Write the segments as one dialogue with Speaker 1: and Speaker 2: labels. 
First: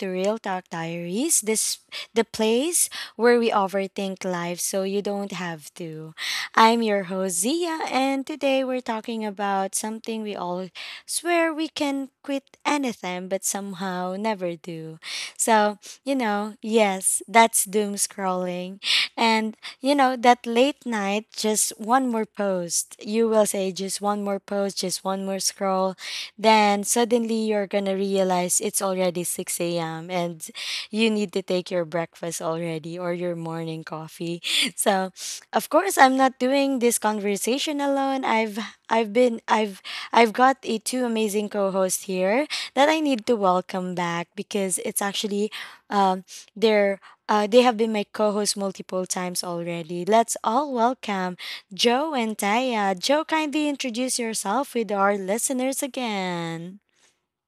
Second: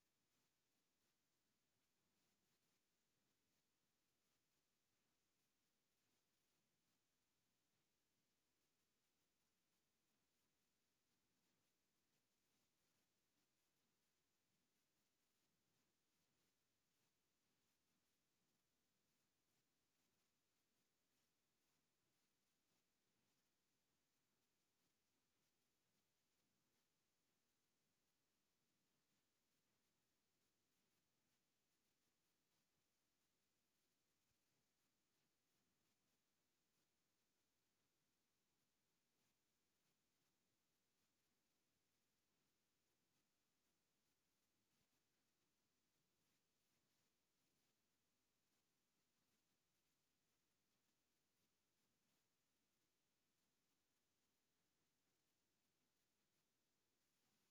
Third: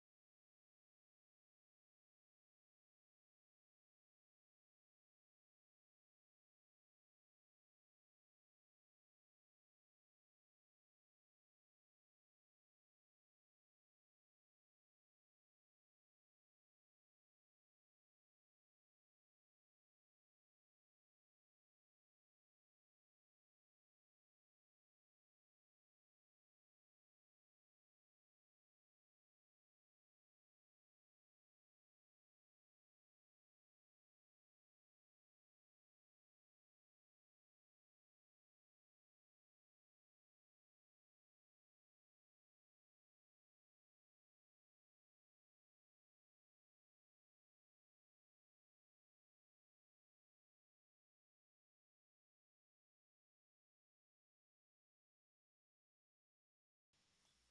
Speaker 1: to Real Talk Diaries. This the place where we overthink life so you don't have to. I'm your host Zia, and today we're talking about something we all swear we can quit anytime, but somehow never do. So, yes, that's doom scrolling. That late night, just one more post. You will say, just one more post, just one more scroll. Then suddenly you're going to realize it's already 6 a.m. And you need to take your breakfast already or your morning coffee. So, of course, I'm not doing this conversation alone. I've been I've got a two amazing co-hosts here that I need to welcome back because it's actually um they're they have been my co-hosts multiple times already. Let's all welcome Joe and Taya. Joe, kindly introduce yourself with our listeners again.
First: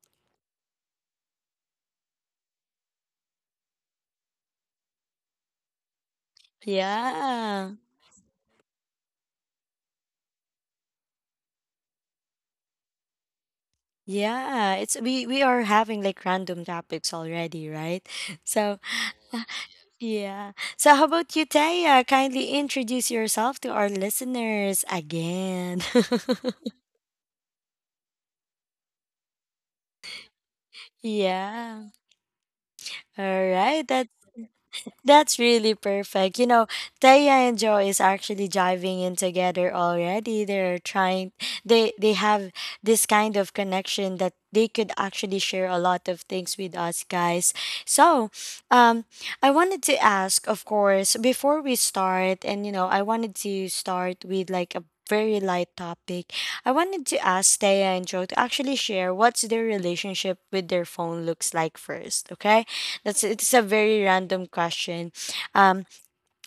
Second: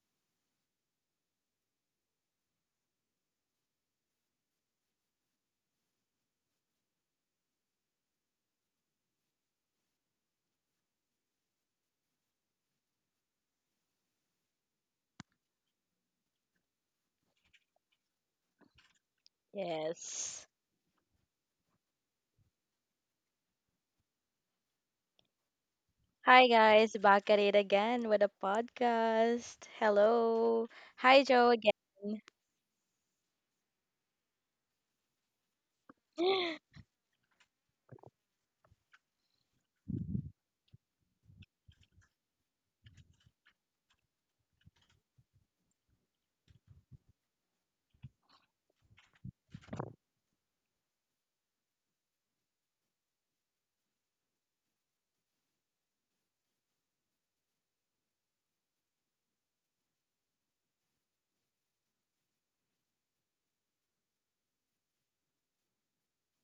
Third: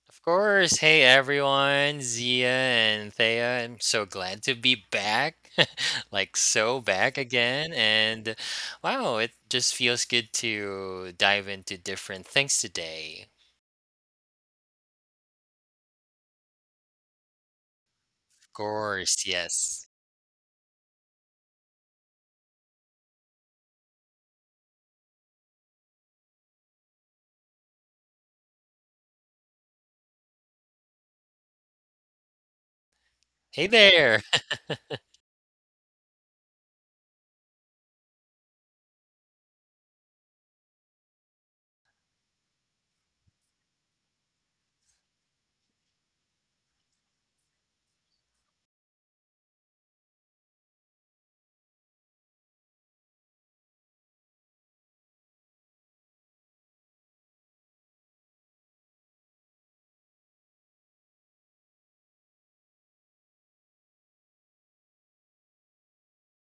Speaker 2: Of course. Hey everyone, Zia and Thea. I'm so glad to be back. like so back
Speaker 1: Yeah.
Speaker 2: again. And wow, it just feels good to dive into different things today.
Speaker 1: Yeah, it's we are having like random topics already, right?
Speaker 2: Of
Speaker 1: So,
Speaker 2: course, yes.
Speaker 3: Yes.
Speaker 1: yeah. So how about you, Taya? Kindly introduce yourself to our listeners again.
Speaker 3: Hi guys, back at it again with a podcast. Hello. Hi Joe again.
Speaker 1: Yeah. All
Speaker 2: Hey
Speaker 1: right.
Speaker 2: there.
Speaker 1: That's really perfect. You know, Taya and Joe is actually diving in together already. They're trying they have this kind of connection that they could actually share a lot of things with us guys. So, um I wanted to ask, of course, before we start, I wanted to start with like a very light topic. I wanted to ask Taya and Joe to actually share what's their relationship with their phone looks like first, okay? That's it's a very random question. Um,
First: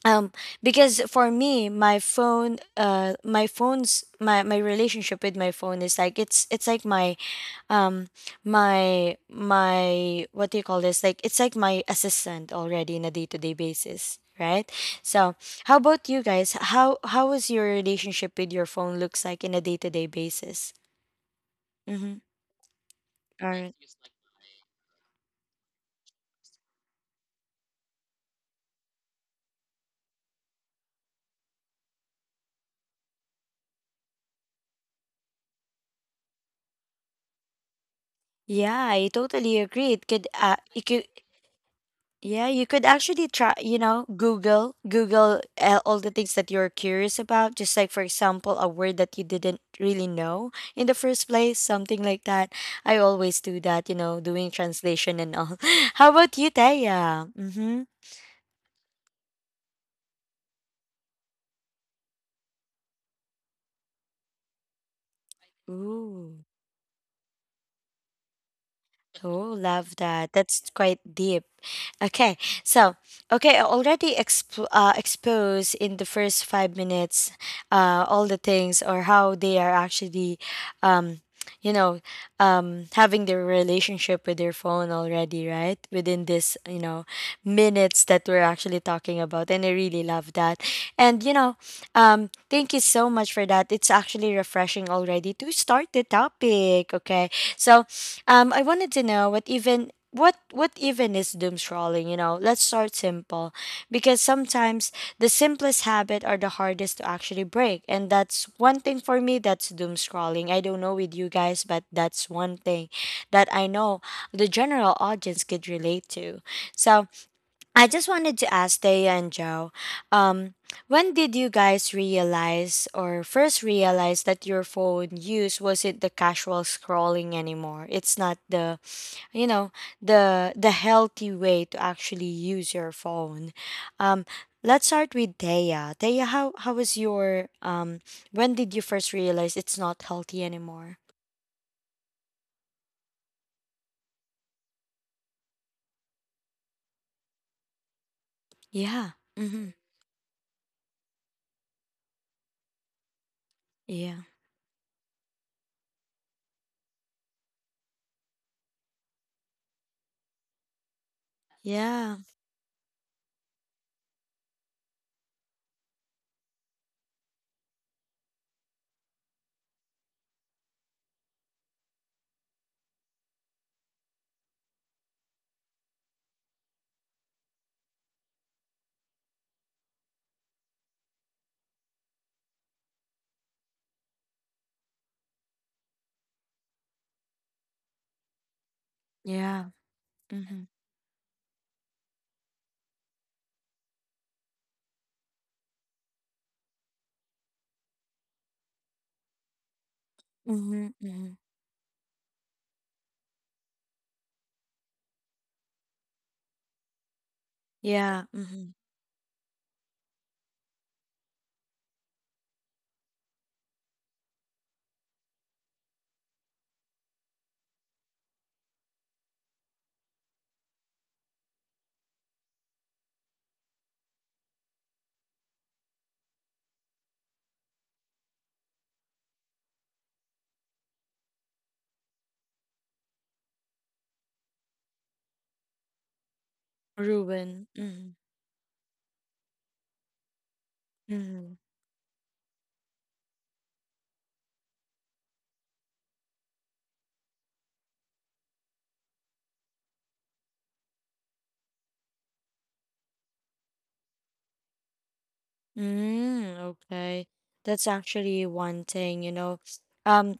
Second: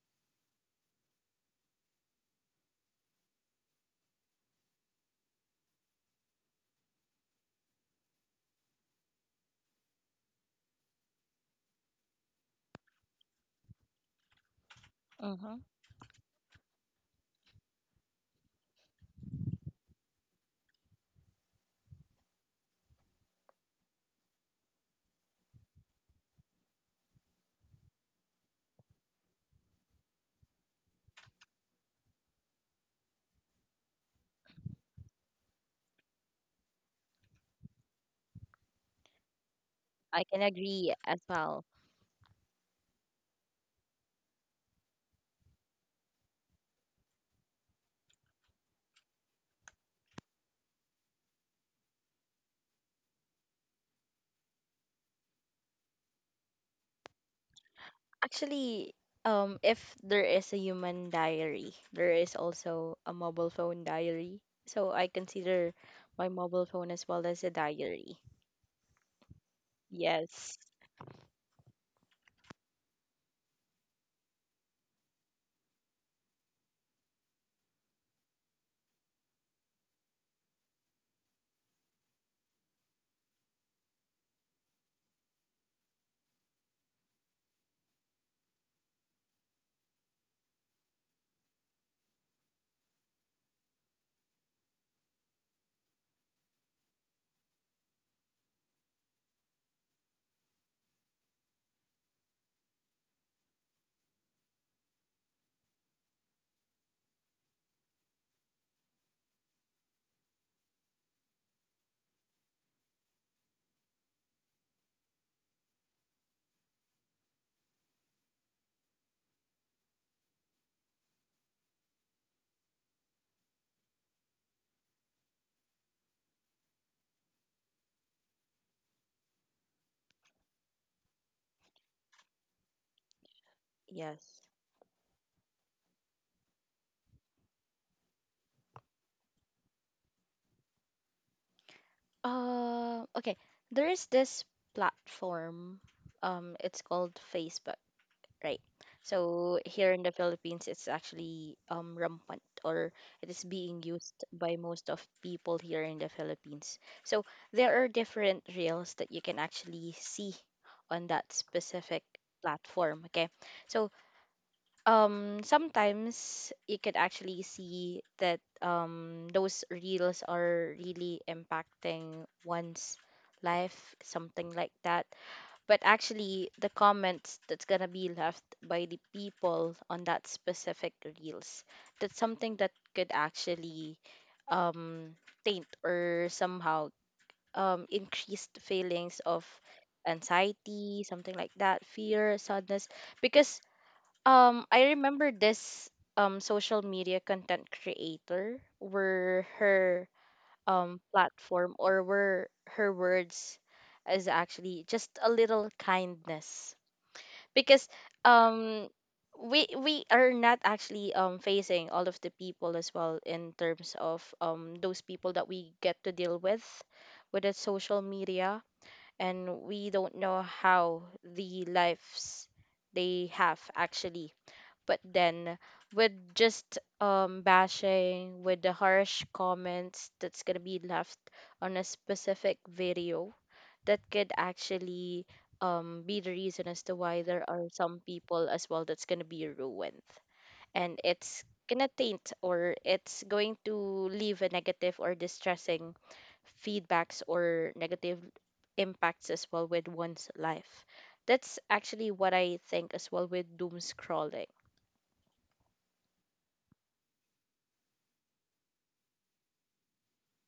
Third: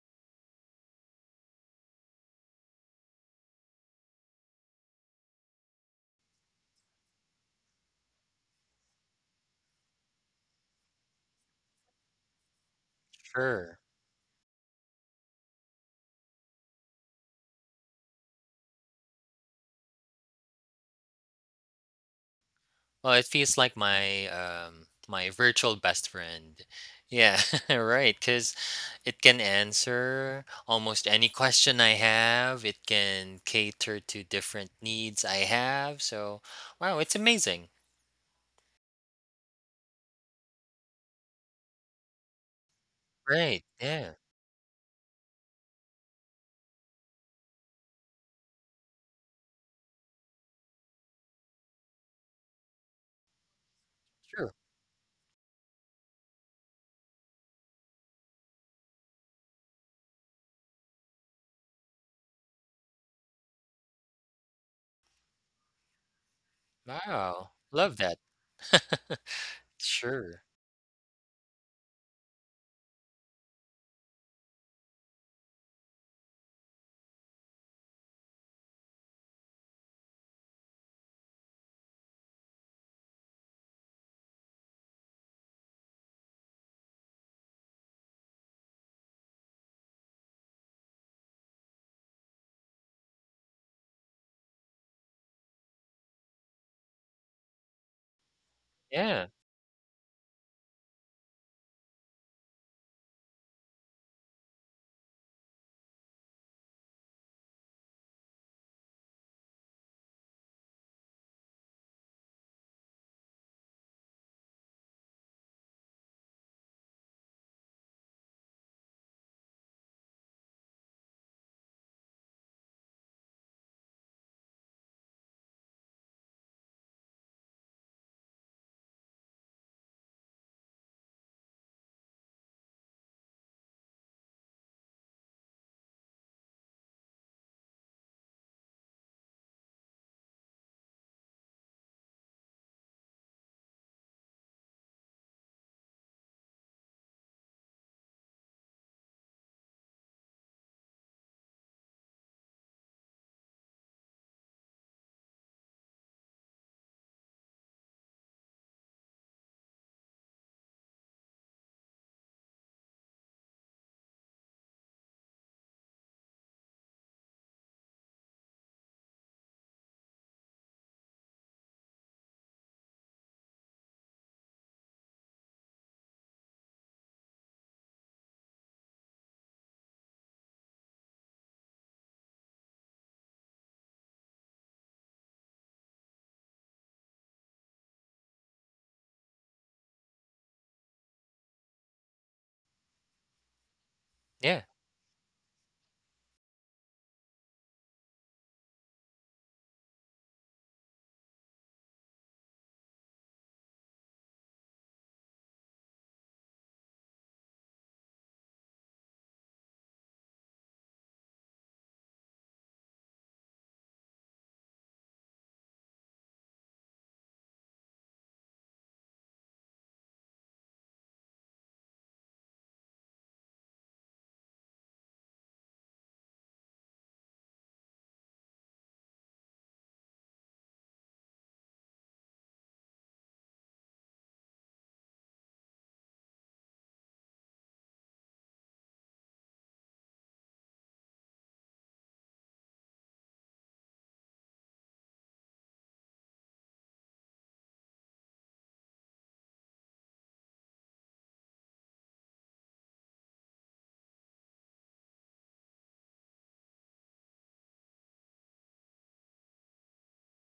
Speaker 1: um, because for me, my phone, my phone's my relationship with my phone is like it's like my um what do you call this? Like it's like my assistant already in a day to day
Speaker 2: sure.
Speaker 1: basis, right? So
Speaker 3: Hmm.
Speaker 1: how about you guys? How is your relationship with your phone looks like in a day to day basis? Mm-hmm.
Speaker 2: Well, it
Speaker 1: All
Speaker 2: feels
Speaker 1: right.
Speaker 2: like my my virtual best friend. Yeah, right, cuz it can answer almost any question I have. It can cater to different needs I have. So, wow, it's amazing.
Speaker 1: Yeah, I totally agree. It
Speaker 3: I can
Speaker 1: it
Speaker 3: agree
Speaker 1: could.
Speaker 3: as well.
Speaker 1: Yeah, you could actually try,
Speaker 2: Right.
Speaker 1: you know,
Speaker 2: Yeah,
Speaker 1: Google all the things that you're curious about. Just like, for example, a word that you didn't really know in the first place, something like that. I always do that, you know, doing
Speaker 2: true.
Speaker 1: translation and all. How about you, Taya? Mm-hmm.
Speaker 3: Actually, if there is a human diary, there is also a mobile phone diary. So I consider my
Speaker 1: Ooh.
Speaker 3: mobile phone as well as
Speaker 2: Wow.
Speaker 3: a
Speaker 2: Love that.
Speaker 3: diary.
Speaker 1: Oh, love that.
Speaker 2: Sure.
Speaker 3: Yes.
Speaker 1: That's quite deep. Okay, so okay, I already exposed in the first 5 minutes, all the things or how they are actually, um, you know, having their relationship with their phone already, right? Within this, minutes that we're actually talking about, and I really love that. And you know. Thank you so much for that. It's actually refreshing already to start the topic. Okay, so, I wanted to
Speaker 2: Yeah.
Speaker 1: know what even is doom scrolling. You know, let's start simple because sometimes the simplest habit are the hardest to actually break, and that's one thing for me. That's doom scrolling. I don't know with you guys, but that's one thing that I know the general audience could relate to. So I just wanted to ask Thea and Joe, um, when did you guys realize or first realize that your phone use wasn't the casual scrolling anymore? It's not the, you know, the healthy way to actually use your phone. Um,
Speaker 3: Yes.
Speaker 1: let's start with Thea. Thea, how was your When did you first realize it's not healthy anymore?
Speaker 3: Okay. There is this platform. It's called Facebook. Right.
Speaker 1: Yeah.
Speaker 3: So
Speaker 1: Mm-hmm.
Speaker 3: here in the Philippines, it's actually rampant, or it is being
Speaker 1: Yeah.
Speaker 3: used by most of people here in the Philippines. So there are different reels that you can actually see on that specific
Speaker 1: Yeah.
Speaker 3: platform. Okay. So sometimes you could actually see that those reels are really impacting one's life, something like that, but actually the comments that's gonna be left by the people on that specific reels, that's something that could actually um taint or somehow increased feelings of
Speaker 1: Yeah. Mm-hmm.
Speaker 3: anxiety, something like that, fear, sadness, because
Speaker 2: Yeah.
Speaker 3: I remember this social media content creator where her
Speaker 1: Mm-hmm. Mm-hmm.
Speaker 3: platform, or were her words, is actually just a little kindness, because
Speaker 1: Yeah. Mm-hmm.
Speaker 3: um we are not actually facing all of the people as well in terms of those people that we get to deal with the social media, and we don't know how the lives they have actually, but then, with just bashing, with the harsh comments that's gonna be left on a specific video, that could actually be the reason as to why there are
Speaker 1: Ruben.
Speaker 3: some
Speaker 1: Mhm.
Speaker 3: people as well that's gonna be ruined. And it's
Speaker 1: Mhm.
Speaker 3: gonna taint, or it's going to leave a negative or distressing feedbacks or negative impacts as well with one's life. That's actually what I think as well with doom scrolling.
Speaker 1: Mm, okay. That's actually one thing, you know. Um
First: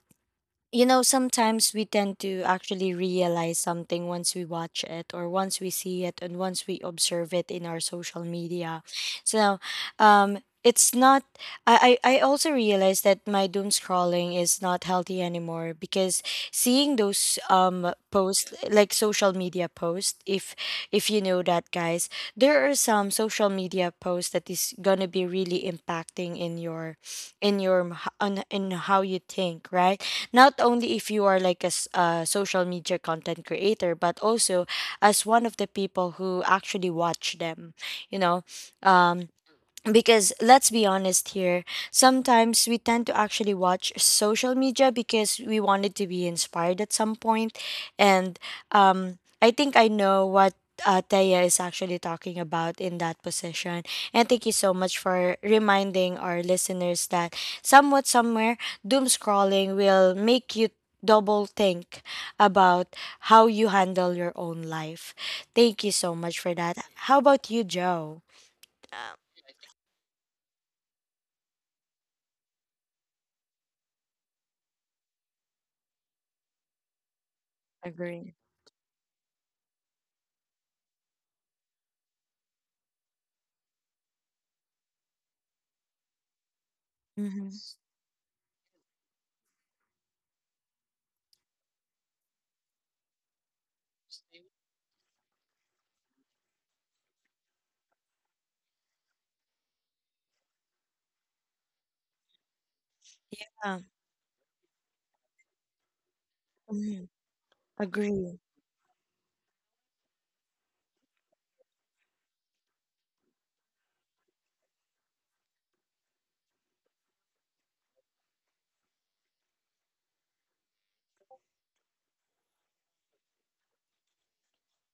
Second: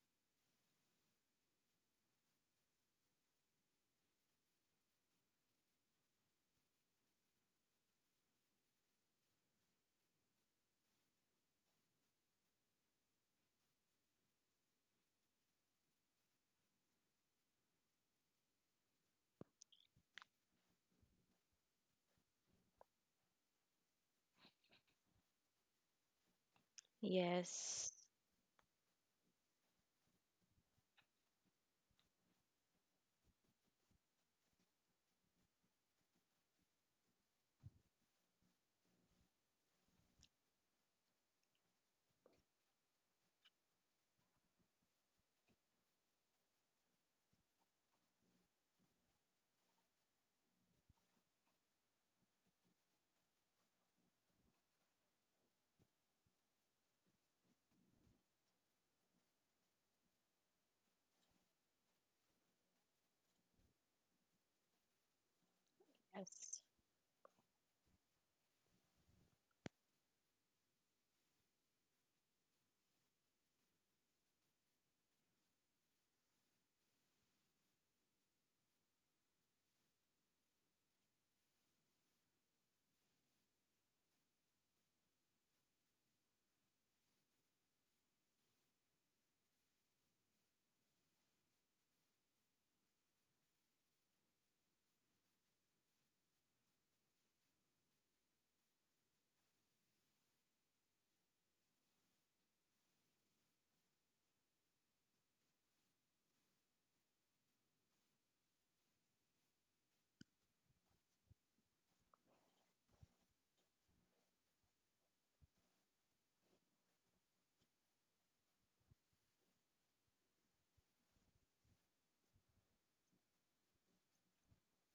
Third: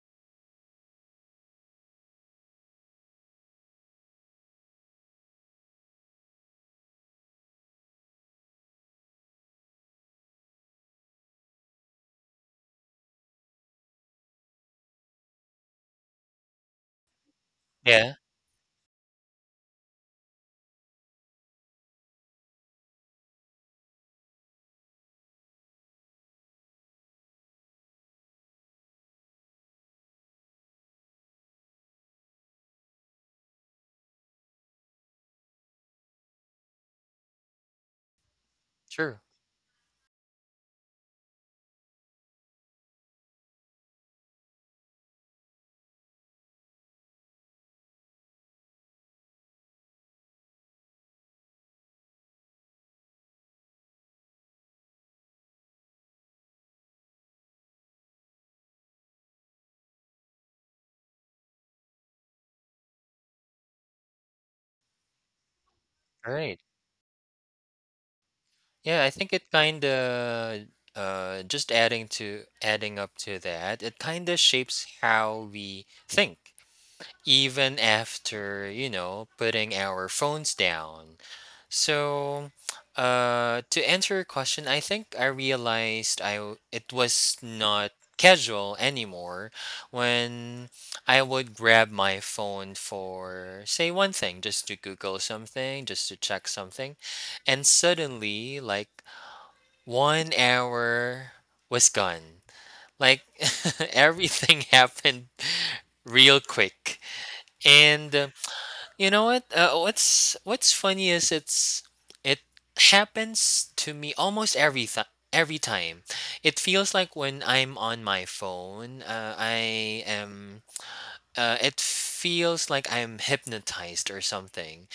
Speaker 1: you know, sometimes we tend to actually realize something once we watch it or once we see it and once we observe it in our social media. So, it's not, I also realized that my doom scrolling is not healthy anymore because seeing those
Speaker 2: Yeah,
Speaker 1: posts like social media posts, if you know that guys, there are some social media posts that is gonna be really impacting in your
Speaker 3: Yes.
Speaker 1: h- on in how you think, right? Not only if you are like a social media content creator, but also as one of the people who actually watch them. You know,
Speaker 2: true.
Speaker 1: um, because let's be honest here, sometimes we tend to actually watch social media because we wanted to be inspired at some point point. And I think I know what Taya is actually talking about in that position. And thank you so much for reminding our listeners that somewhat somewhere doom scrolling will make you double think about how you handle your own life. Thank you so much for
Speaker 2: Right.
Speaker 3: Yes.
Speaker 1: that. How about you, Joe?
Speaker 2: Yeah, I
Speaker 1: Uh,
Speaker 2: think it kind of just adding up to that, it kind of shapes how we think even
Speaker 1: Agree.
Speaker 2: after you know putting our phones down. So, to answer your question, I think I realized it was
Speaker 1: Hmm.
Speaker 2: not casual anymore when I would grab my phone for say one thing, just to google something, just to check something, and suddenly like 1 hour was gone, like
Speaker 1: Yeah.
Speaker 2: everything happened real quick.
Speaker 1: Hmm.
Speaker 2: And
Speaker 1: Agree.
Speaker 2: you know what? What's funny is it happens to me almost every time. It feels like when I'm on my phone, I am. It feels like I'm hypnotized or something.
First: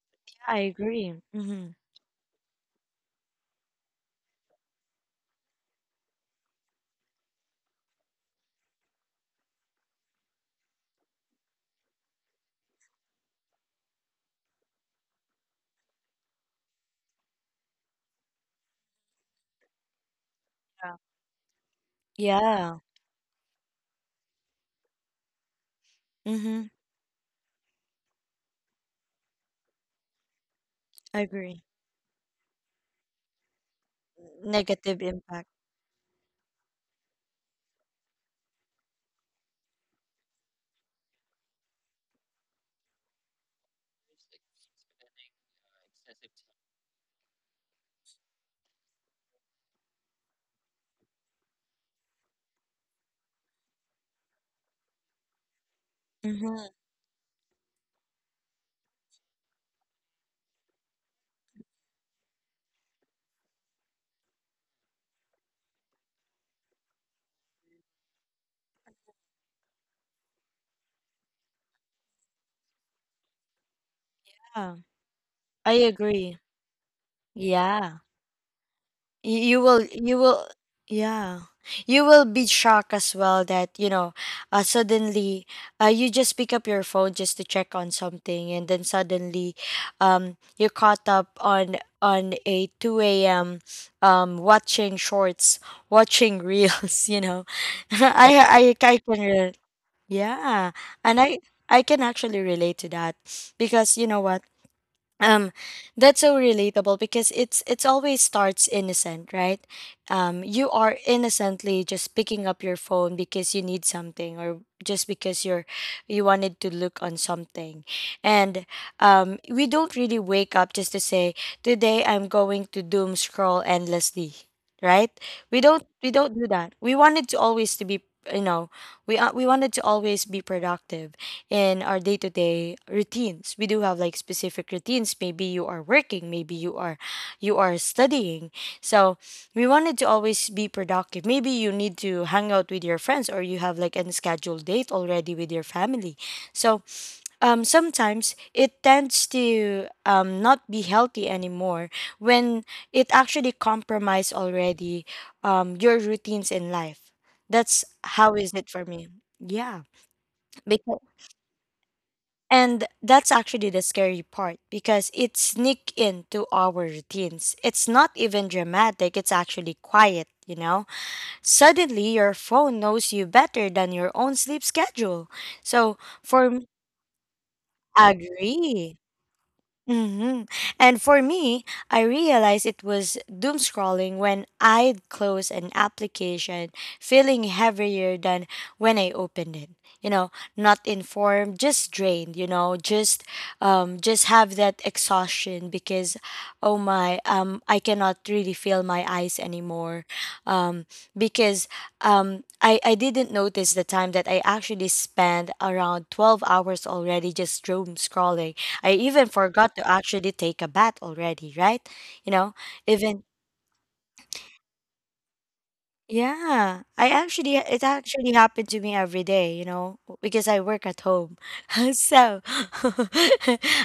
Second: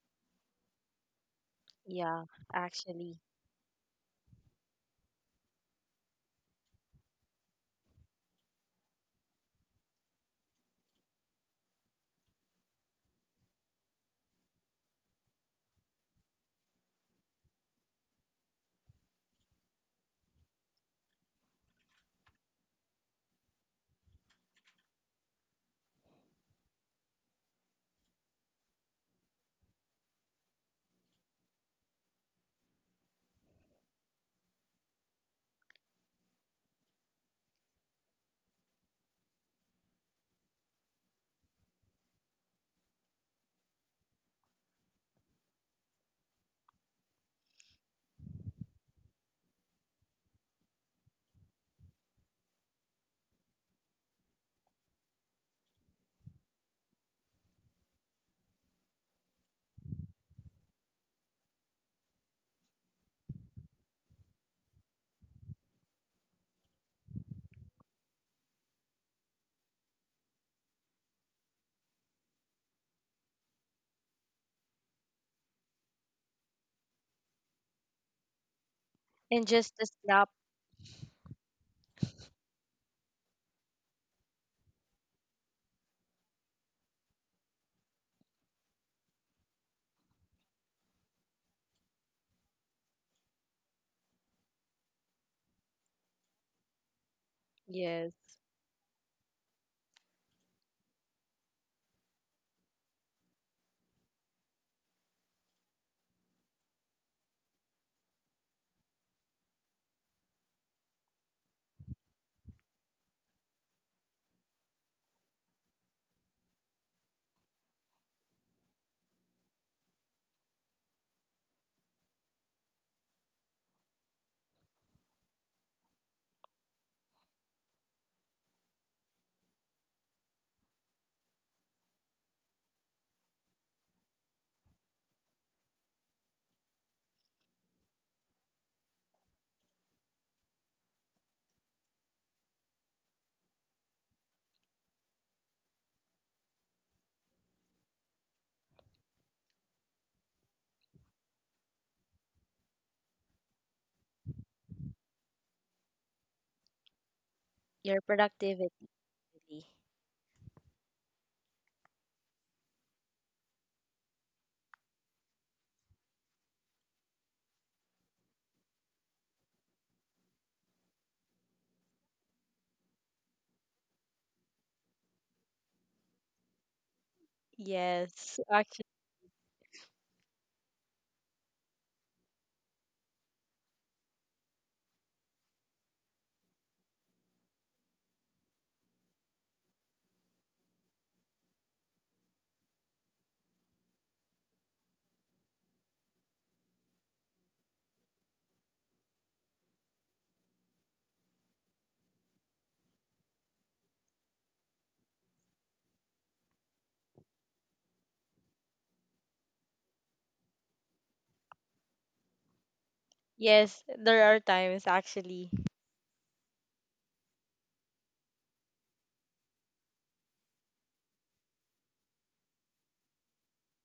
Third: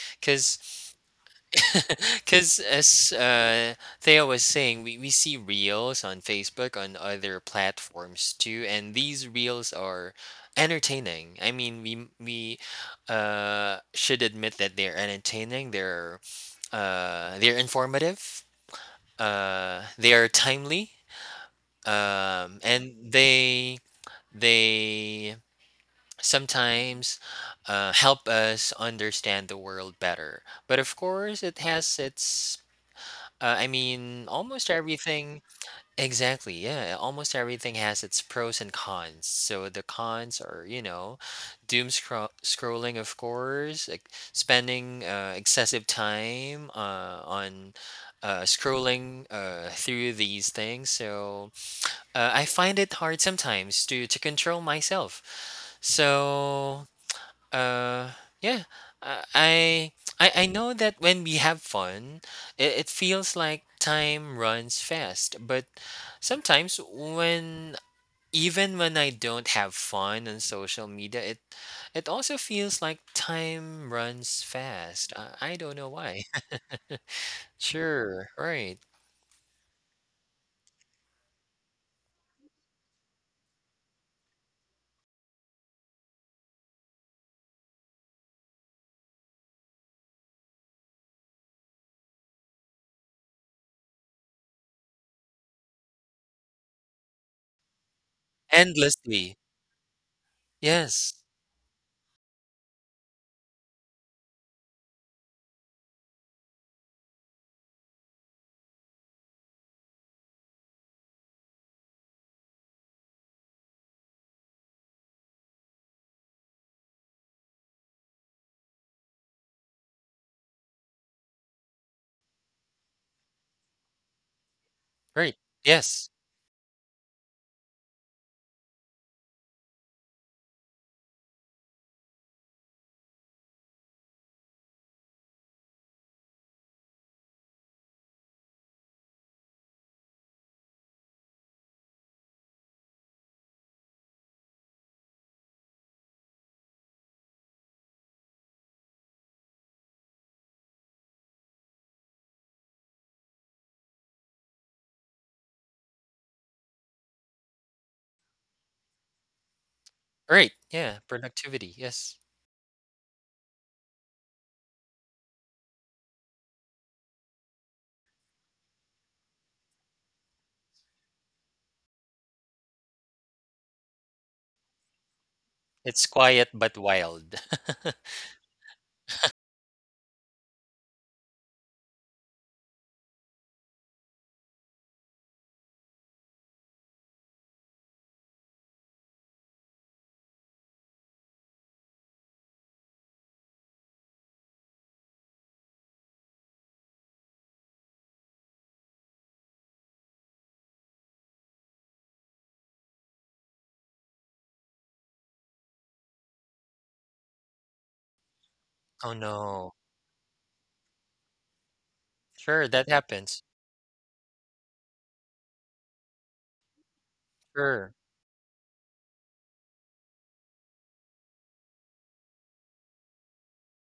Speaker 1: Yeah,
Speaker 2: Cause
Speaker 1: I agree. Hmm.
Speaker 3: Yeah,
Speaker 2: because as
Speaker 3: actually.
Speaker 2: uh, Theo was saying, we see reels on Facebook, on other platforms too, and these reels are entertaining. I mean, we should admit that they're entertaining. They're informative. They are timely.
Speaker 1: Yeah. Yeah.
Speaker 2: And they
Speaker 1: Hmm.
Speaker 2: sometimes help us understand the world better. But of
Speaker 1: I
Speaker 2: course, it
Speaker 1: agree.
Speaker 2: has its I mean, almost
Speaker 1: Negative
Speaker 2: everything.
Speaker 1: impact.
Speaker 2: Exactly. Yeah. Almost everything has its pros and cons. So the cons are, you know, scrolling, of course, like spending excessive time on scrolling through these things. So I find it hard sometimes to control myself.
Speaker 1: Hmm.
Speaker 2: So uh, yeah. Uh, I I know that when we have fun, it feels like time runs fast. But sometimes when even when I don't have fun on social media, it also feels like time runs
Speaker 1: Yeah.
Speaker 2: fast. I
Speaker 1: I
Speaker 2: don't know why.
Speaker 1: agree. Yeah.
Speaker 2: Sure, right.
Speaker 3: And
Speaker 1: Y- you
Speaker 3: just
Speaker 1: will
Speaker 3: a
Speaker 1: you
Speaker 3: snap,
Speaker 1: will yeah you will be shocked as well that you know suddenly you just pick up your phone just to check on something and then suddenly you're caught up on a 2 a.m, watching shorts, watching reels you know.
Speaker 3: yes.
Speaker 1: I, I i can
Speaker 2: Endlessly.
Speaker 1: re- yeah,
Speaker 2: Yes.
Speaker 1: and I can actually relate to that because you know what, um that's so relatable because it's always starts innocent, right? You are innocently just picking up your phone because you need something or just because you wanted to look on something. And we don't really wake up just to say today I'm going to doom scroll endlessly, right?
Speaker 2: Right.
Speaker 1: we don't we
Speaker 2: Yes.
Speaker 1: don't do that. We wanted to always to be, you know we wanted to always be productive in our day to day routines. We do have like specific routines. Maybe you are working, maybe you are studying. So we wanted to always be productive. Maybe you need to hang out with your friends or you have like an scheduled date already with your family. So sometimes it tends to not be healthy anymore when it actually compromise already your routines in life. That's
Speaker 3: Your
Speaker 1: how is it for
Speaker 3: productivity.
Speaker 1: me. Yeah
Speaker 2: Right.
Speaker 1: because.
Speaker 2: Yeah. Productivity. Yes.
Speaker 1: And that's actually the scary part because it sneak into our routines. It's not even dramatic, it's actually quiet, you know? Suddenly your phone knows you better than your own sleep schedule. So
Speaker 2: It's
Speaker 1: for
Speaker 2: quiet
Speaker 1: m-
Speaker 2: but wild.
Speaker 3: Yes. Actually,
Speaker 1: Agree. Hmm. And for me, I realized it was doom scrolling when I'd close an application feeling heavier than when I opened it. You know, not informed, just drained, you know, just have that exhaustion because oh my, I cannot really feel my eyes anymore. Um because I didn't notice the time that I actually spent around 12 hours already just doom scrolling. I
Speaker 2: Oh
Speaker 1: even
Speaker 2: no.
Speaker 1: forgot to actually take a bath already, right? You know,
Speaker 2: Sure, that
Speaker 1: even
Speaker 2: happens.
Speaker 3: yes, there are times actually.
Speaker 1: yeah, I actually it
Speaker 2: Sure.
Speaker 1: actually happened to me every day, you know, because I work at home. So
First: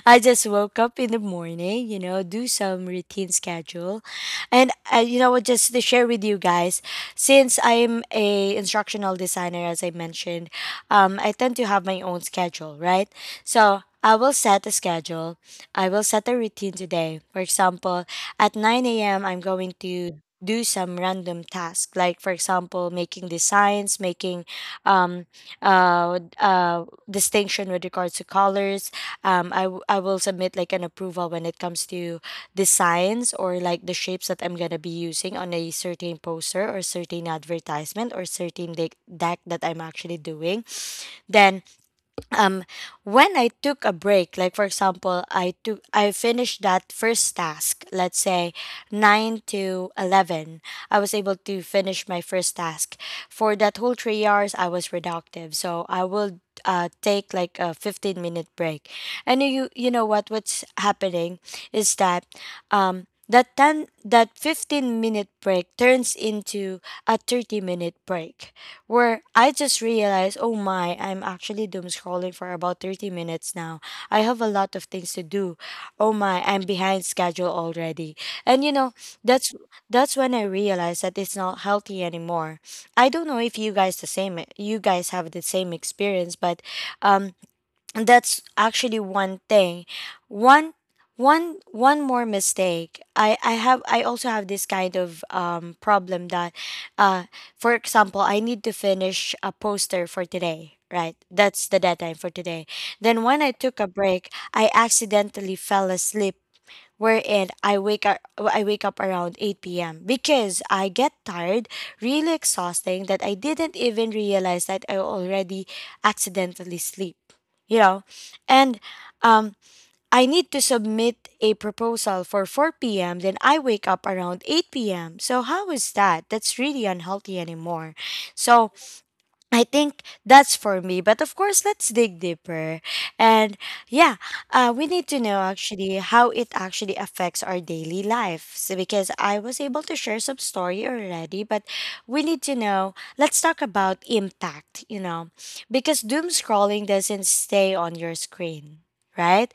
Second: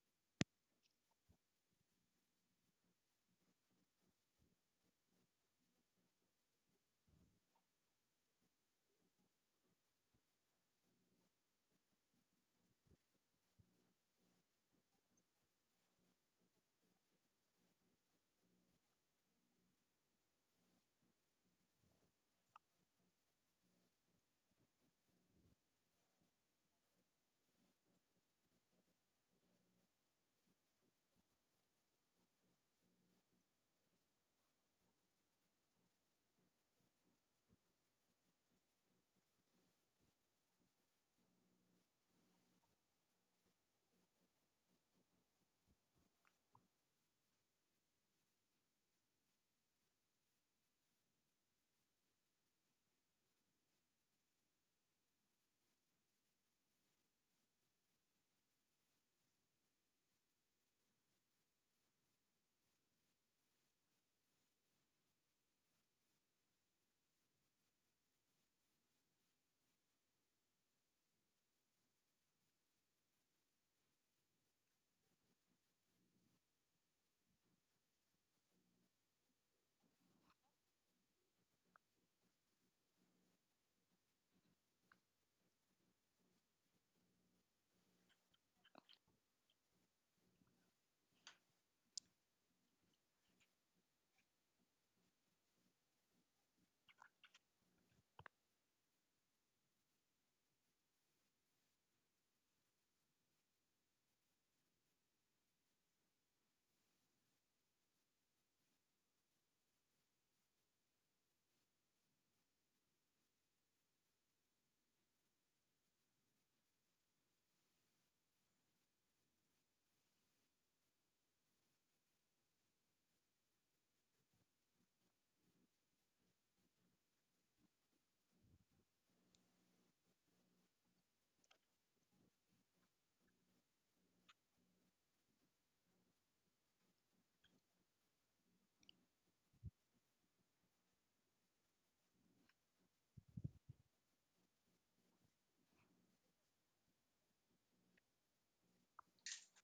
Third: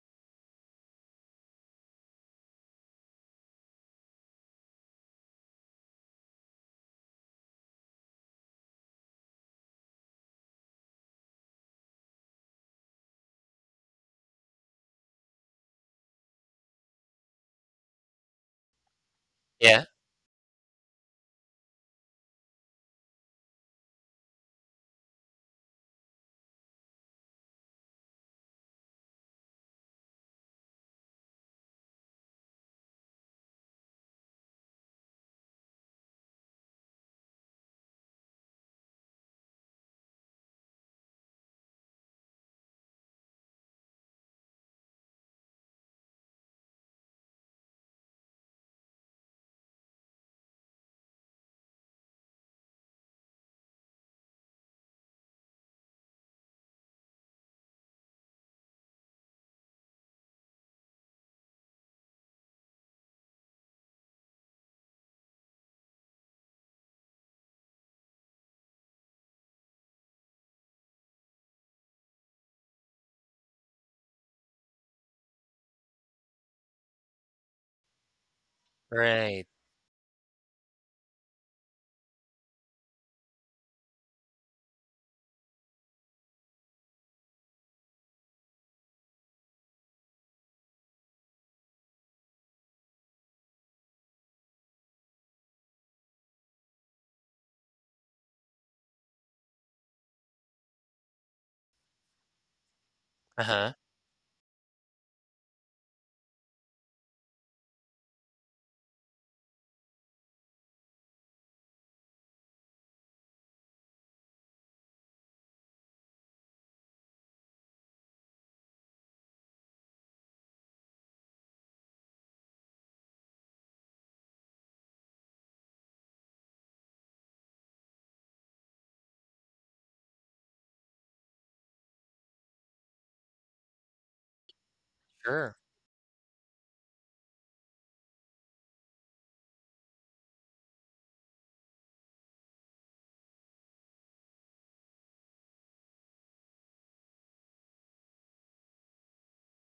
Speaker 1: I just woke up in the morning, you know, do some routine schedule. And you know what, just to share with you guys, since I'm a instructional designer, as I mentioned, I tend to have my own schedule, right? So I will set a schedule. I will set a routine today. For example, at 9 a.m., I'm going
Speaker 2: Yeah.
Speaker 1: to do some random task, like for example making designs, making um uh, uh distinction with regards to colors. I will submit like an approval when it comes to designs or like the shapes that I'm gonna be using on a certain poster or certain advertisement or certain deck that I'm actually doing. Then um when I took a break, like for example I took I finished that first task, let's say 9 to 11 I was able to finish my first task. For that whole 3 hours I was reductive, so I will take like a 15-minute break. And you know what what's happening is that um that 10 that 15-minute break turns into a 30-minute break where I just realized, oh my, I'm actually doom scrolling for about 30 minutes now. I have a lot of things to do. Oh my, I'm behind schedule already. And you know,
Speaker 2: Right.
Speaker 1: that's that's when I realized that it's not healthy anymore. I don't know if you guys have the same experience, but um and that's actually one thing. One one one more mistake I also have this kind of problem that uh for example I need to finish a poster for today, right? That's the deadline for today. Then when I
Speaker 2: Uh-huh.
Speaker 1: took a break I accidentally fell asleep, wherein I wake up around 8 p.m. because I get tired, really exhausting that I didn't even realize that I already accidentally sleep. You know? And um I need to submit a proposal for 4 p.m. Then I wake up around 8 p.m. So how is that? That's really unhealthy anymore. So I think that's for me. But of course, let's dig deeper. And yeah, we need to know
Speaker 2: Sure.
Speaker 1: actually how it actually affects our daily life. So because I was able to share some story already, but we need to know, let's talk about impact, you know, because doom scrolling doesn't stay on your screen. Right,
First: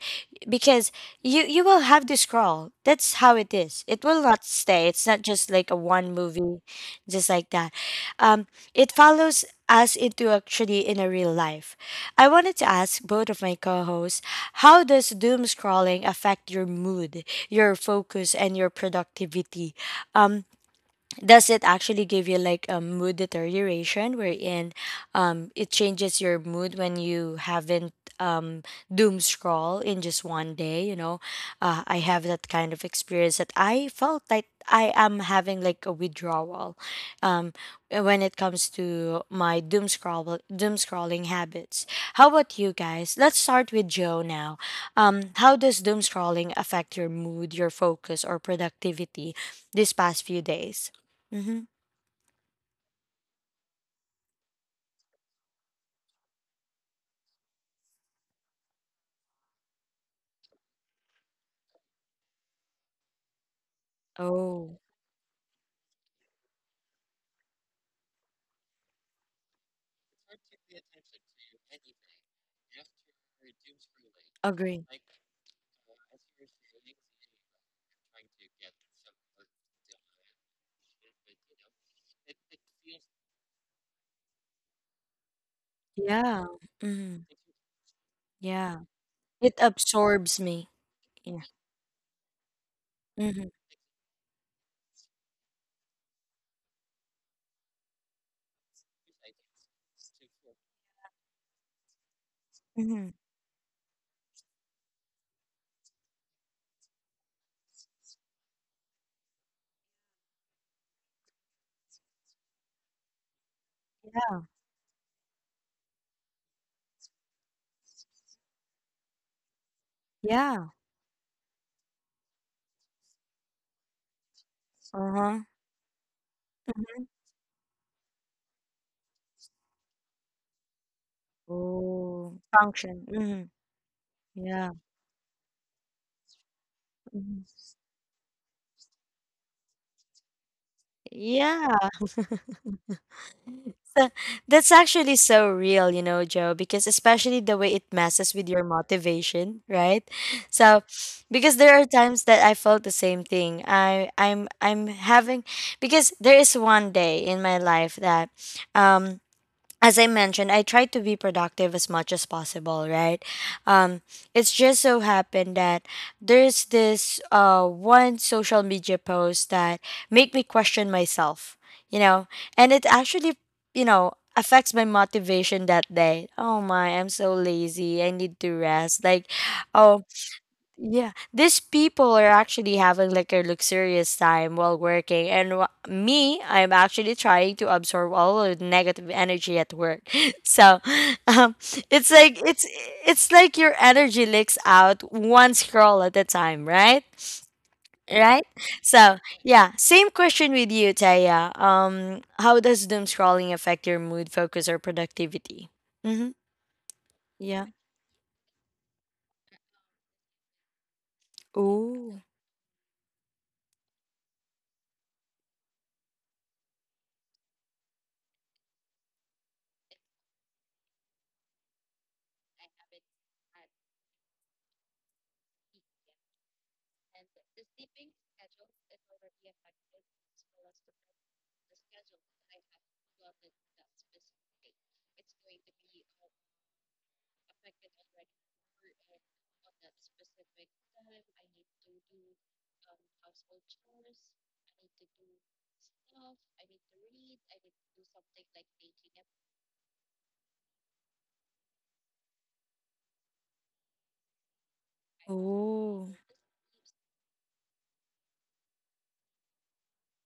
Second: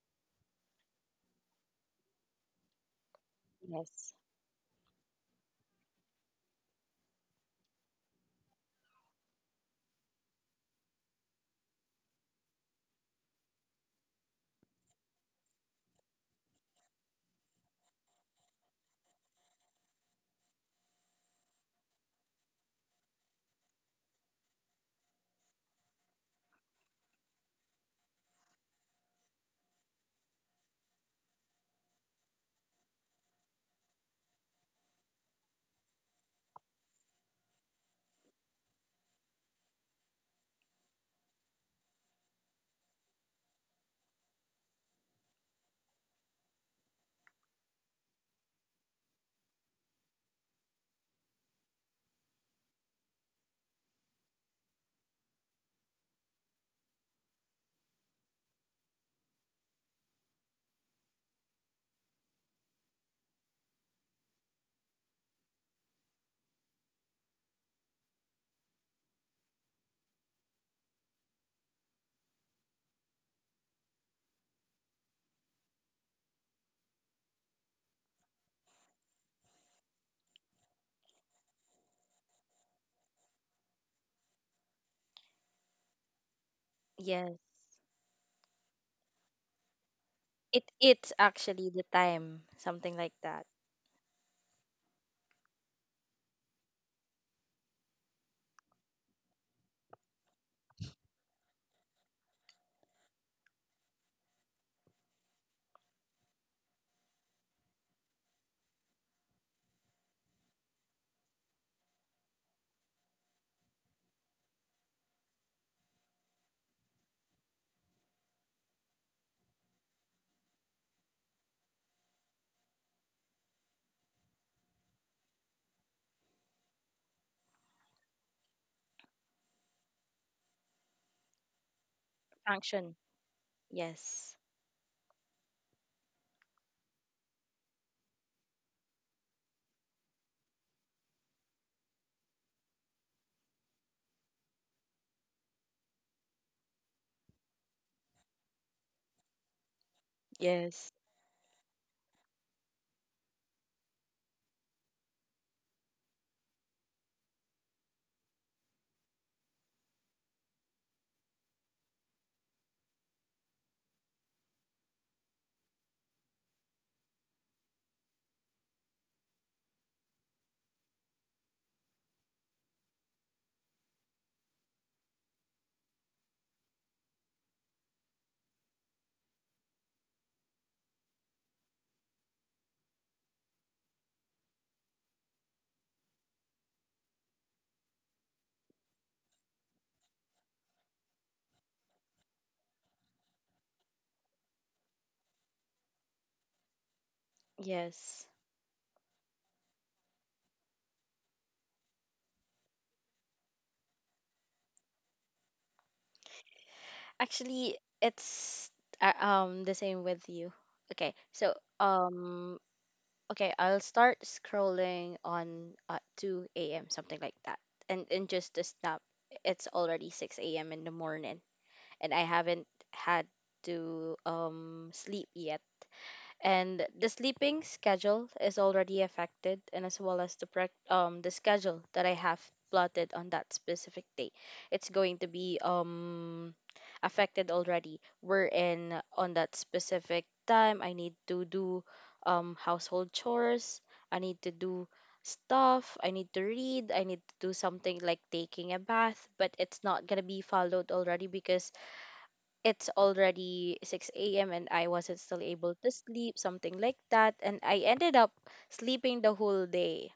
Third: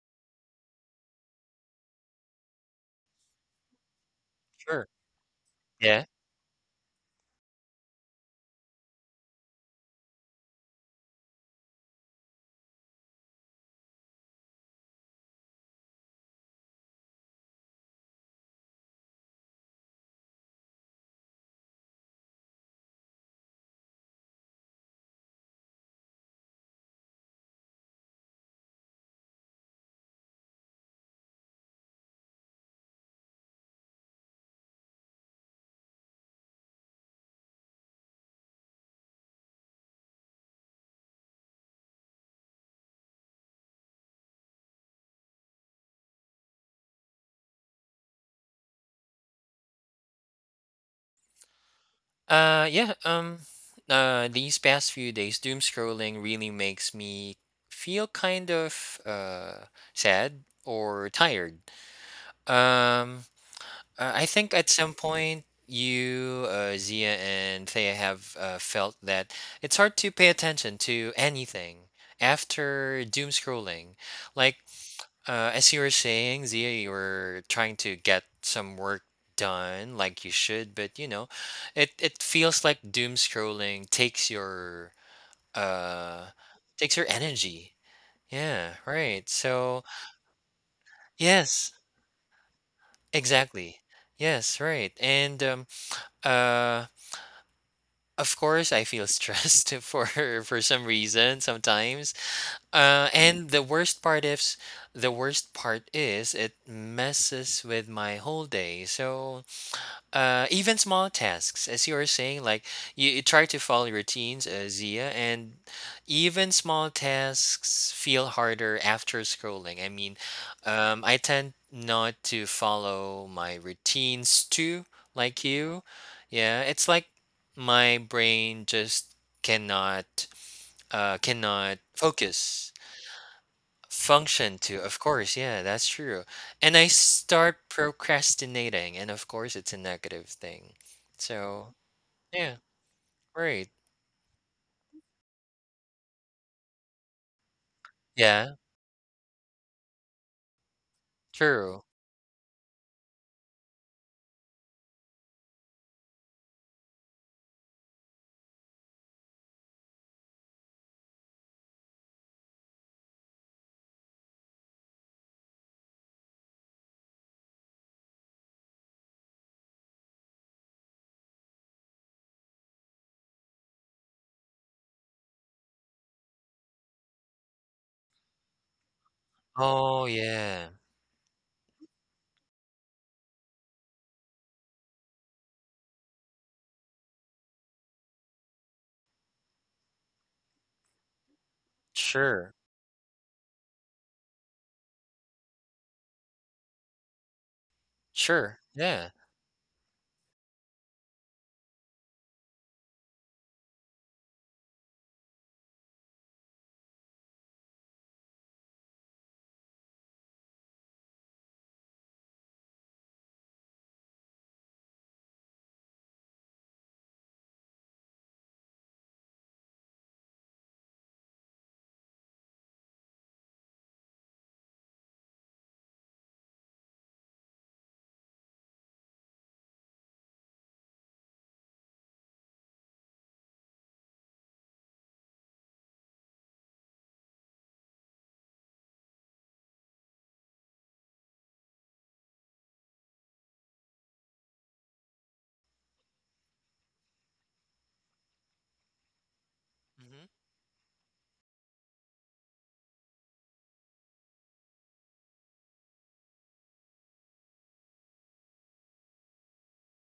Speaker 1: because you will have to scroll. That's how it is. It
Speaker 3: Yes.
Speaker 1: will not
Speaker 2: Sure.
Speaker 1: stay. It's not just like a
Speaker 2: Yeah.
Speaker 1: one movie just like that. Um, it follows us into actually in a real life. I wanted to ask both of my co-hosts, how does doom scrolling affect your mood, your focus, and your productivity? Um, does it actually give you like a mood deterioration wherein it changes your mood when you haven't um doom scroll in just one day. I have that kind of experience that I felt like I am having like a withdrawal um when it comes to my doom scrolling habits. How about you guys? Let's start with Joe now. How does doom scrolling affect your mood, your focus, or productivity these past few days? Mm-hmm.
Speaker 2: Yeah, these past few days doom scrolling really makes me feel kind of sad or tired. Um I think at
Speaker 1: Oh,
Speaker 2: some point you Zia and Thea have felt that it's hard to pay attention to anything after doom scrolling. Like
Speaker 1: agree.
Speaker 2: As you were saying, Zia, you were trying to get some work done like you should, but you know, it feels like doom scrolling uh
Speaker 1: Yeah.
Speaker 2: takes your
Speaker 1: Mm-hmm.
Speaker 3: Yes.
Speaker 2: energy.
Speaker 1: Yeah.
Speaker 2: Yeah, right.
Speaker 1: It
Speaker 2: So,
Speaker 1: absorbs
Speaker 3: It
Speaker 1: me.
Speaker 3: it's
Speaker 1: Yeah.
Speaker 3: actually
Speaker 2: yes,
Speaker 3: the time, something like that.
Speaker 1: Mm-hmm.
Speaker 2: exactly. Yes, right. And uh of course I feel stressed for some reason sometimes.
Speaker 1: Mm-hmm.
Speaker 2: And the worst part is the worst part is it messes with my whole day. So, even small tasks, as you were saying, like you try to follow
Speaker 1: Yeah.
Speaker 2: routines, Zia, and even small tasks feel harder after scrolling. I mean,
Speaker 1: Yeah.
Speaker 2: I tend not to follow my routines too,
Speaker 1: Uh-huh.
Speaker 2: like you. Yeah, it's
Speaker 1: Mm-hmm.
Speaker 2: like my brain just cannot, cannot
Speaker 1: Oh,
Speaker 2: focus.
Speaker 3: Function.
Speaker 1: function. Mm-hmm.
Speaker 3: Yes.
Speaker 2: Function
Speaker 1: Yeah.
Speaker 2: too, of course, yeah, that's true. And I
Speaker 1: Mhm.
Speaker 2: start procrastinating, and of course, it's a negative thing.
Speaker 1: Yeah.
Speaker 2: So, yeah, right.
Speaker 1: So, that's actually so real, you know, Joe, because especially the way it messes with your
Speaker 2: Yeah,
Speaker 1: motivation, right? So,
Speaker 3: Yes.
Speaker 1: because there are
Speaker 2: true.
Speaker 1: times that I felt the same thing. I'm having because there is one day in my life that um as I mentioned, I try to be productive as much as possible, right? Um, it's just so happened that there's this one social media post that make me question myself, you know, and it actually, you know, affects my motivation that day. Oh my, I'm so lazy. I need to rest. Like, oh,
Speaker 2: Oh, yeah,
Speaker 1: yeah, these people are actually having like a luxurious time while working, and me, I'm actually trying to absorb all of the negative energy at work. So, um, it's like
Speaker 2: sure,
Speaker 1: it's like your energy leaks out one scroll at a time, right?
Speaker 3: Yes.
Speaker 1: Right?
Speaker 2: sure,
Speaker 1: So,
Speaker 2: yeah.
Speaker 1: yeah, same question with you, Taya. How does doom scrolling affect your mood, focus, or productivity? Mm-hmm. Yeah.
Speaker 3: Actually, it's the same with you. Okay. So,
Speaker 1: Ooh.
Speaker 3: um okay, I'll start scrolling on at 2 a.m., something like that. And in just a snap, it's already 6 a.m. in the morning. And I haven't had to sleep yet, and the sleeping schedule is already affected, and as well as the the schedule that I have plotted on that specific day, it's going to be affected already, we're in on that specific time I need to do household chores, I need to do stuff, I need to read, I need to do something like taking a bath, but it's not going to
Speaker 2: Hmm.
Speaker 3: be followed already because it's already 6 a.m. and I wasn't still able to
Speaker 1: Ooh.
Speaker 3: sleep, something like that. And I ended up sleeping the whole day.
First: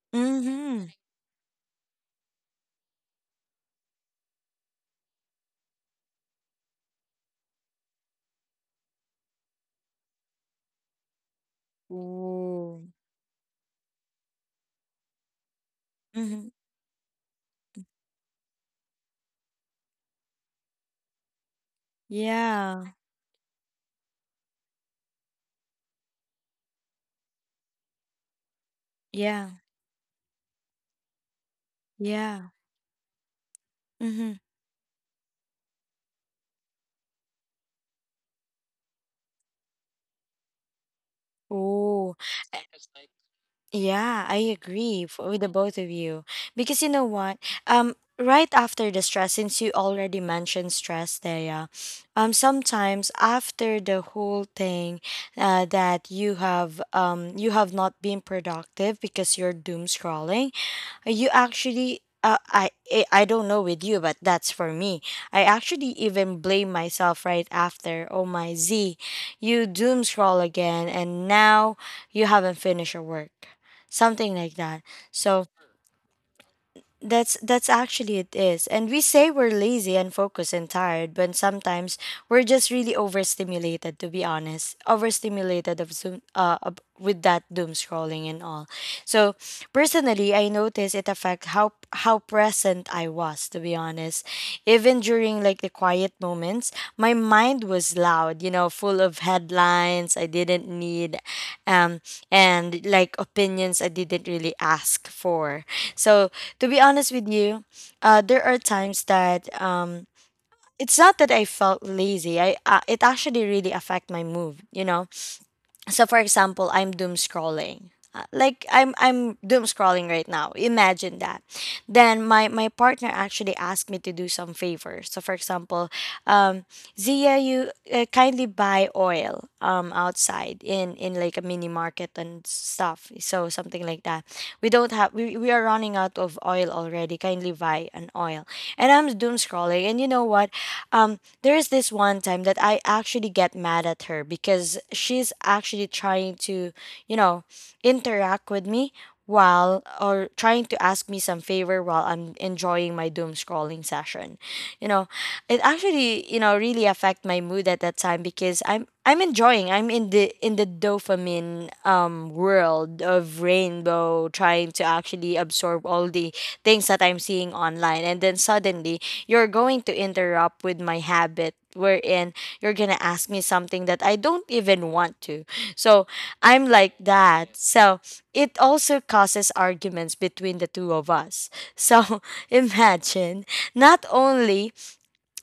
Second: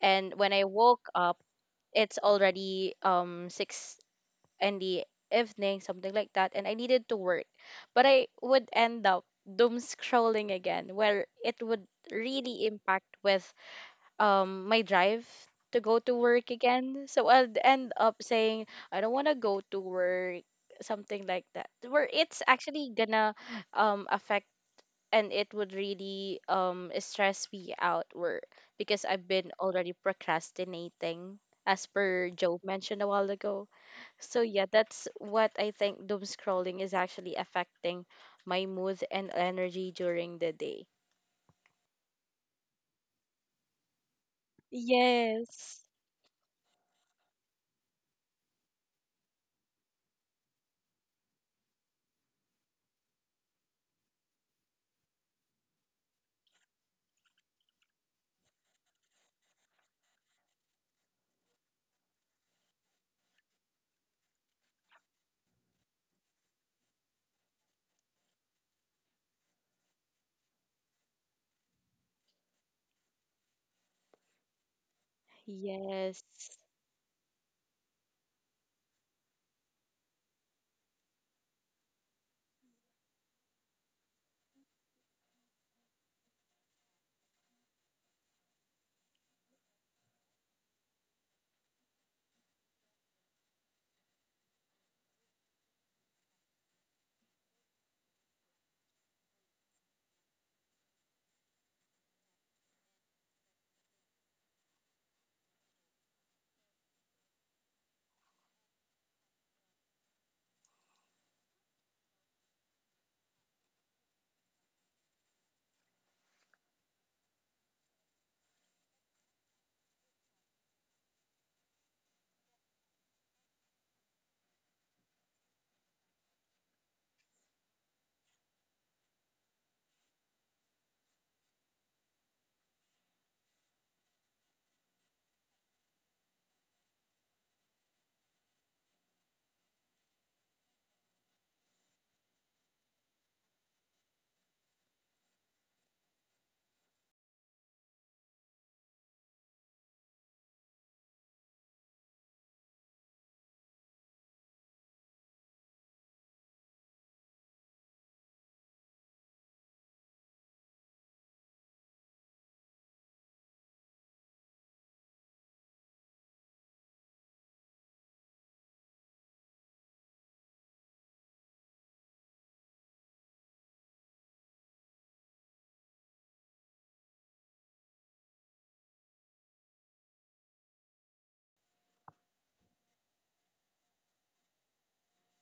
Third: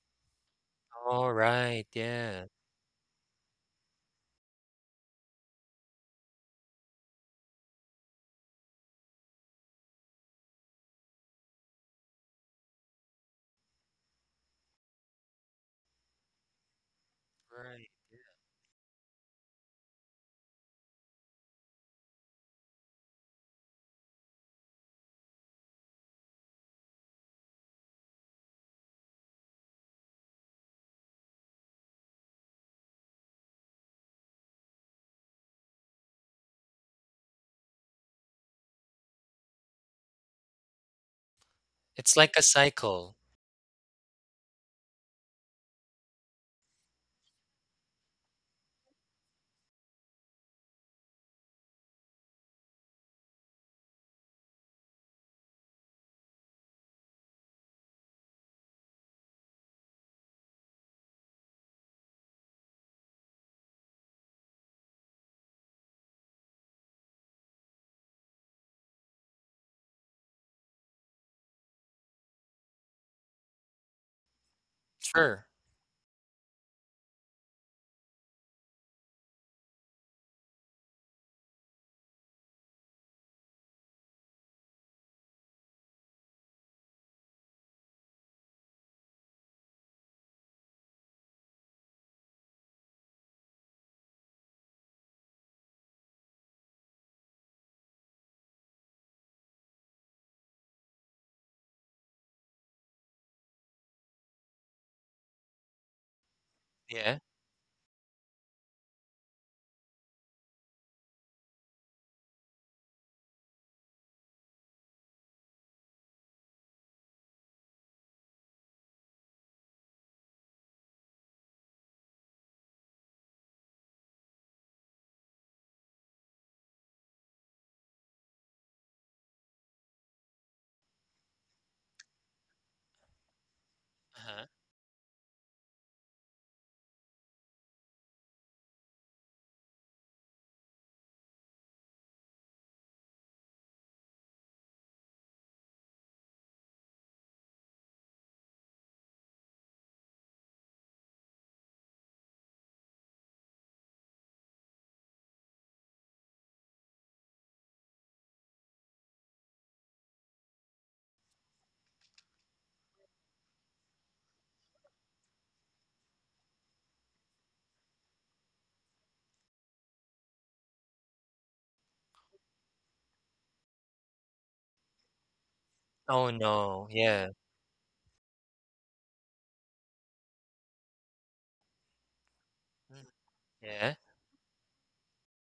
Speaker 3: And when I
Speaker 1: Mhm.
Speaker 3: woke
Speaker 2: All
Speaker 3: up,
Speaker 2: right,
Speaker 3: it's
Speaker 2: yeah,
Speaker 3: already 6 in the evening, something like that. And I needed to work. But I would end up doom scrolling again, where it would really
Speaker 1: Ooh.
Speaker 3: impact with my drive to go to work
Speaker 1: Mhm.
Speaker 3: again. So I'll
Speaker 2: right.
Speaker 3: end up saying I don't want to go to work, something like that. Where it's actually
Speaker 1: Yeah.
Speaker 3: gonna affect, and it would really stress me out, where because I've been
Speaker 1: Yeah.
Speaker 3: already procrastinating, as per
Speaker 1: Yeah.
Speaker 3: Joe mentioned a while ago. So
Speaker 1: Mhm.
Speaker 3: yeah, that's what I think doom scrolling is actually affecting my mood and energy during the day.
Speaker 2: It's
Speaker 1: Ooh.
Speaker 2: like a cycle.
Speaker 1: Uh, Yeah, I agree f with the
Speaker 3: Yes.
Speaker 1: both of you. Because you know what? Um, right after the stress, since you already mentioned stress there, yeah, sometimes after the whole thing, that you have not been productive because you're doom scrolling, you actually I don't know with you, but that's for me. I actually even blame myself right after. Oh my Z, you doom scroll again, and now you haven't finished your work, something like that.
Speaker 2: Sure,
Speaker 1: So
Speaker 3: Yes.
Speaker 1: that's actually it is. And we say we're lazy and focused and tired, but sometimes we're just really overstimulated to be honest. Overstimulated of with that doom scrolling and all. So personally, I noticed it affect how present I was to be honest. Even during like the quiet moments, my mind was loud, you know, full of headlines I didn't need um and like opinions I didn't really ask for. So to be honest
Speaker 2: yeah.
Speaker 1: with you, there are times that it's not that I felt lazy. I It actually really affect my mood. You know, so for example I'm doom scrolling. Like I'm doom scrolling right now, imagine that. Then my partner actually asked me to do some favors. So for example, um Zia, you kindly buy oil outside in like a mini market and stuff, so something like that.
Speaker 2: Uh-huh.
Speaker 1: We don't have we, we are running out of oil already, kindly buy an oil. And I'm doom scrolling and you know what, um there's this one time that I actually get mad at her because she's actually trying to, you know, interact with me while or trying to ask me some favor while I'm enjoying my doom scrolling session. You know, it actually, you know, really affect my mood at that time because I'm enjoying. I'm in the dopamine world of rainbow, trying to actually absorb all the things that I'm seeing online, and then suddenly you're going to interrupt with my habit, wherein you're going to ask me something that I don't even want to. So
Speaker 2: Oh,
Speaker 1: I'm
Speaker 2: no,
Speaker 1: like
Speaker 2: yeah,
Speaker 1: that. So it also causes arguments between the two of us. So
Speaker 2: mm,
Speaker 1: imagine,
Speaker 2: yeah.
Speaker 1: not only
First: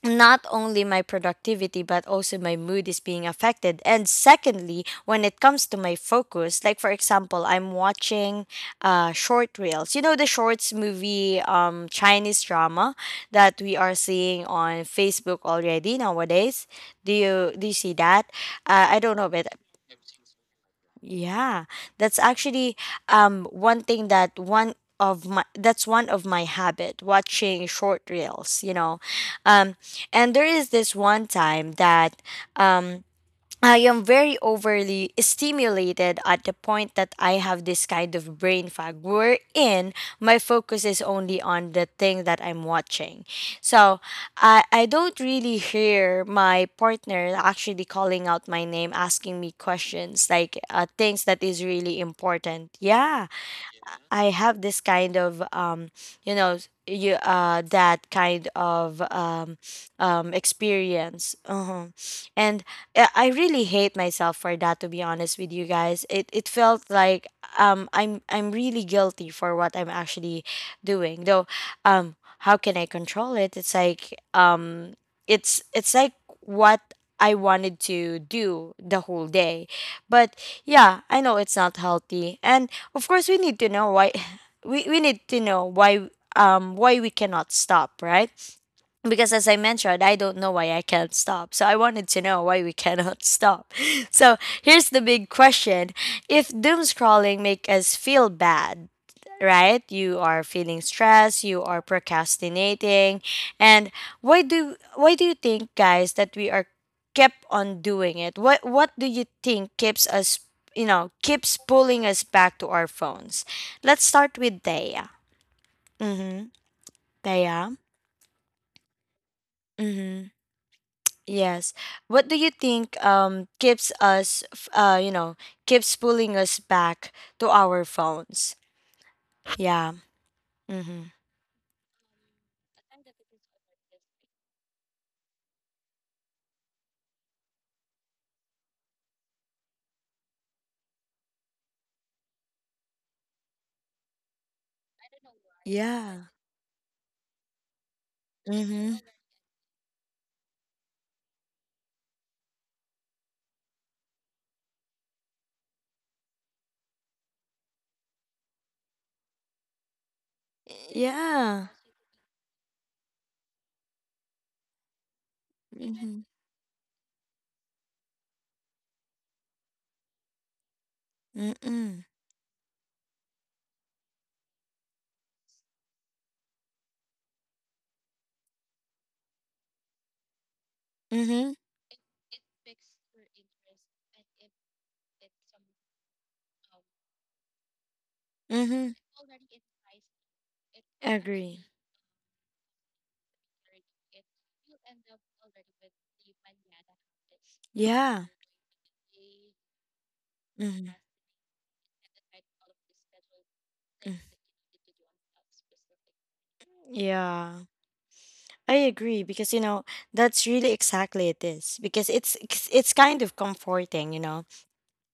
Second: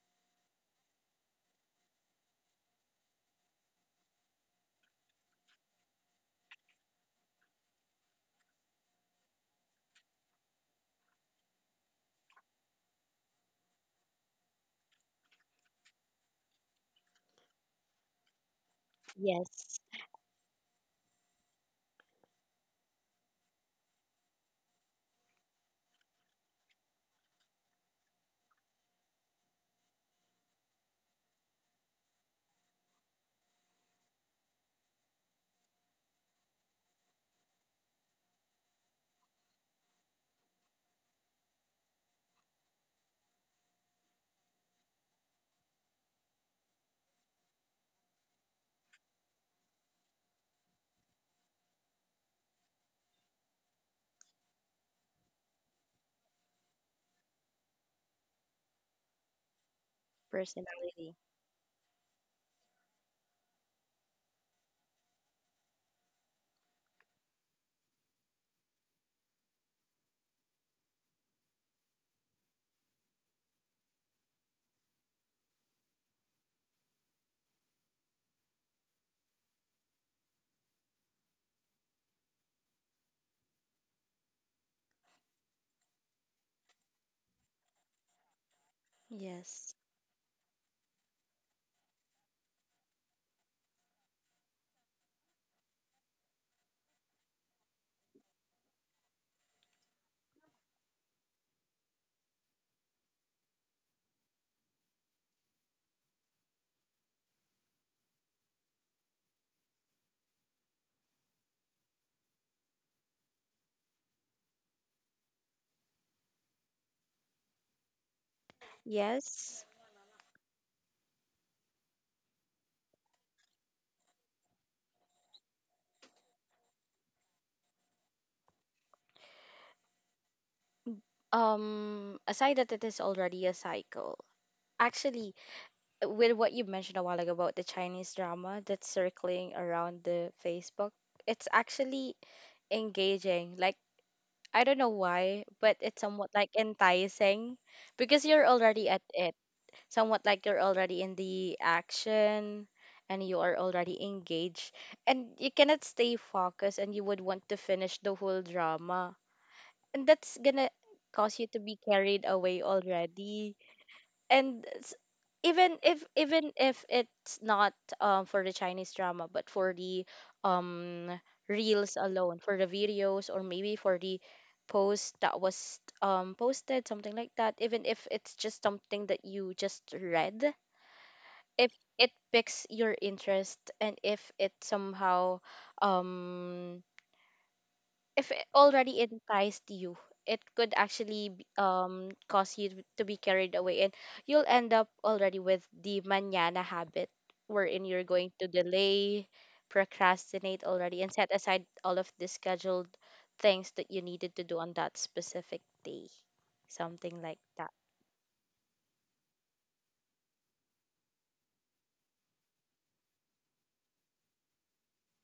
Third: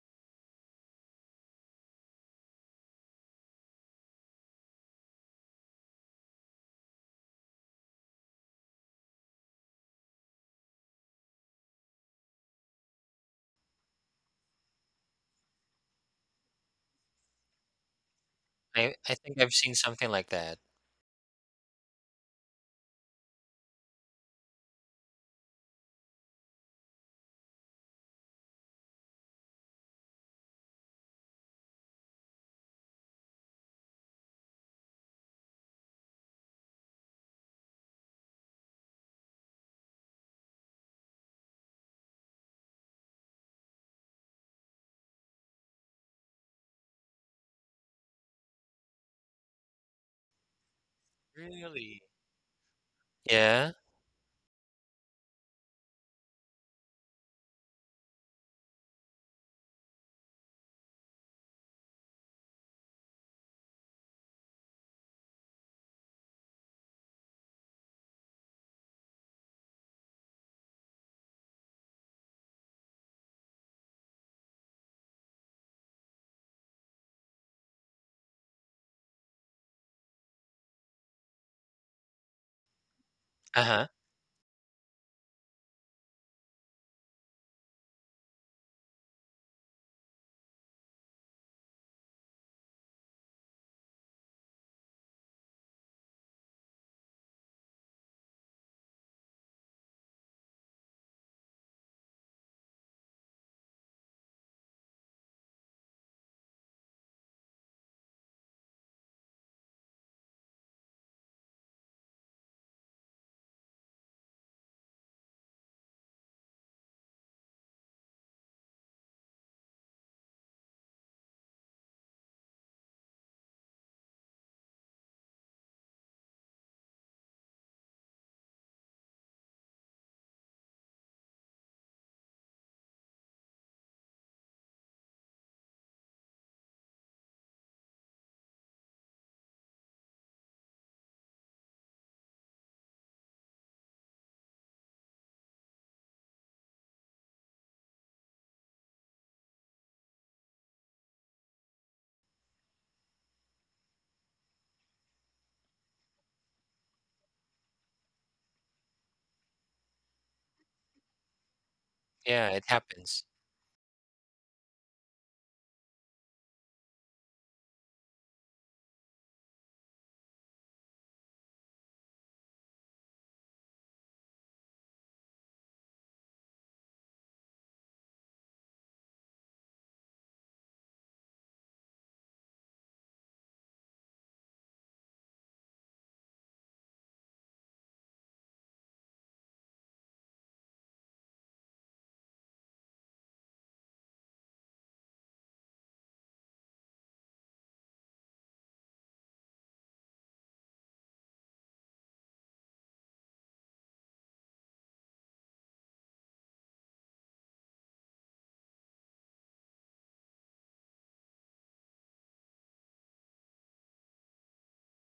Speaker 1: not only my productivity but also my mood is being affected. And secondly, when it comes to my focus, like for example I'm watching short reels, you know, the shorts movie, Chinese drama that we are seeing on Facebook already nowadays. Do you see that?
Speaker 2: I,
Speaker 1: I
Speaker 2: I
Speaker 1: don't know
Speaker 2: think
Speaker 1: but
Speaker 2: I've seen
Speaker 3: Yes,
Speaker 2: something like that.
Speaker 1: yeah, that's actually one thing that one of my that's one of my habit, watching short reels, you know. Um and there is this one time that um I am very overly stimulated at the point that I have this kind of brain fog wherein my focus is only on the thing that I'm watching. So I don't really hear my partner actually calling out my name, asking me questions like things that is really
Speaker 2: Really?
Speaker 1: important. Yeah.
Speaker 2: Yeah,
Speaker 1: I have this kind of you know s- you that kind of
Speaker 3: personality.
Speaker 1: experience. Uh-huh. And I really hate myself for that, to be honest with you guys. It felt like I'm really guilty for what I'm actually doing though. um how can I control it? It's like it's like what I wanted to do the whole day. But yeah, I know it's not healthy, and of course, we need to
Speaker 2: uh-huh,
Speaker 1: know why. We need to know why, why we cannot stop, right? Because as I
Speaker 3: Yes.
Speaker 1: mentioned, I don't know why I can't stop. So I wanted to know why we cannot stop. So here's the big question. If doom scrolling make us feel bad, right? You are feeling stressed, you are procrastinating. And why do you think guys that we are kept on doing it? What do you think keeps us, you know, keeps pulling us back to our phones? Let's start with Daya. Mhm. Daya.
Speaker 3: Yes.
Speaker 1: Mhm. Yes. What do you think keeps us you know, keeps pulling us back to our phones? Yeah. Mhm.
Speaker 3: Aside that it is already a cycle. Actually, with what you mentioned a while ago about the Chinese drama that's circling around the Facebook, it's actually engaging. Like, I don't know why, but it's
Speaker 1: Yeah.
Speaker 3: somewhat like enticing because you're already
Speaker 1: Mhm.
Speaker 3: at it, somewhat like you're already in the action, and you are already engaged and you cannot stay focused, and you would want to finish the whole drama, and that's gonna cause you to
Speaker 1: Yeah.
Speaker 3: be carried
Speaker 2: yeah, it
Speaker 3: away
Speaker 2: happens.
Speaker 3: already. And even if
Speaker 1: Mm-hmm.
Speaker 3: even if it's not for the Chinese drama, but for the um reels
Speaker 1: Mm-mm.
Speaker 3: alone, for the videos, or maybe for the post that was posted, something like that, even if it's just something that you just read,
Speaker 1: Mm-hmm.
Speaker 3: if it piques your interest, and if it somehow um if it
Speaker 1: Mm-hmm.
Speaker 3: already enticed you, it could actually
Speaker 1: Agree.
Speaker 3: cause you to be carried away, and you'll end up already with the manana habit, wherein you're going
Speaker 1: Yeah.
Speaker 3: to delay, procrastinate
Speaker 1: Mm-hmm.
Speaker 3: already, and set aside all of the scheduled things that you
Speaker 1: Mm.
Speaker 3: needed to do on that specific day, something like
Speaker 1: Yeah,
Speaker 3: that.
Speaker 1: I agree, because you know that's really exactly it is because it's it's kind of comforting, you know.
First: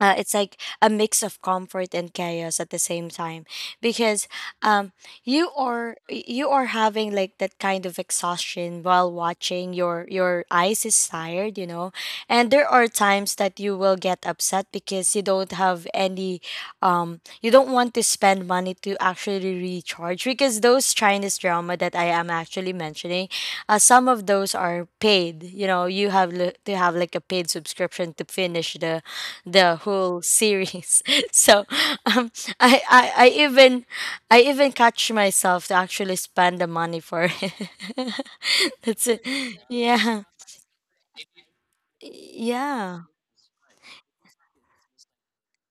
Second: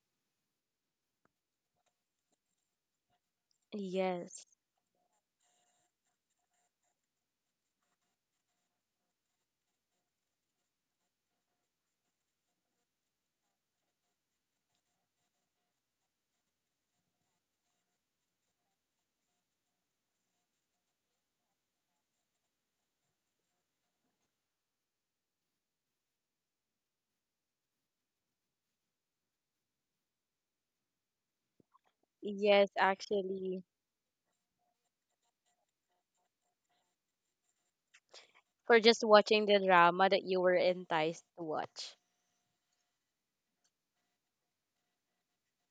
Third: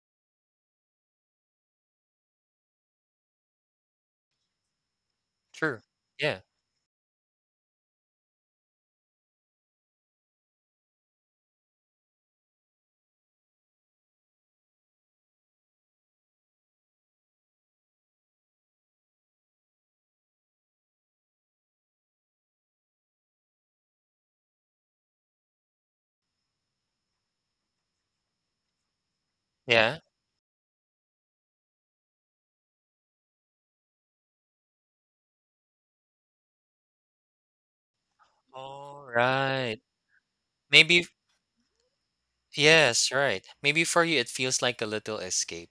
Speaker 1: Uh, it's like a mix of comfort and chaos at the same time because
Speaker 3: Yes.
Speaker 1: um,
Speaker 2: True, yeah,
Speaker 1: you are having like that kind of exhaustion while watching. Your eyes is tired, you know. And there are times that you will get upset because you don't have any you don't want to spend money to actually recharge because those Chinese drama that I am actually mentioning, some of those are paid. You know, you have to have like a paid subscription to finish the
Speaker 2: yeah.
Speaker 1: whole series. So um,
Speaker 3: Yes,
Speaker 1: I
Speaker 3: actually.
Speaker 1: even catch myself to actually spend the money for it.
Speaker 3: For just
Speaker 2: All
Speaker 1: That's it.
Speaker 3: watching the
Speaker 2: right.
Speaker 3: drama that
Speaker 1: Yeah.
Speaker 3: you were
Speaker 2: Maybe
Speaker 3: enticed to watch.
Speaker 1: Yeah.
Speaker 2: yes, right. Maybe for you it feels like a little escape.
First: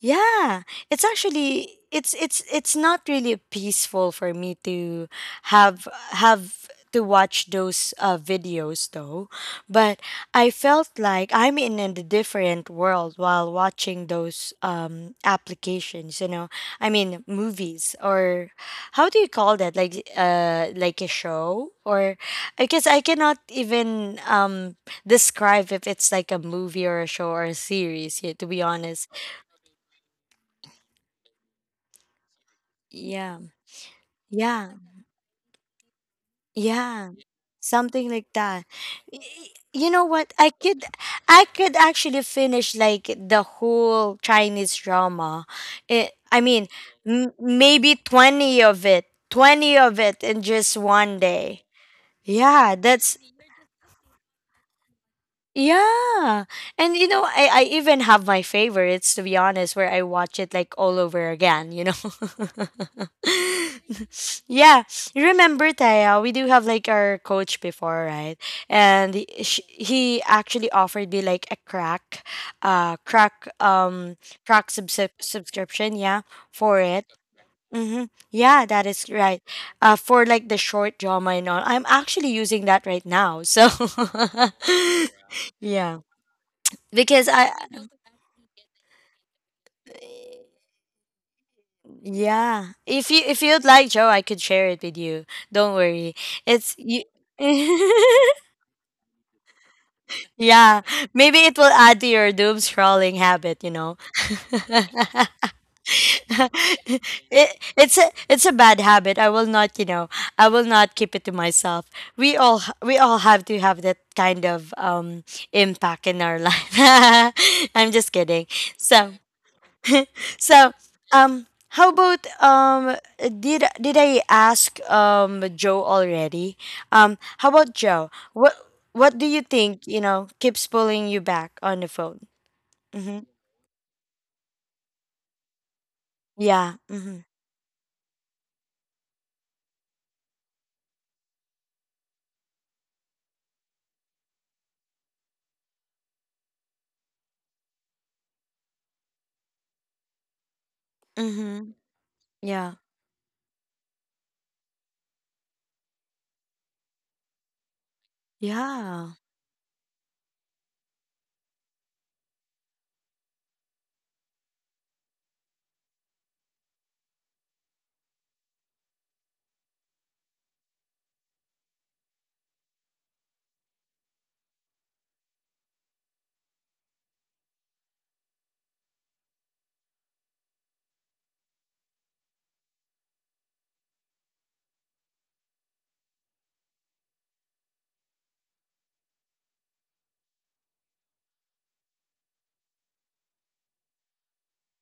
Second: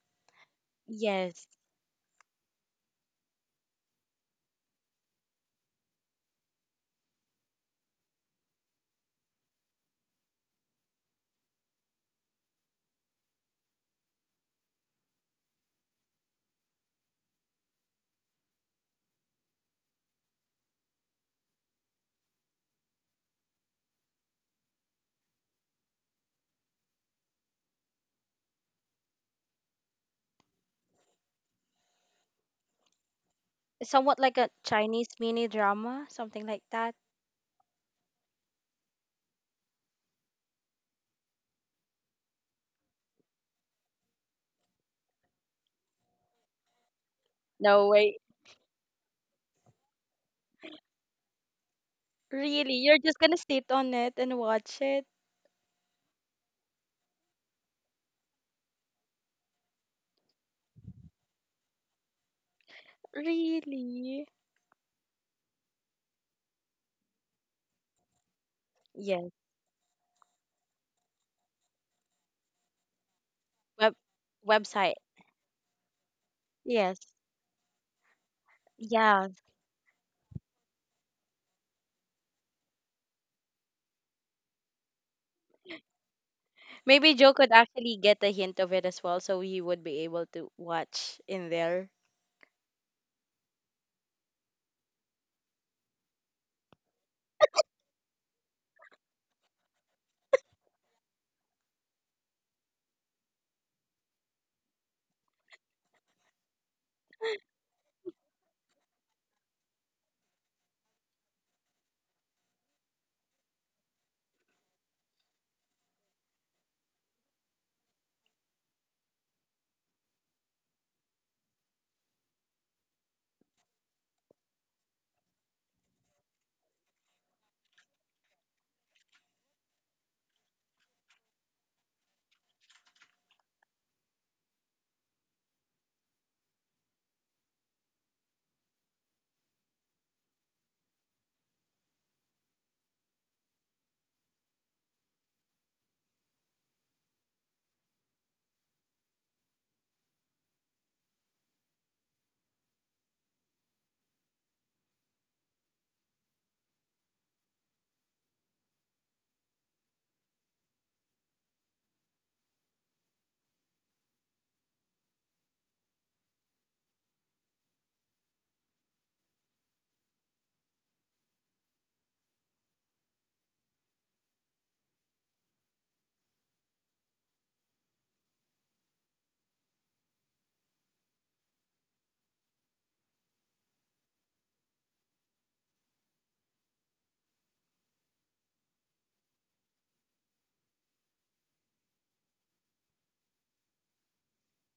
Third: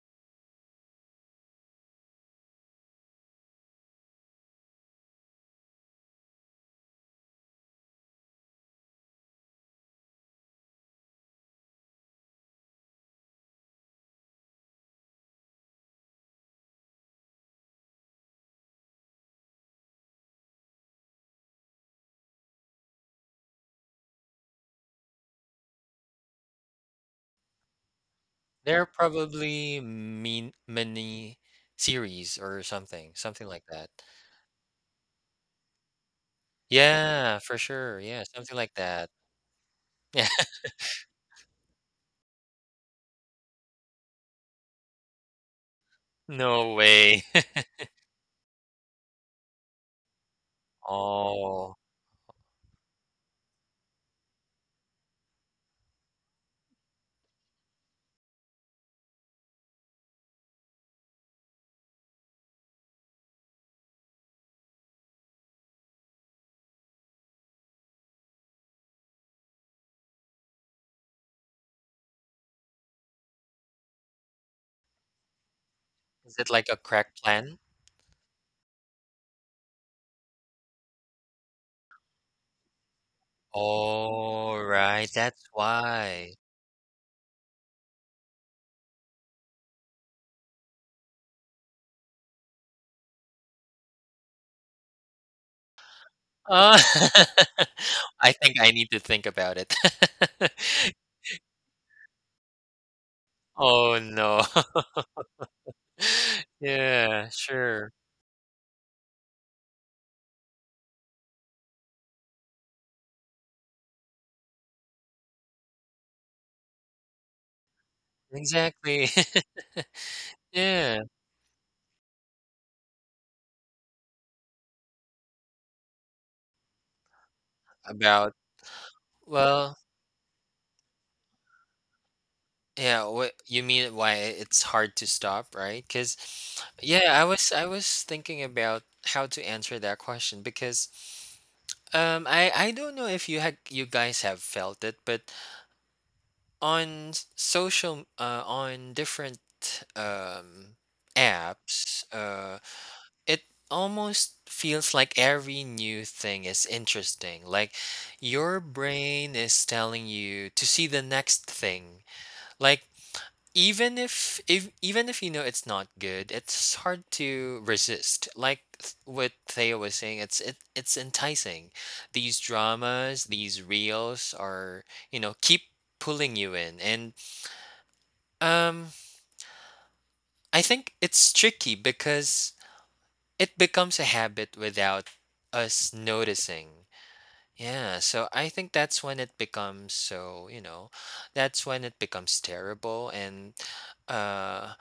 Speaker 1: Yeah, it's
Speaker 3: Yes,
Speaker 1: actually it's it's not really peaceful for me to have to watch those videos though, but I felt like I'm in a different world while watching those applications. You know, I mean movies or how do you call that? Like a show, or I guess I cannot even describe if it's like a movie or a show or a series. Yeah, to be
Speaker 2: There are
Speaker 1: honest.
Speaker 2: probably mean many series or something,
Speaker 1: Yeah.
Speaker 2: something like that.
Speaker 3: somewhat like a
Speaker 1: Yeah,
Speaker 3: Chinese mini drama, something like that.
Speaker 1: yeah,
Speaker 2: Yeah, for sure.
Speaker 1: something
Speaker 2: Yeah,
Speaker 1: like
Speaker 2: something
Speaker 1: that.
Speaker 2: like that.
Speaker 1: Y- You know what? I could actually finish like the whole Chinese drama. I mean,
Speaker 2: No way.
Speaker 3: No
Speaker 1: maybe
Speaker 3: way.
Speaker 1: 20 of it, 20 of it in just one day.
Speaker 2: Oh,
Speaker 1: Yeah,
Speaker 3: Really? You're
Speaker 1: that's—
Speaker 3: just gonna sit on it and watch it?
Speaker 1: Yeah. And you know, I even have my favorites, to be honest, where I watch it like all over again, you know.
Speaker 3: Really?
Speaker 1: yeah. You remember Taya, we do have like our coach before, right? And he,
Speaker 3: Yes.
Speaker 1: he actually offered me like a crack, crack
Speaker 3: Web
Speaker 1: crack
Speaker 3: website.
Speaker 1: subscription, yeah,
Speaker 2: is it like a
Speaker 1: for
Speaker 3: Yes.
Speaker 1: it.
Speaker 2: crack plan?
Speaker 1: Mm-hmm. Yeah, that is
Speaker 3: Yeah.
Speaker 1: right. For like the short drama and all, I'm actually using that right now. So,
Speaker 2: All right, that's
Speaker 1: yeah,
Speaker 2: why.
Speaker 3: Maybe
Speaker 1: because
Speaker 3: Joe
Speaker 1: I,
Speaker 3: could actually get a hint of it as well, so he would be able to watch in there.
Speaker 1: yeah, if you if you'd like, Joe, I could share it with you. Don't worry, it's
Speaker 2: Uh,
Speaker 1: you.
Speaker 2: I think I need to think about it.
Speaker 1: yeah, maybe it will add to your doom scrolling habit. You know.
Speaker 2: Oh no. Yeah,
Speaker 1: it,
Speaker 2: sure.
Speaker 1: it's a bad habit. I will not, you know, I will not keep it to myself. We all have to have that kind of impact in our life. I'm just kidding.
Speaker 2: Exactly.
Speaker 1: So so
Speaker 2: Yeah,
Speaker 1: um how about did I ask Joe already? How about Joe?
Speaker 2: about
Speaker 1: What do you
Speaker 2: well,
Speaker 1: think, keeps pulling you back on the phone?
Speaker 2: yeah,
Speaker 1: Mm-hmm.
Speaker 2: what you mean why it's hard to stop, right? Because
Speaker 1: Yeah. Mm-hmm.
Speaker 2: yeah, I was thinking about how to answer that question because I don't know if you guys have felt it, but on social on different um
Speaker 1: Mm-hmm.
Speaker 2: apps,
Speaker 1: Yeah.
Speaker 2: it almost feels like every new thing is interesting. Like your
Speaker 1: Yeah.
Speaker 2: brain is telling you to see the next thing. Like even if even if you know it's not good, it's hard to resist. Like what Theo was saying, it's enticing. These dramas, these reels are, you know, keep pulling you in. And um I think it's tricky because it becomes a habit without us noticing. Yeah, so I think that's when it becomes so, you know, that's when it becomes terrible and uh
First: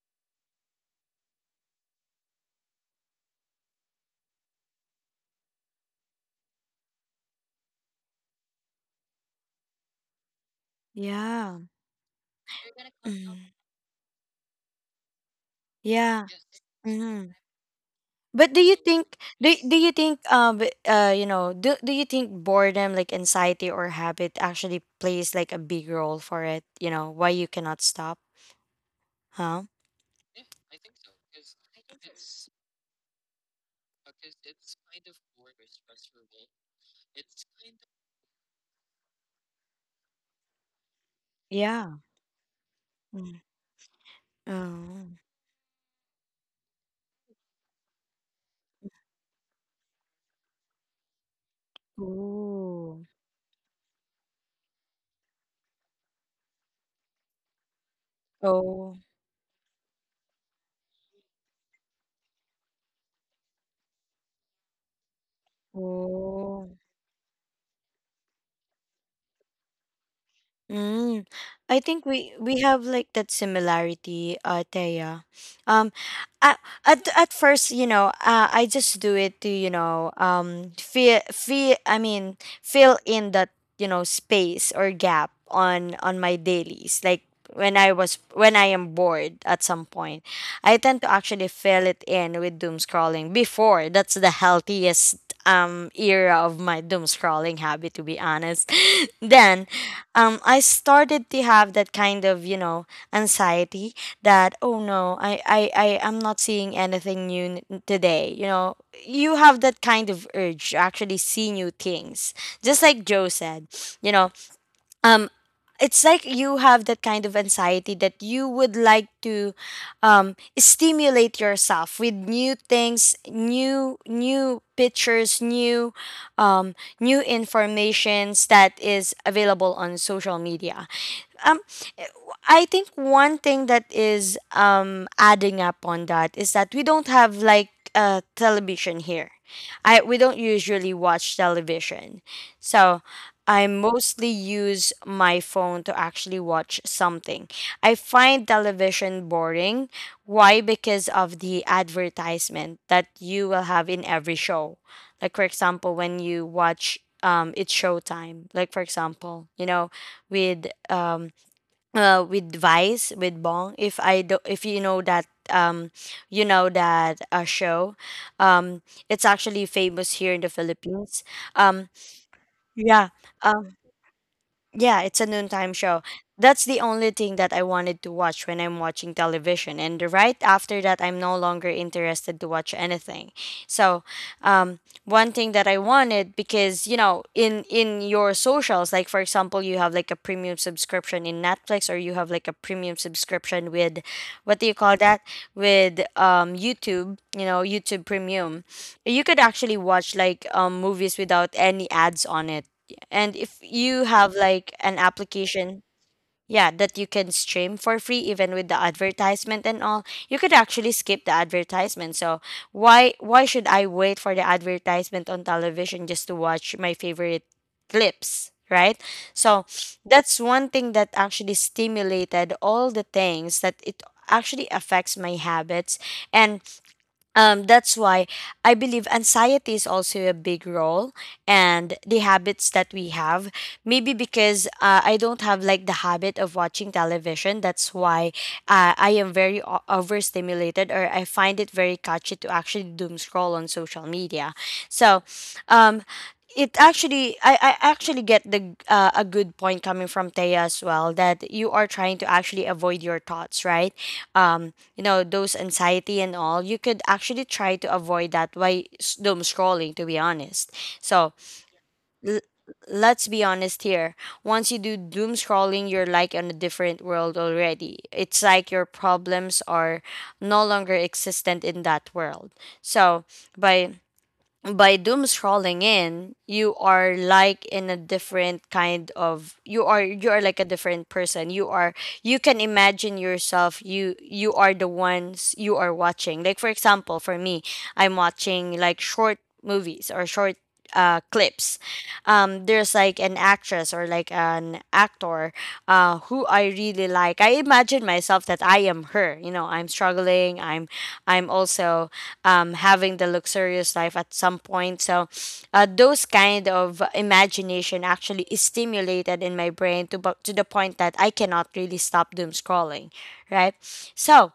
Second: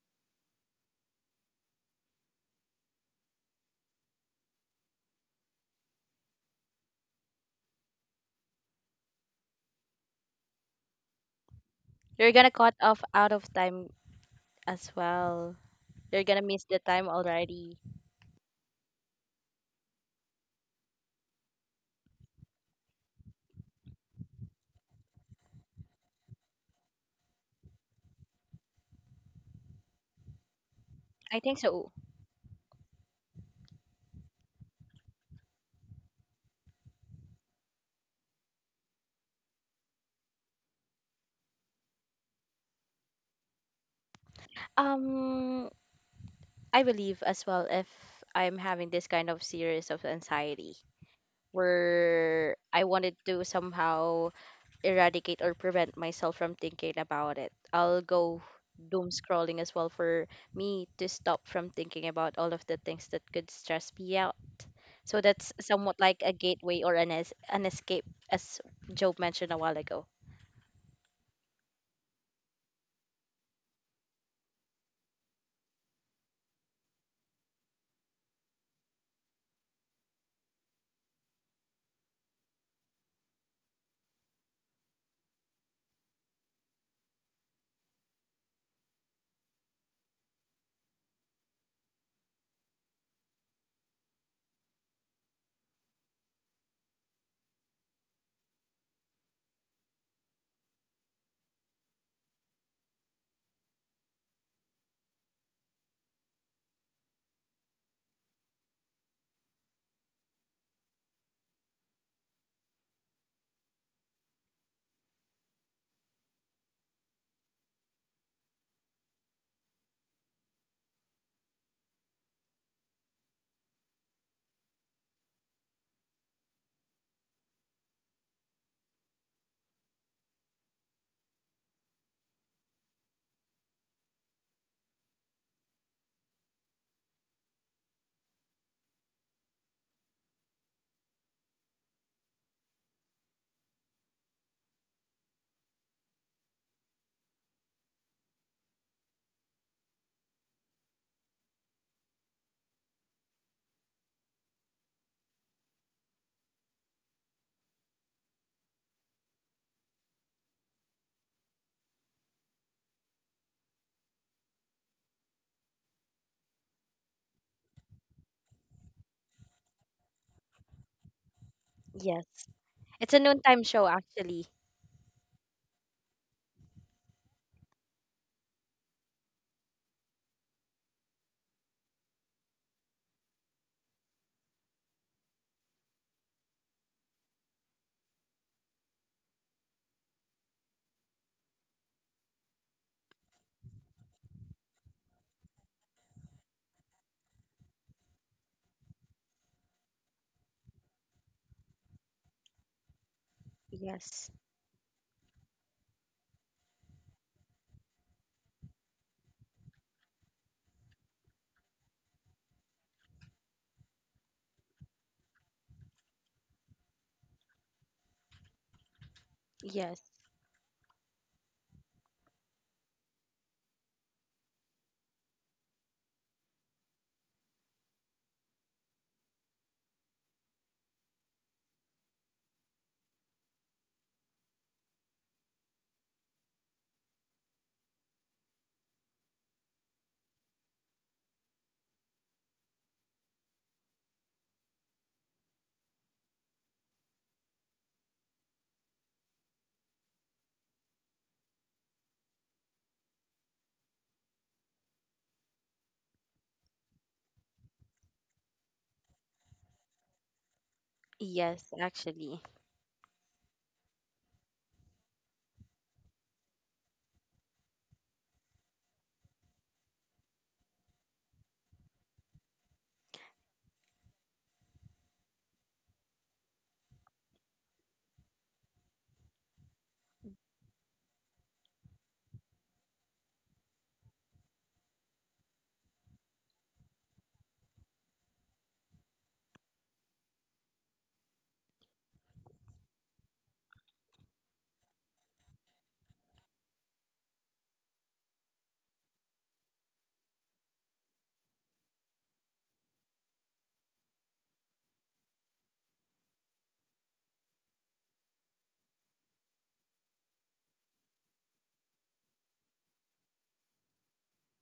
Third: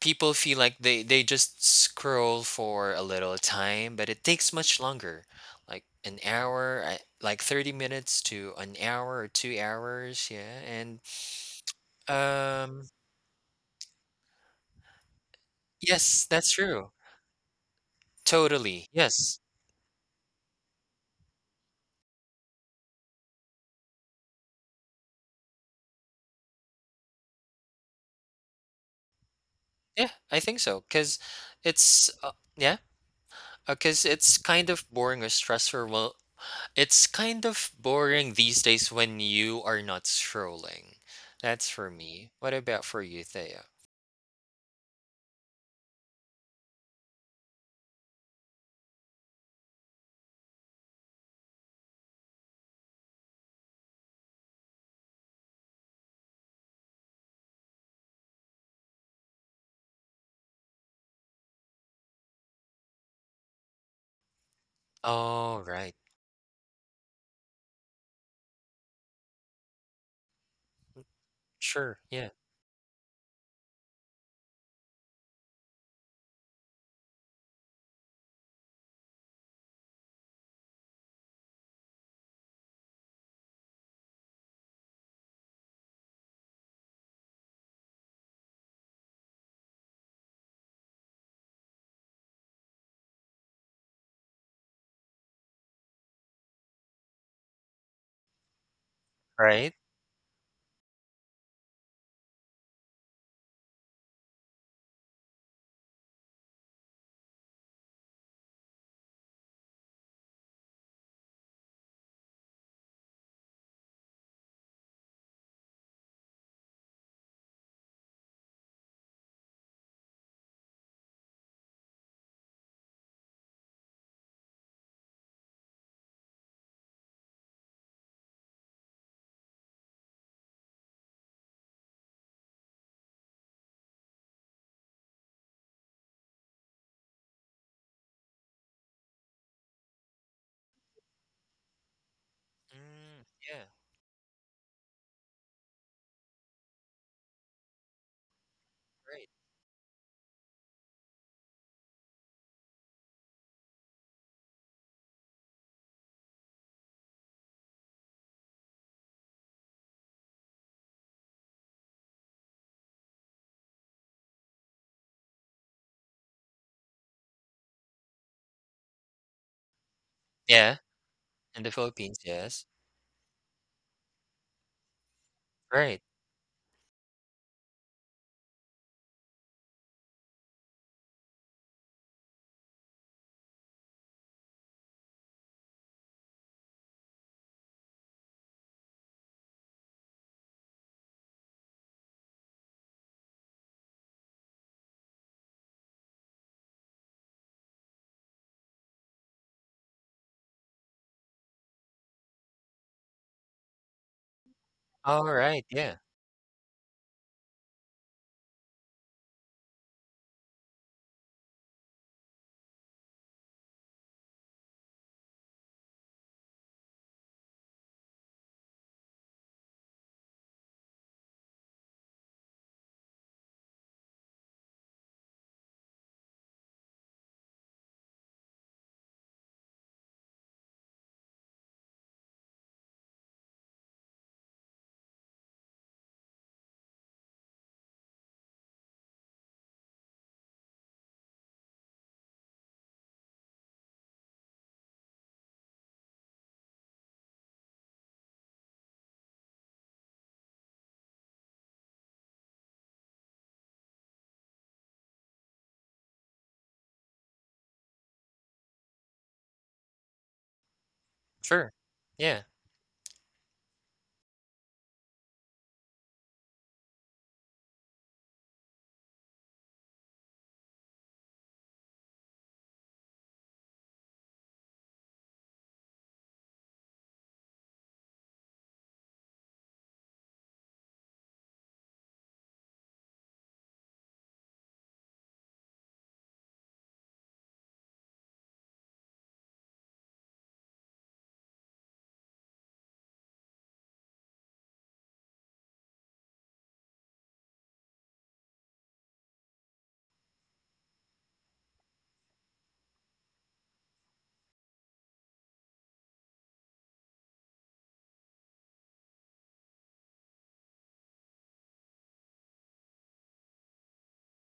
Speaker 2: people feel like they just scroll for a little time, but it takes much longer. Like an hour, like 30 minutes to an hour or 2 hours, yeah. And
Speaker 1: Yeah.
Speaker 3: You're gonna cut
Speaker 2: um
Speaker 3: off out
Speaker 1: you
Speaker 3: of time as well. You're
Speaker 2: yes,
Speaker 1: Yeah.
Speaker 3: gonna
Speaker 2: that's
Speaker 3: miss the
Speaker 2: true.
Speaker 3: time
Speaker 1: hmm
Speaker 3: already.
Speaker 1: But do you
Speaker 2: Totally.
Speaker 1: think
Speaker 2: Yes.
Speaker 1: do you think do you think boredom like anxiety or habit actually plays like a big role for it, you know, why you cannot stop? huh
Speaker 2: Yeah, I think so, cuz
Speaker 3: I think so.
Speaker 2: it's yeah. Because it's kind of boring or stressful. Well, it's kind of boring these days when you are not strolling. That's for
Speaker 1: yeah.
Speaker 2: me. What about for you,
Speaker 1: mm.
Speaker 2: Thea?
Speaker 3: Um, I believe as well, if I'm having this kind of series of anxiety where I
Speaker 1: Oh,
Speaker 3: wanted to somehow eradicate or prevent myself from thinking about it, I'll go
Speaker 1: oh.
Speaker 3: doom scrolling as well for me to stop from thinking about all of the things that could stress me out. So that's
Speaker 2: Oh,
Speaker 1: Oh,
Speaker 2: right.
Speaker 3: somewhat like a
Speaker 1: oh.
Speaker 3: gateway, or an escape, as Job mentioned a while ago.
Speaker 1: Mm. I
Speaker 2: Sure.
Speaker 1: think
Speaker 2: Yeah.
Speaker 1: we have like that similarity, Thea. Um, I, at first, you know, I just do it to, you know, fill in that, you know, space or gap on my dailies. Like when I am bored at some point, I tend to actually fill it in with doom scrolling before. That's the healthiest era of my doom scrolling habit, to be honest. Then
Speaker 2: Right?
Speaker 1: I started to have that kind of, you know, anxiety that, oh no, I am not seeing anything today. You know, you have that kind of urge to actually see new things. Just like Joe said, you know, um it's like you have that kind of anxiety that you would like to, stimulate yourself with new things, new pictures, new, um, new informations that is available on social media, um, I think one thing that is adding up on that is that we don't have like television here. I We don't usually watch television, so
Speaker 2: Mm, yeah.
Speaker 1: I mostly use my phone to actually watch something. I find
Speaker 2: Right.
Speaker 1: television boring. Why? Because of the advertisement that you will have in every show. Like for example, when you watch, it's showtime. Like for example, you know, with um with Vice with Bong. If I do, If you know that, you know that, show, um, it's actually famous here in the
Speaker 2: Yeah.
Speaker 1: Philippines.
Speaker 2: In the
Speaker 1: Um,
Speaker 2: Philippines,
Speaker 3: Yes.
Speaker 2: yes.
Speaker 1: yeah.
Speaker 3: It's a noontime
Speaker 1: Um,
Speaker 3: show, actually.
Speaker 1: yeah, it's a noontime
Speaker 2: Right.
Speaker 1: show. That's the only thing that I wanted to watch when I'm watching television. And right after that, I'm no longer interested to watch anything. So, um, one thing that I wanted, because, you know, in your socials, like for example, you have like a premium subscription in Netflix, or you have like a premium subscription with, what do you call that? With YouTube, you know, YouTube Premium. You could actually watch like movies without any ads on it, and if you
Speaker 3: Yes.
Speaker 1: have like an
Speaker 2: All right.
Speaker 1: application,
Speaker 2: Yeah.
Speaker 1: yeah, that you can stream for free, even with the advertisement and all, you could actually skip the advertisement. So why should I wait for the advertisement on television just to watch my favorite clips, right? So
Speaker 3: Yes.
Speaker 1: that's one thing that actually stimulated all the things that it actually affects my habits, and that's why I believe anxiety is also a big role and the habits that we have. Maybe because I don't have like the habit of watching television. That's why I am very overstimulated, or I find it very catchy to actually doom scroll on social media. So, um, it actually, I actually get the a good point coming from Taya as well, that you are trying to actually avoid your thoughts, right? Um, you know, those anxiety and all, you could actually try to avoid that by doom scrolling, to be honest. So
Speaker 3: Yes,
Speaker 2: Sure.
Speaker 3: actually.
Speaker 2: Yeah.
Speaker 1: l- let's be honest here. Once you do doom scrolling, you're like in a different world already. It's like your problems are no longer existent in that world. So by doom scrolling in, you are like in a different kind of, you are, you are like a different person. You are, you can imagine yourself, you are the ones you are watching. Like for example, for me, I'm watching like short movies or short clips. Um, there's like an actress or like an actor who I really like. I imagine myself that I am her, you know. I'm struggling, I'm also, having the luxurious life at some point. So, those kind of imagination actually is stimulated in my brain to to the point that I cannot really stop doom scrolling, right? So,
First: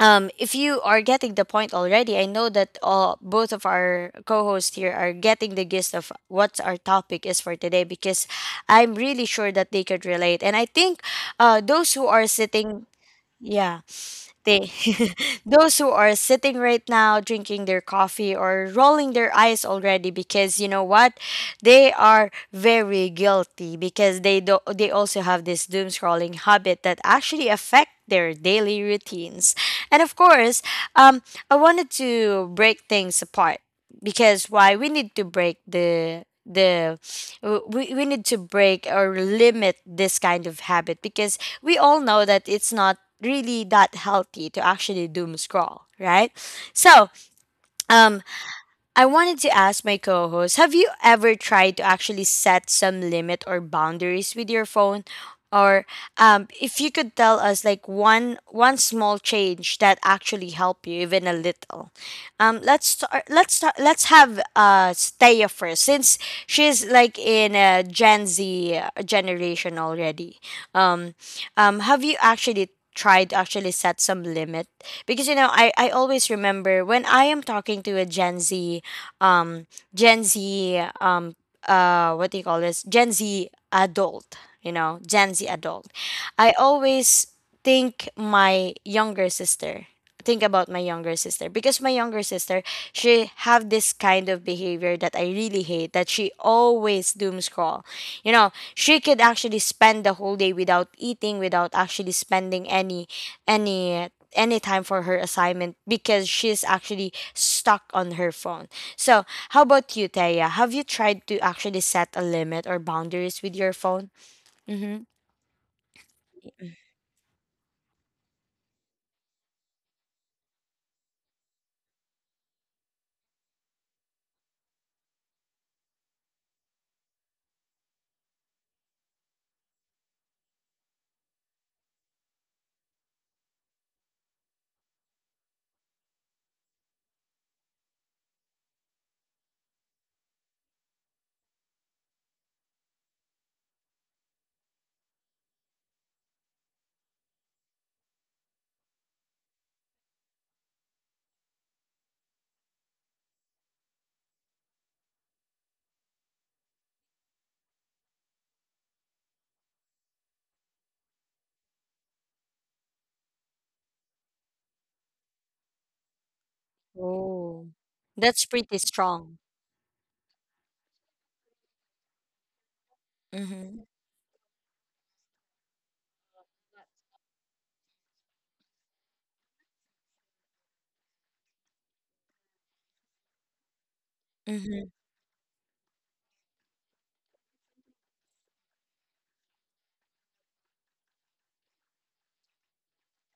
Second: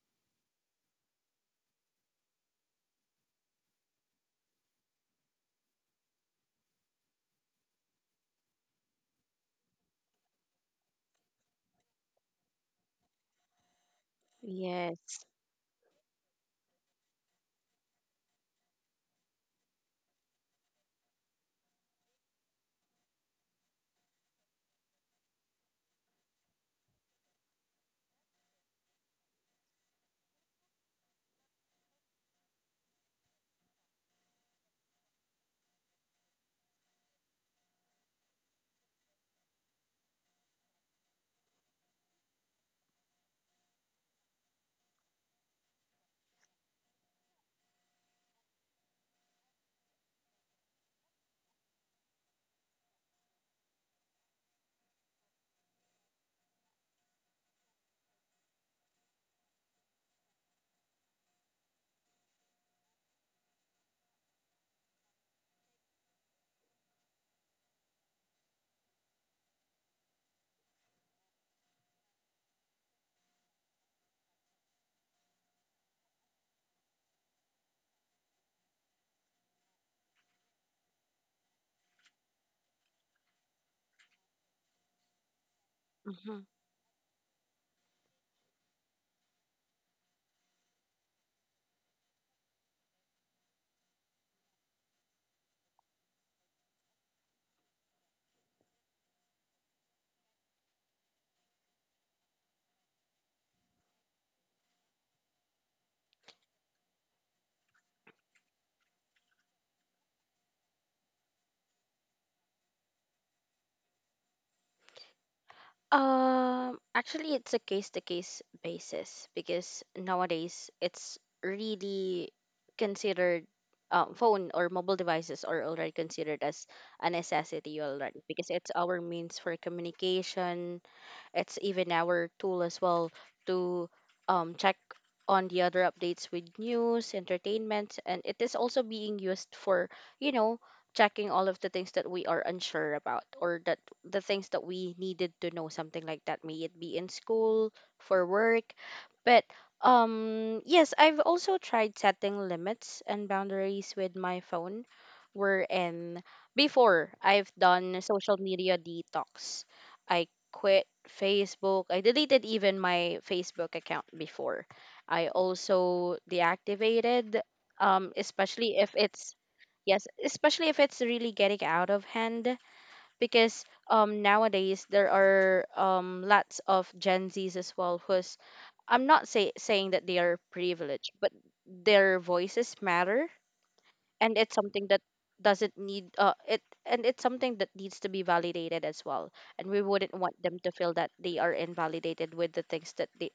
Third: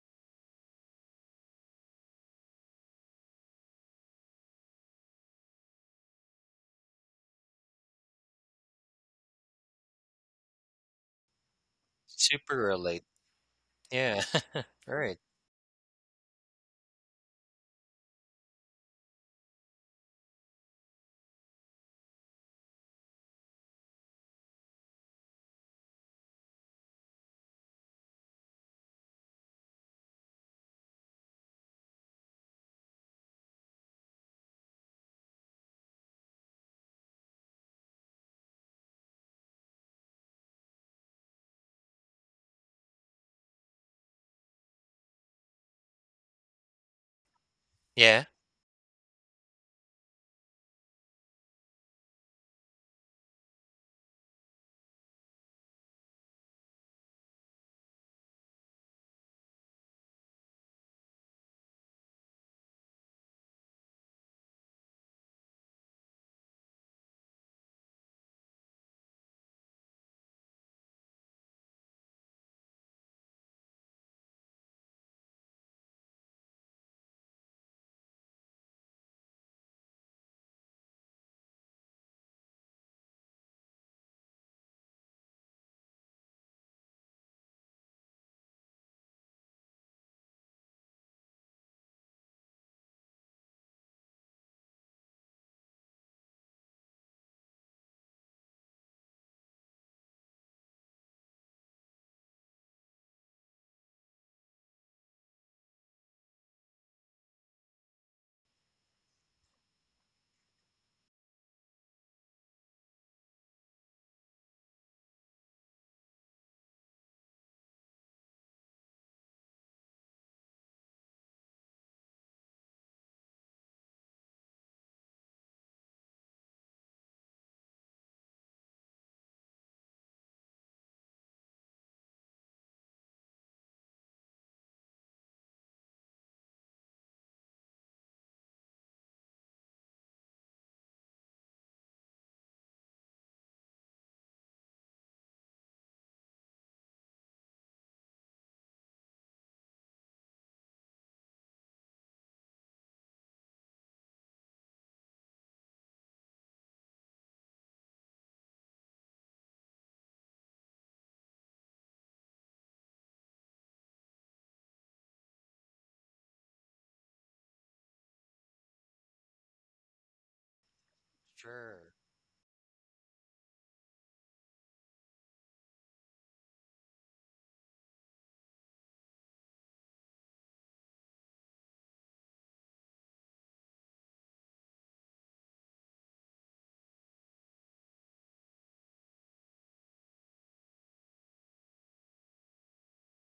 Speaker 1: if you are getting the point already, I know that all both of our co-hosts here are getting the gist of what our topic is for today, because I'm really sure that they could relate, and I think those who are
Speaker 2: Super
Speaker 1: sitting,
Speaker 2: relate.
Speaker 1: yeah,
Speaker 2: Yeah. All
Speaker 1: they,
Speaker 2: right.
Speaker 3: Yes.
Speaker 1: those who are sitting right now drinking their coffee or rolling their eyes already, because you know what, they are very guilty, because they also have this doom scrolling habit that actually affect their daily routines. And of course, um, I wanted to break things apart, because why we need to break we need to break or limit this kind of habit, because we all know that it's not really that healthy to actually doom scroll, right? So, um,
Speaker 2: Yeah.
Speaker 1: I wanted to ask my co host, have you ever tried to actually set some limit or boundaries with your phone? Or if you could tell us like one small change that actually helped you, even a little. Let's have Steya first, since she's like in a Gen Z generation already. Um, have you actually tried to actually set some limit, because you know, I always remember when I am talking to a Gen Z um gen z um what do you call this, Gen Z adult, you know, Gen Z adult.
Speaker 3: Mhm.
Speaker 1: I always think my younger sister, think about my younger sister, because my younger sister, she have this kind of behavior that I really hate, that she always doom scroll. You know, she could actually spend the whole day without eating, without actually spending any any any time for her assignment, because she's actually stuck on her phone. So, how about you, Taya? Have you tried to actually set a limit or boundaries with your phone? Mm-hmm.
Speaker 3: Actually, it's a case to case basis, because nowadays it's really considered phone or mobile devices are already considered as a necessity already because it's our means for communication. It's even our tool as well to check on the other updates with news, entertainment, and it is also being used for, you know, checking all of the things that we are unsure about, or that the things that we needed to know, something like that, may it be in school, for work. But yes, I've also tried setting limits and boundaries with my phone. Wherein before I've done social media detox. I quit Facebook. I deleted even my Facebook account before. I also deactivated,
Speaker 1: Oh, that's pretty
Speaker 3: especially if
Speaker 1: strong.
Speaker 3: it's, yes, especially if it's really getting out
Speaker 2: Sure.
Speaker 3: of hand, because
Speaker 1: Mm-hmm.
Speaker 3: nowadays there are lots of Gen Zs as well who's, I'm not saying that they are privileged, but their voices matter, and it's something
Speaker 1: Mm-hmm.
Speaker 3: that doesn't need it and it's something that needs to be validated as well, and we wouldn't want them to feel that they are invalidated with the things that they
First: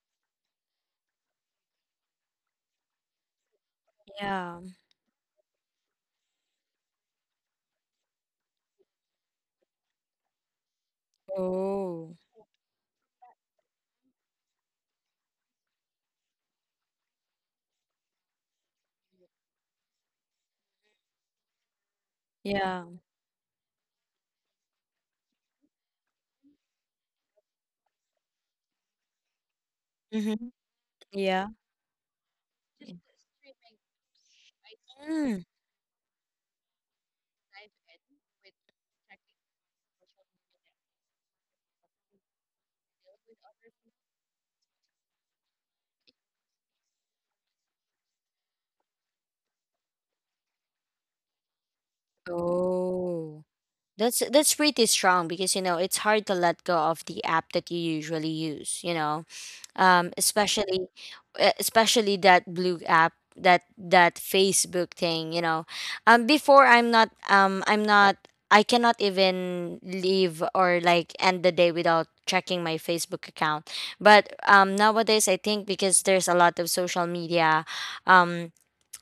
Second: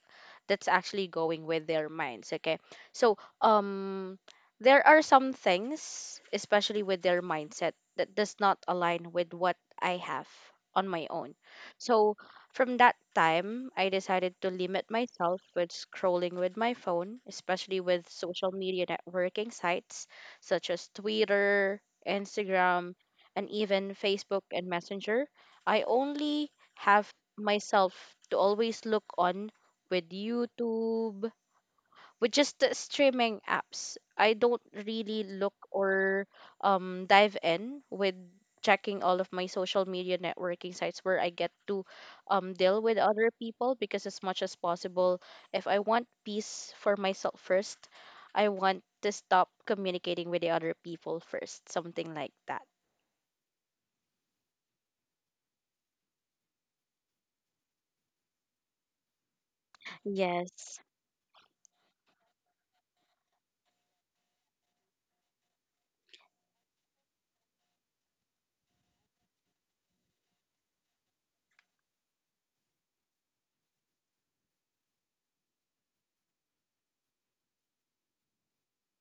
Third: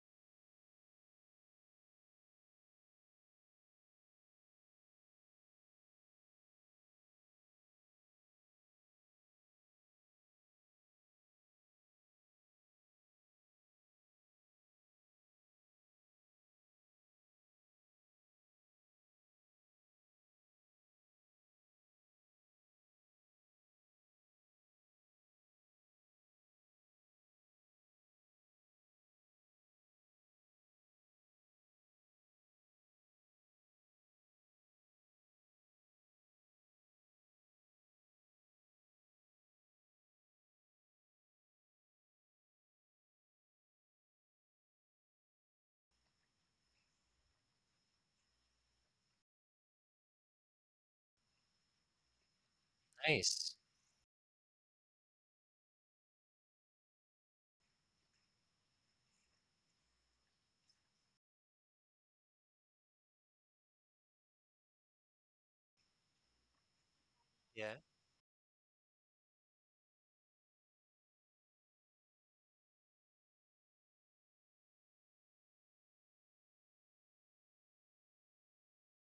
Speaker 3: that's actually going with their minds. Okay. So um
Speaker 1: Yeah.
Speaker 3: there are some things, especially with their mindset, that does not align with what I have on my own.
Speaker 1: Oh,
Speaker 3: So from that time I decided to limit myself with scrolling with my phone, especially with social media networking sites such as Twitter,
Speaker 1: yeah.
Speaker 3: Instagram, and even Facebook and Messenger. I only have myself to always look on with
Speaker 1: Mm-hmm.
Speaker 3: YouTube,
Speaker 1: Yeah.
Speaker 3: with just the streaming apps. I don't really
Speaker 1: Mm.
Speaker 3: look or dive in with checking all of my social media networking sites where I get to deal with other people, because as much as possible, if I want peace for myself first, I want to stop communicating with the other people first, something like that.
Speaker 1: Oh,
Speaker 2: Nice.
Speaker 1: that's pretty strong, because you know it's hard to let go of the app that you usually use, you know. Um,
Speaker 3: Yes.
Speaker 1: especially especially that blue app, that that Facebook thing, you know. Before,
Speaker 2: Yeah.
Speaker 1: I'm not, I cannot even leave or like end the day without checking my Facebook account. But nowadays, I think because there's a lot of social media um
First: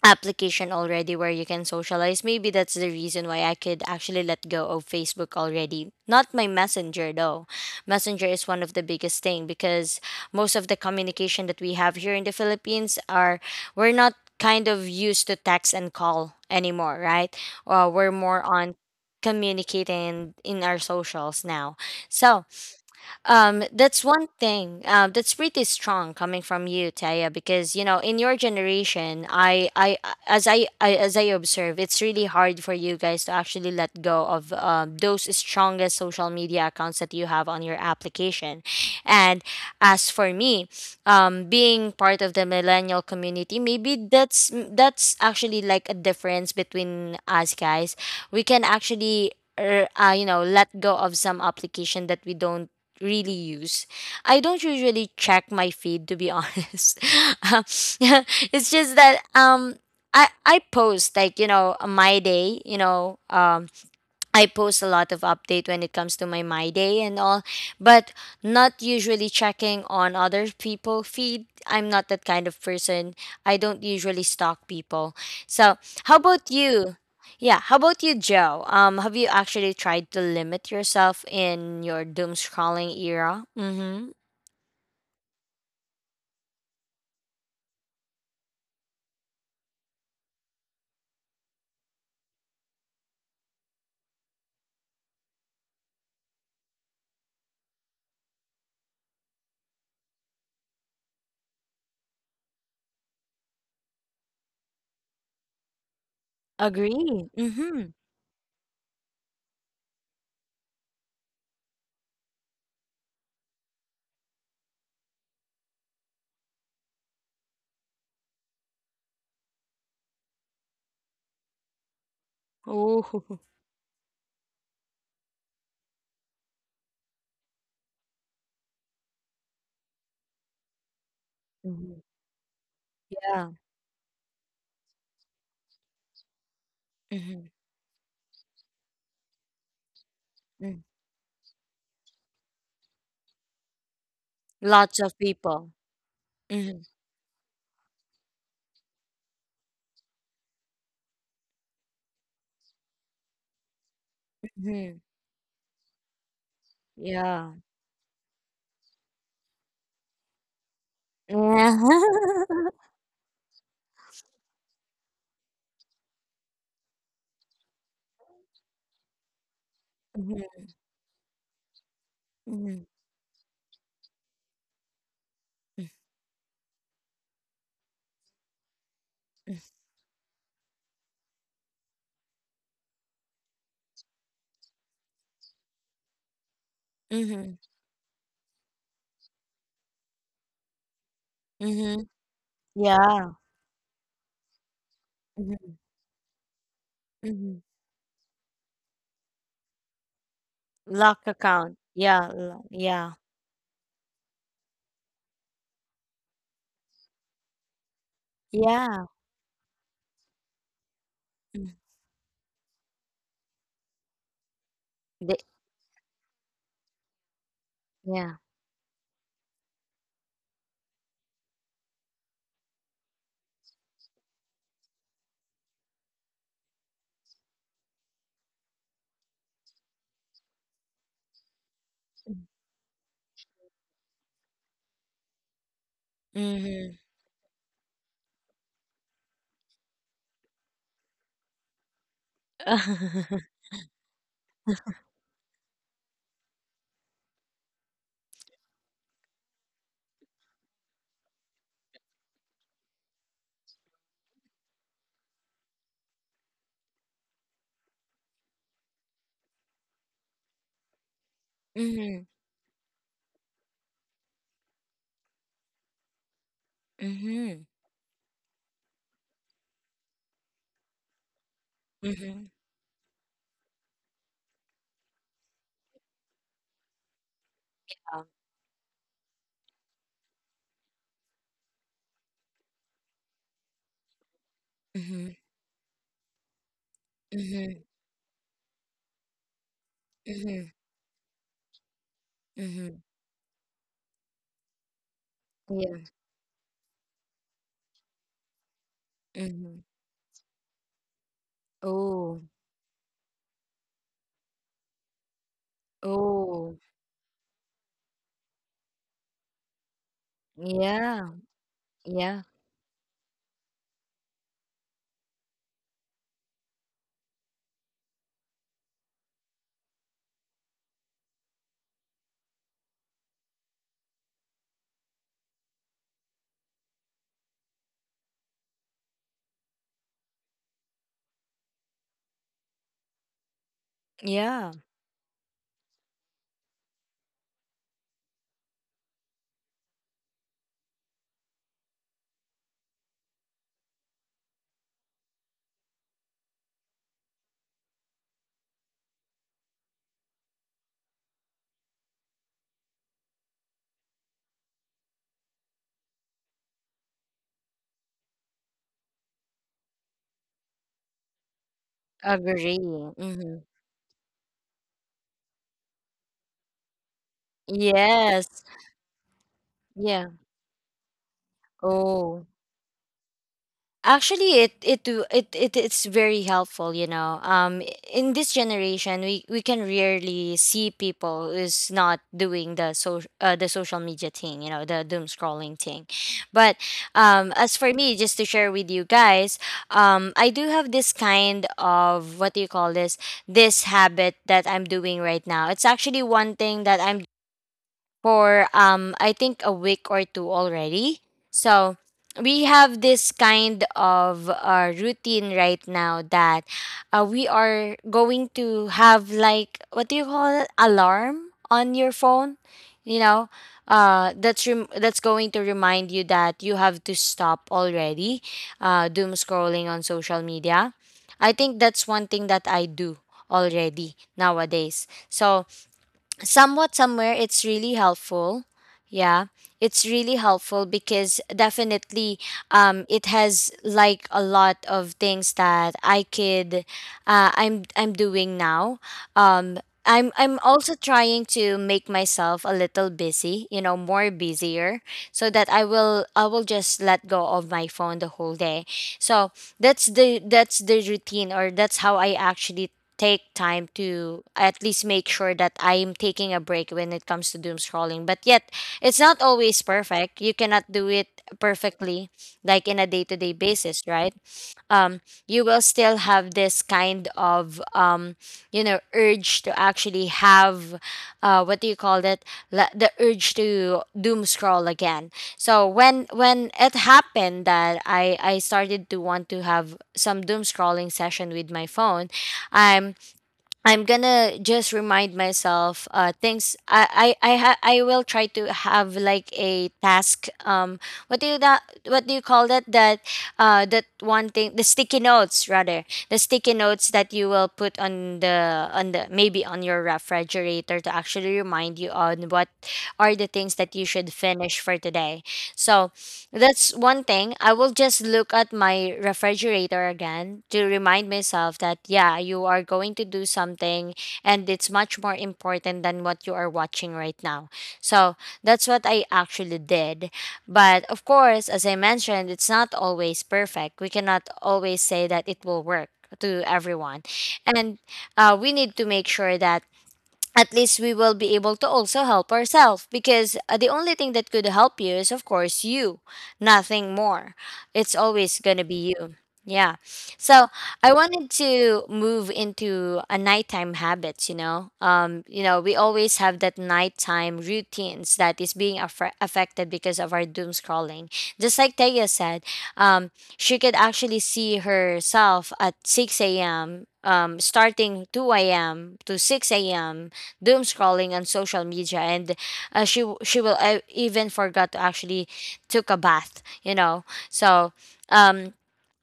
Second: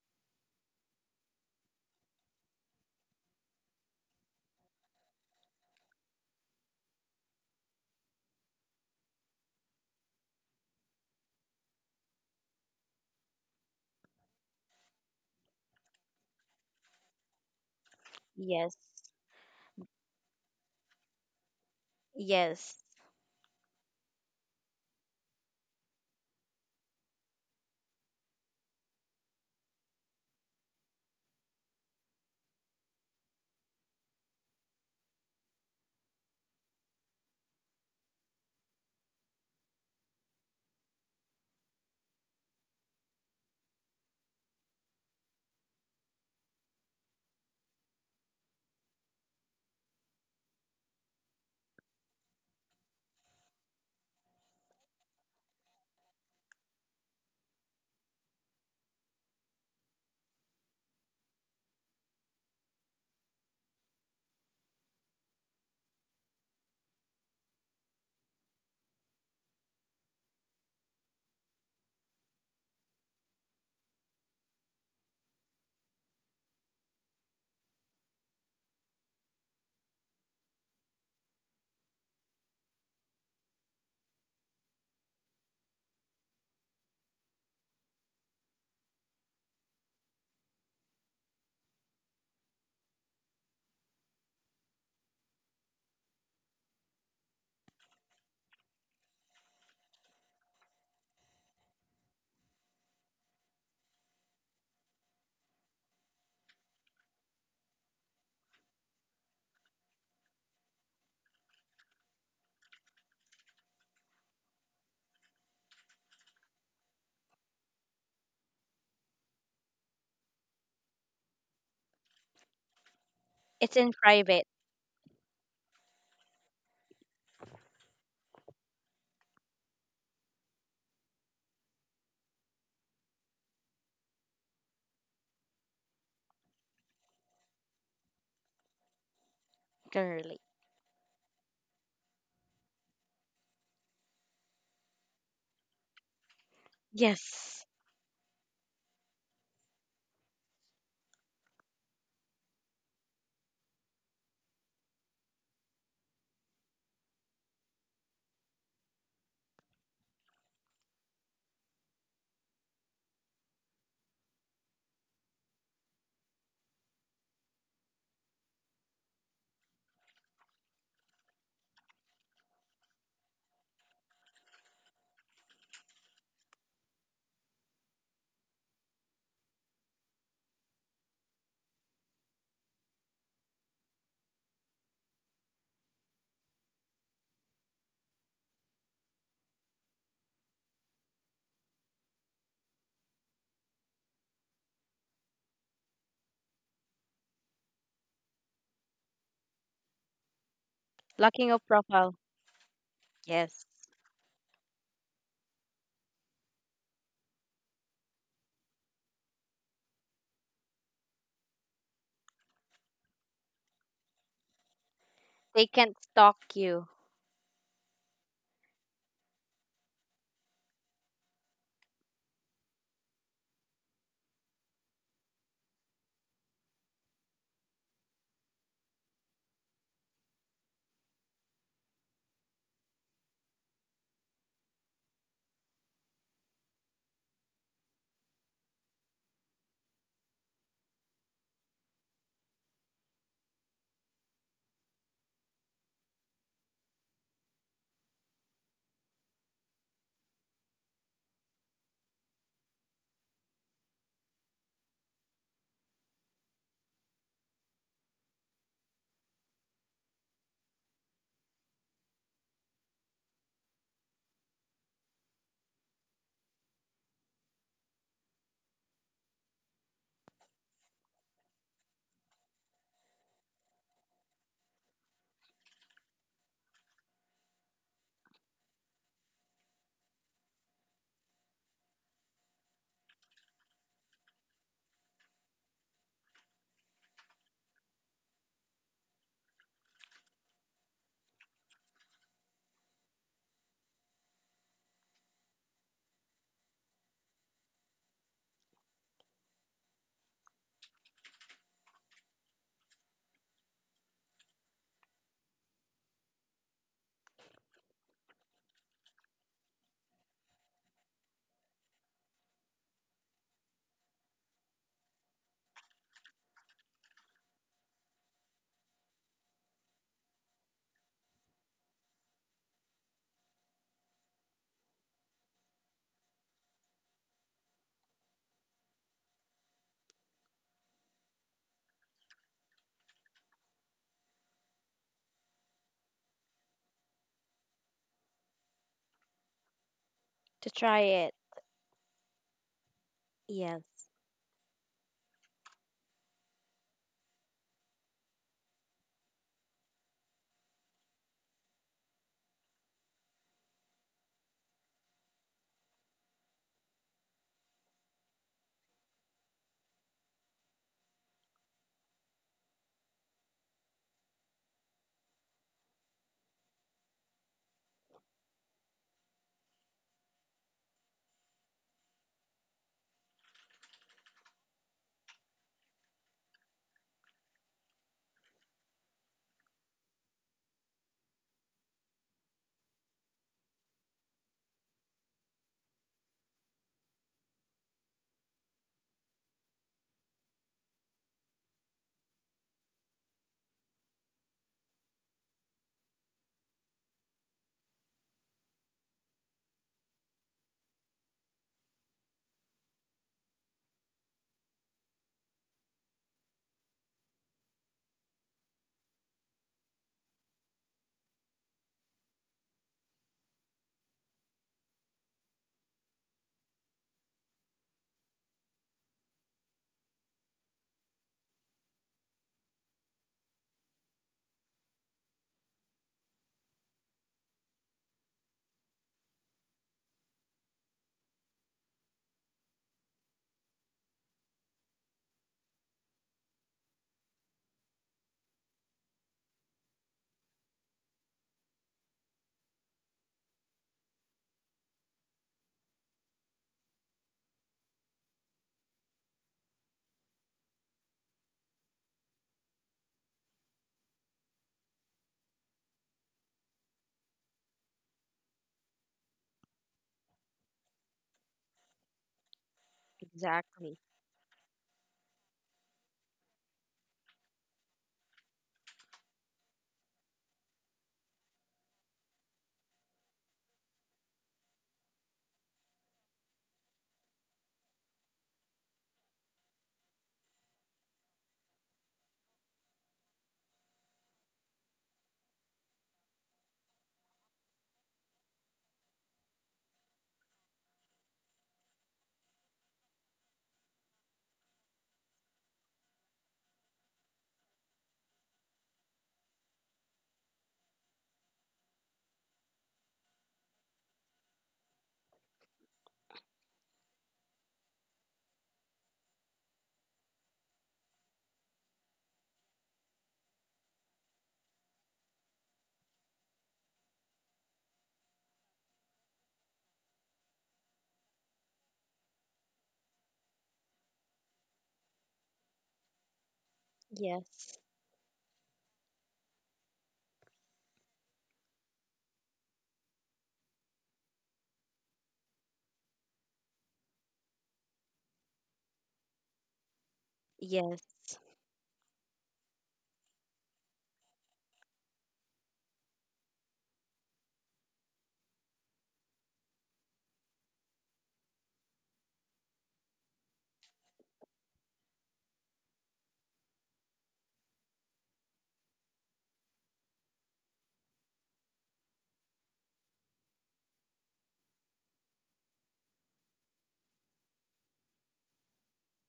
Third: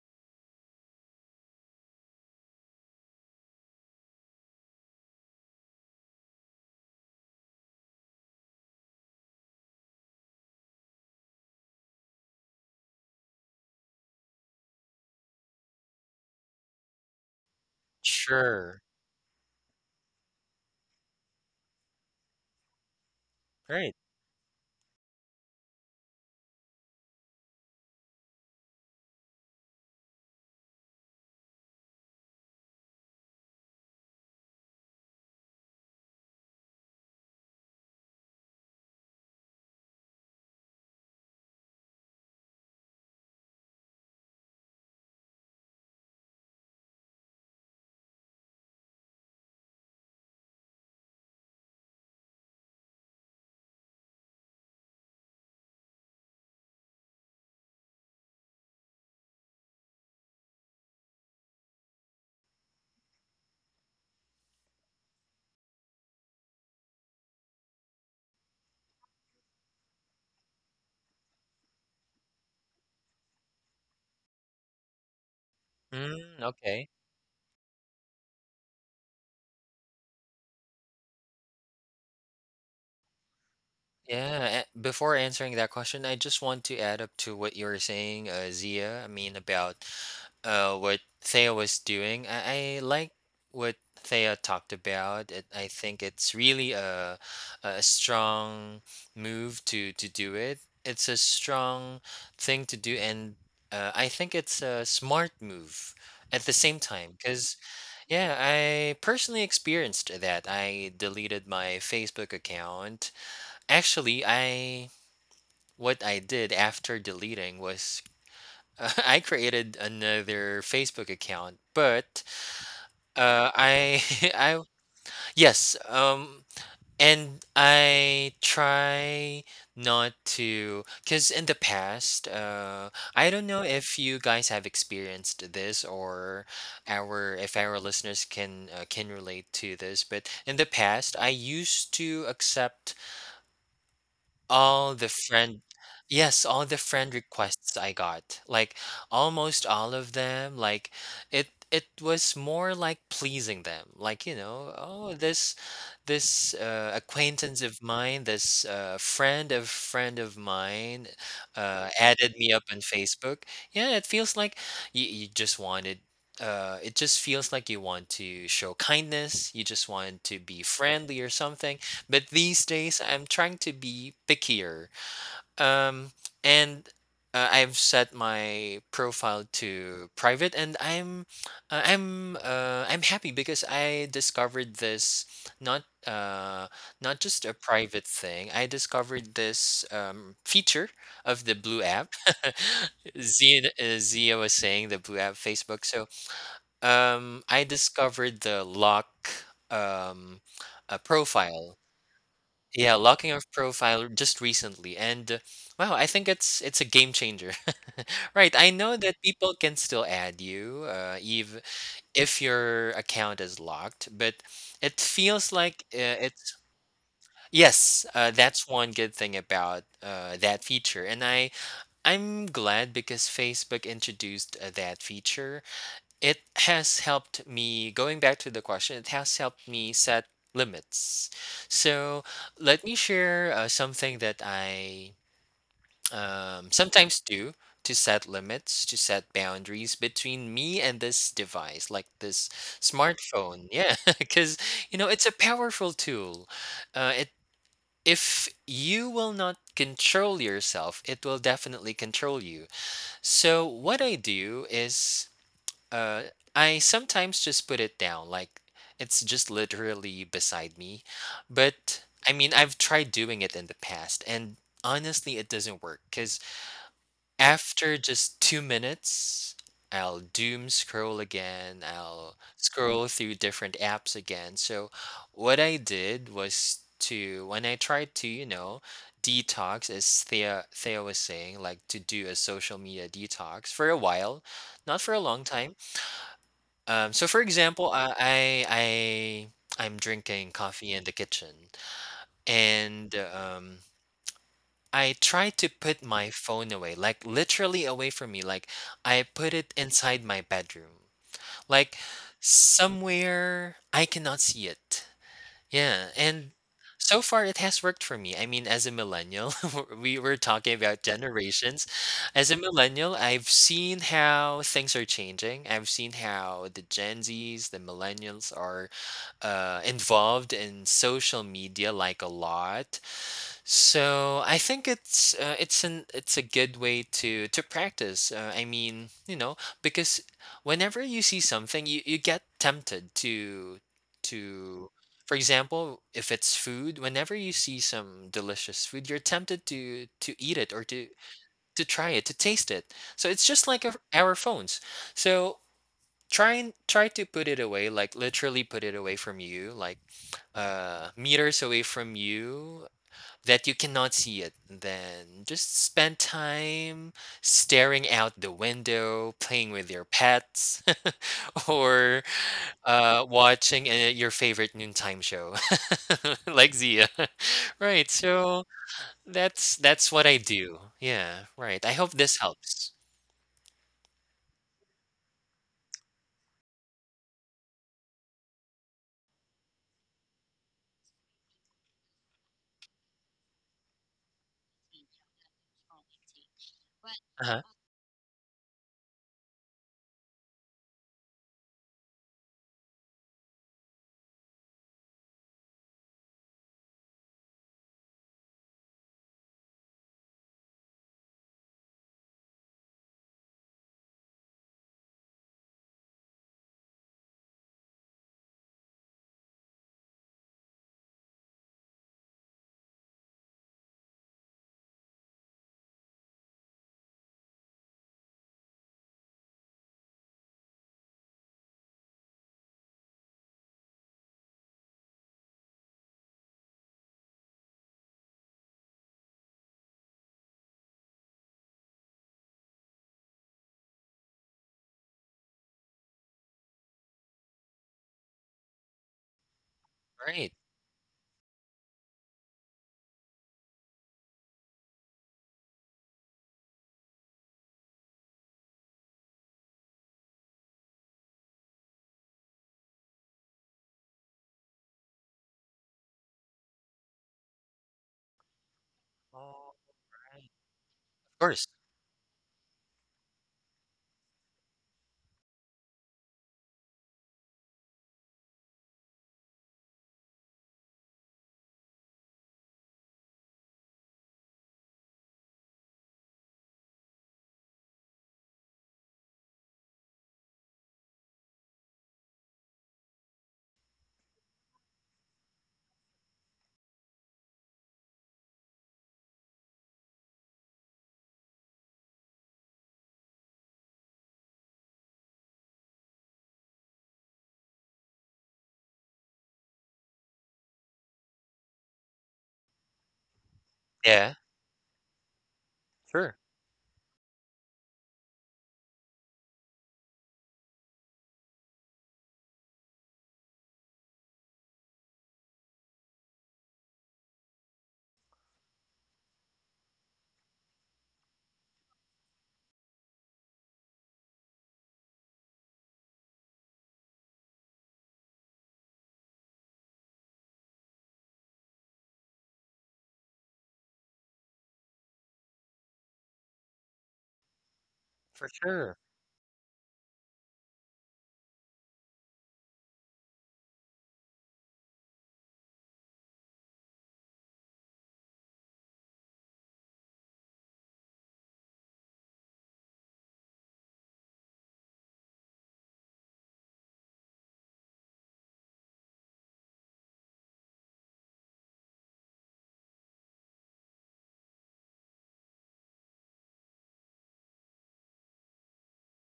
Speaker 1: application already where you can socialize, maybe that's the reason why I could actually let go of Facebook already. Not my Messenger though. Messenger is one of the biggest thing, because most of the communication that we have here in the Philippines are, we're not kind of used to text and call anymore, right? We're more on
Speaker 3: Yes.
Speaker 2: Sure.
Speaker 1: communicating in our socials now. So
Speaker 3: Yes.
Speaker 2: Right.
Speaker 1: that's one thing. That's pretty strong coming from you, Taya, because you know, in your generation, I, as I observe, it's really hard for you guys to actually let go of those strongest social media accounts that you have on your application. And as for me, being part of the millennial community, maybe that's actually like a difference between us guys. We can actually. You know, let go of some application that we don't really use. I don't usually check my feed, to be honest. Um, it's just that I post like, you know, my day, you know, I post a lot of update when it comes to my my day and all, but not usually checking on other people feed. I'm not that kind of person. I don't usually stalk people. So, how
Speaker 2: Mm,
Speaker 1: about
Speaker 2: okay.
Speaker 1: you? Yeah, how about you, Joe? Have you actually tried to limit yourself in your doom scrolling era? Mm-hmm.
Speaker 2: Yeah, before answering that question, I just want to add up to what you were saying, Zia. I mean, about what Thea was doing. I like what Thea talked about. It, I think it's really a strong move to do it. It's a strong thing to do, and I think it's a smart move at the same time.
Speaker 1: Agree.
Speaker 2: Because,
Speaker 1: Mm-hmm.
Speaker 2: yeah, I personally experienced that. I deleted my Facebook account. Actually, I what I did after deleting was I created another Facebook account, but
Speaker 1: Oh.
Speaker 3: It's in
Speaker 2: I
Speaker 3: private
Speaker 2: I yes and I try not to, because in the
Speaker 1: Mhm.
Speaker 2: past, I don't
Speaker 1: Yeah.
Speaker 2: know if you guys have experienced this, or our
Speaker 1: Mm-hmm.
Speaker 2: if our listeners can relate to this, but
Speaker 3: currently.
Speaker 2: in the
Speaker 1: Mm.
Speaker 2: past I used to accept all
Speaker 1: Lots
Speaker 2: the
Speaker 1: of
Speaker 2: friend—
Speaker 1: people.
Speaker 2: yes, all the
Speaker 1: Mm-hmm.
Speaker 2: friend
Speaker 3: Yes.
Speaker 2: requests I got. Like almost all of them, like it was more like pleasing them. Like, you know, oh, this
Speaker 1: Yeah.
Speaker 2: acquaintance of mine, this friend of mine added
Speaker 1: Yeah.
Speaker 2: me up on Facebook. Yeah, it feels like you just wanted it just feels like you want to show kindness, you just want to be friendly or something. But these
Speaker 1: Mhm,
Speaker 2: days, I'm trying to be pickier. Um, and I've set my profile
Speaker 1: mm,
Speaker 2: to private, and I'm happy because I discovered this not, uh, not just a
Speaker 1: mhm,
Speaker 2: private thing. I discovered this feature of the Blue
Speaker 1: mhm.
Speaker 2: app.
Speaker 1: Yeah.
Speaker 2: Zia, Zia was saying the Blue app,
Speaker 1: Mhm,
Speaker 2: Facebook. So
Speaker 1: mhm.
Speaker 2: I discovered the lock um, a
Speaker 1: Lock
Speaker 3: Locking up
Speaker 2: profile,
Speaker 1: account. Yeah,
Speaker 3: profile.
Speaker 1: lo
Speaker 2: yeah,
Speaker 1: yeah,
Speaker 2: locking of
Speaker 3: Yes.
Speaker 2: profile just recently, and wow, I think it's a game changer. Right, I know
Speaker 1: yeah.
Speaker 2: that people can still add you,
Speaker 1: Mm.
Speaker 2: if your account is locked, but it
Speaker 1: The
Speaker 2: feels
Speaker 3: They
Speaker 2: like
Speaker 3: can't
Speaker 2: it's
Speaker 3: stalk you.
Speaker 2: yes,
Speaker 1: Yeah.
Speaker 2: that's one good thing about that feature, and I I'm glad because Facebook introduced that feature. It has helped me, going back to the question, it has helped me set limits. So let me share something that I
Speaker 1: Mhm.
Speaker 2: sometimes do to set limits, to set boundaries between me and this device, like this smartphone, yeah. Because you know it's a powerful tool. It If you will not control yourself, it will definitely control you. So what I do is uh, I sometimes just put it down, like it's just literally beside me. But
Speaker 1: Mhm,
Speaker 2: I mean, I've tried doing it in the past, and honestly, it doesn't work because
Speaker 1: mhm,
Speaker 2: after just 2 minutes, I'll doom scroll again, I'll
Speaker 1: mhm.
Speaker 2: scroll through different apps again. So, what I did was to, when I tried to,
Speaker 1: Um
Speaker 2: you know, detox, as Thea was saying, like to do a social media detox for a while, not for a
Speaker 1: Mhm,
Speaker 2: long time. Um, so for
Speaker 1: mhm,
Speaker 2: example, I I'm drinking
Speaker 1: mhm,
Speaker 2: coffee in the kitchen,
Speaker 1: mhm,
Speaker 2: and um, I try to
Speaker 1: Yeah.
Speaker 2: put my phone away, like literally away from me. Like I put it
Speaker 1: Mhm.
Speaker 2: inside my bedroom. Like
Speaker 1: Oh,
Speaker 2: somewhere I cannot see it. Yeah, and
Speaker 1: oh,
Speaker 2: so far it has worked for me. I mean, as a millennial, we were talking about
Speaker 1: yeah,
Speaker 2: generations.
Speaker 1: yeah,
Speaker 2: As a millennial, I've seen how things are changing. I've seen how the Gen Zs, the millennials are involved in social media like a lot. So I think it's an it's a good way to practice. Because whenever you see something, you get tempted to
Speaker 1: yeah.
Speaker 2: to, for example, if it's food, whenever you see some delicious food, you're tempted to eat
Speaker 3: To
Speaker 2: it or
Speaker 3: try
Speaker 2: to
Speaker 3: it.
Speaker 2: to try it, to taste it. So it's just
Speaker 3: Yes.
Speaker 2: like our phones. So try and try to put it away, like literally put it away from you, like meters away from you that you cannot see it, then just spend time staring out the window, playing with your pets, or
Speaker 1: Agree. Mhm.
Speaker 2: watching your favorite noontime show, like Zia. Right. So
Speaker 1: Yes.
Speaker 2: that's what
Speaker 1: Yeah.
Speaker 2: I do. Yeah. Right. I hope this
Speaker 1: Oh.
Speaker 2: helps.
Speaker 1: Actually, it do- it it's very helpful, you know. In this generation, we can rarely see people who's not doing the the social media thing, you know, the doom scrolling thing. But
Speaker 2: Uh-huh.
Speaker 1: as for me, just to share with you guys, I do have this kind of, what do you call this? This habit that I'm doing right now. It's actually one thing that I'm for I think a week or two already. So we have this kind of routine right now that we are going to have, like, what do you call it, alarm on your phone, you know, that's going to remind you that you have to stop already doom scrolling on social media. I think that's one thing that I do already nowadays. So somewhat, somewhere, it's really helpful, yeah, it's really helpful, because definitely it has like a lot of things that I could I'm doing now. um I'm
Speaker 2: Right.
Speaker 1: I'm also trying to make myself a little busy, you know, more busier, so that I will just let go of my phone the whole day. So that's the routine, or that's how I actually take time to at least make sure that I'm taking a break when it comes to doom scrolling. But yet, it's not
Speaker 2: Oh,
Speaker 1: always perfect. You cannot do
Speaker 2: of
Speaker 1: it
Speaker 2: course.
Speaker 1: perfectly, like in a day to day
Speaker 3: Exactly.
Speaker 1: basis, right? Um, you will still have this kind of, you know, urge to actually have, what do you call it? The urge to doom scroll again. So when it happened that I started to want to have some doom scrolling session with my phone, um I'm gonna just remind myself things I will try to have like a task. What do you call that, that that one thing, the sticky notes, rather the sticky notes that you will put on the, on the, maybe on your refrigerator to actually remind you on what are the things that you
Speaker 2: Yeah.
Speaker 1: should finish for today. So
Speaker 2: Sure.
Speaker 1: that's one thing. I will just look at my refrigerator again to remind myself that, yeah, you are going to do something, and it's much more important than what you are watching right now. So that's what I actually did. But of course, as I mentioned, it's not always perfect. We cannot always say that it will work to everyone.
Speaker 3: Yes,
Speaker 1: And we need to make sure that at least we will be able to also help ourselves, because the only thing that could help you is, of course, you. Nothing more. It's
Speaker 2: For
Speaker 1: always going to
Speaker 2: sure.
Speaker 1: be you. Yeah. So
Speaker 3: yes.
Speaker 1: I wanted to move into a nighttime habits, you know. You know, we always have that nighttime routines that is being affected because of our doom scrolling, just like Taya said. um she could actually see herself at 6 a.m., starting 2 a.m. to 6 a.m. doom scrolling on social media. And she will, even forgot to actually took a bath, you know. So, um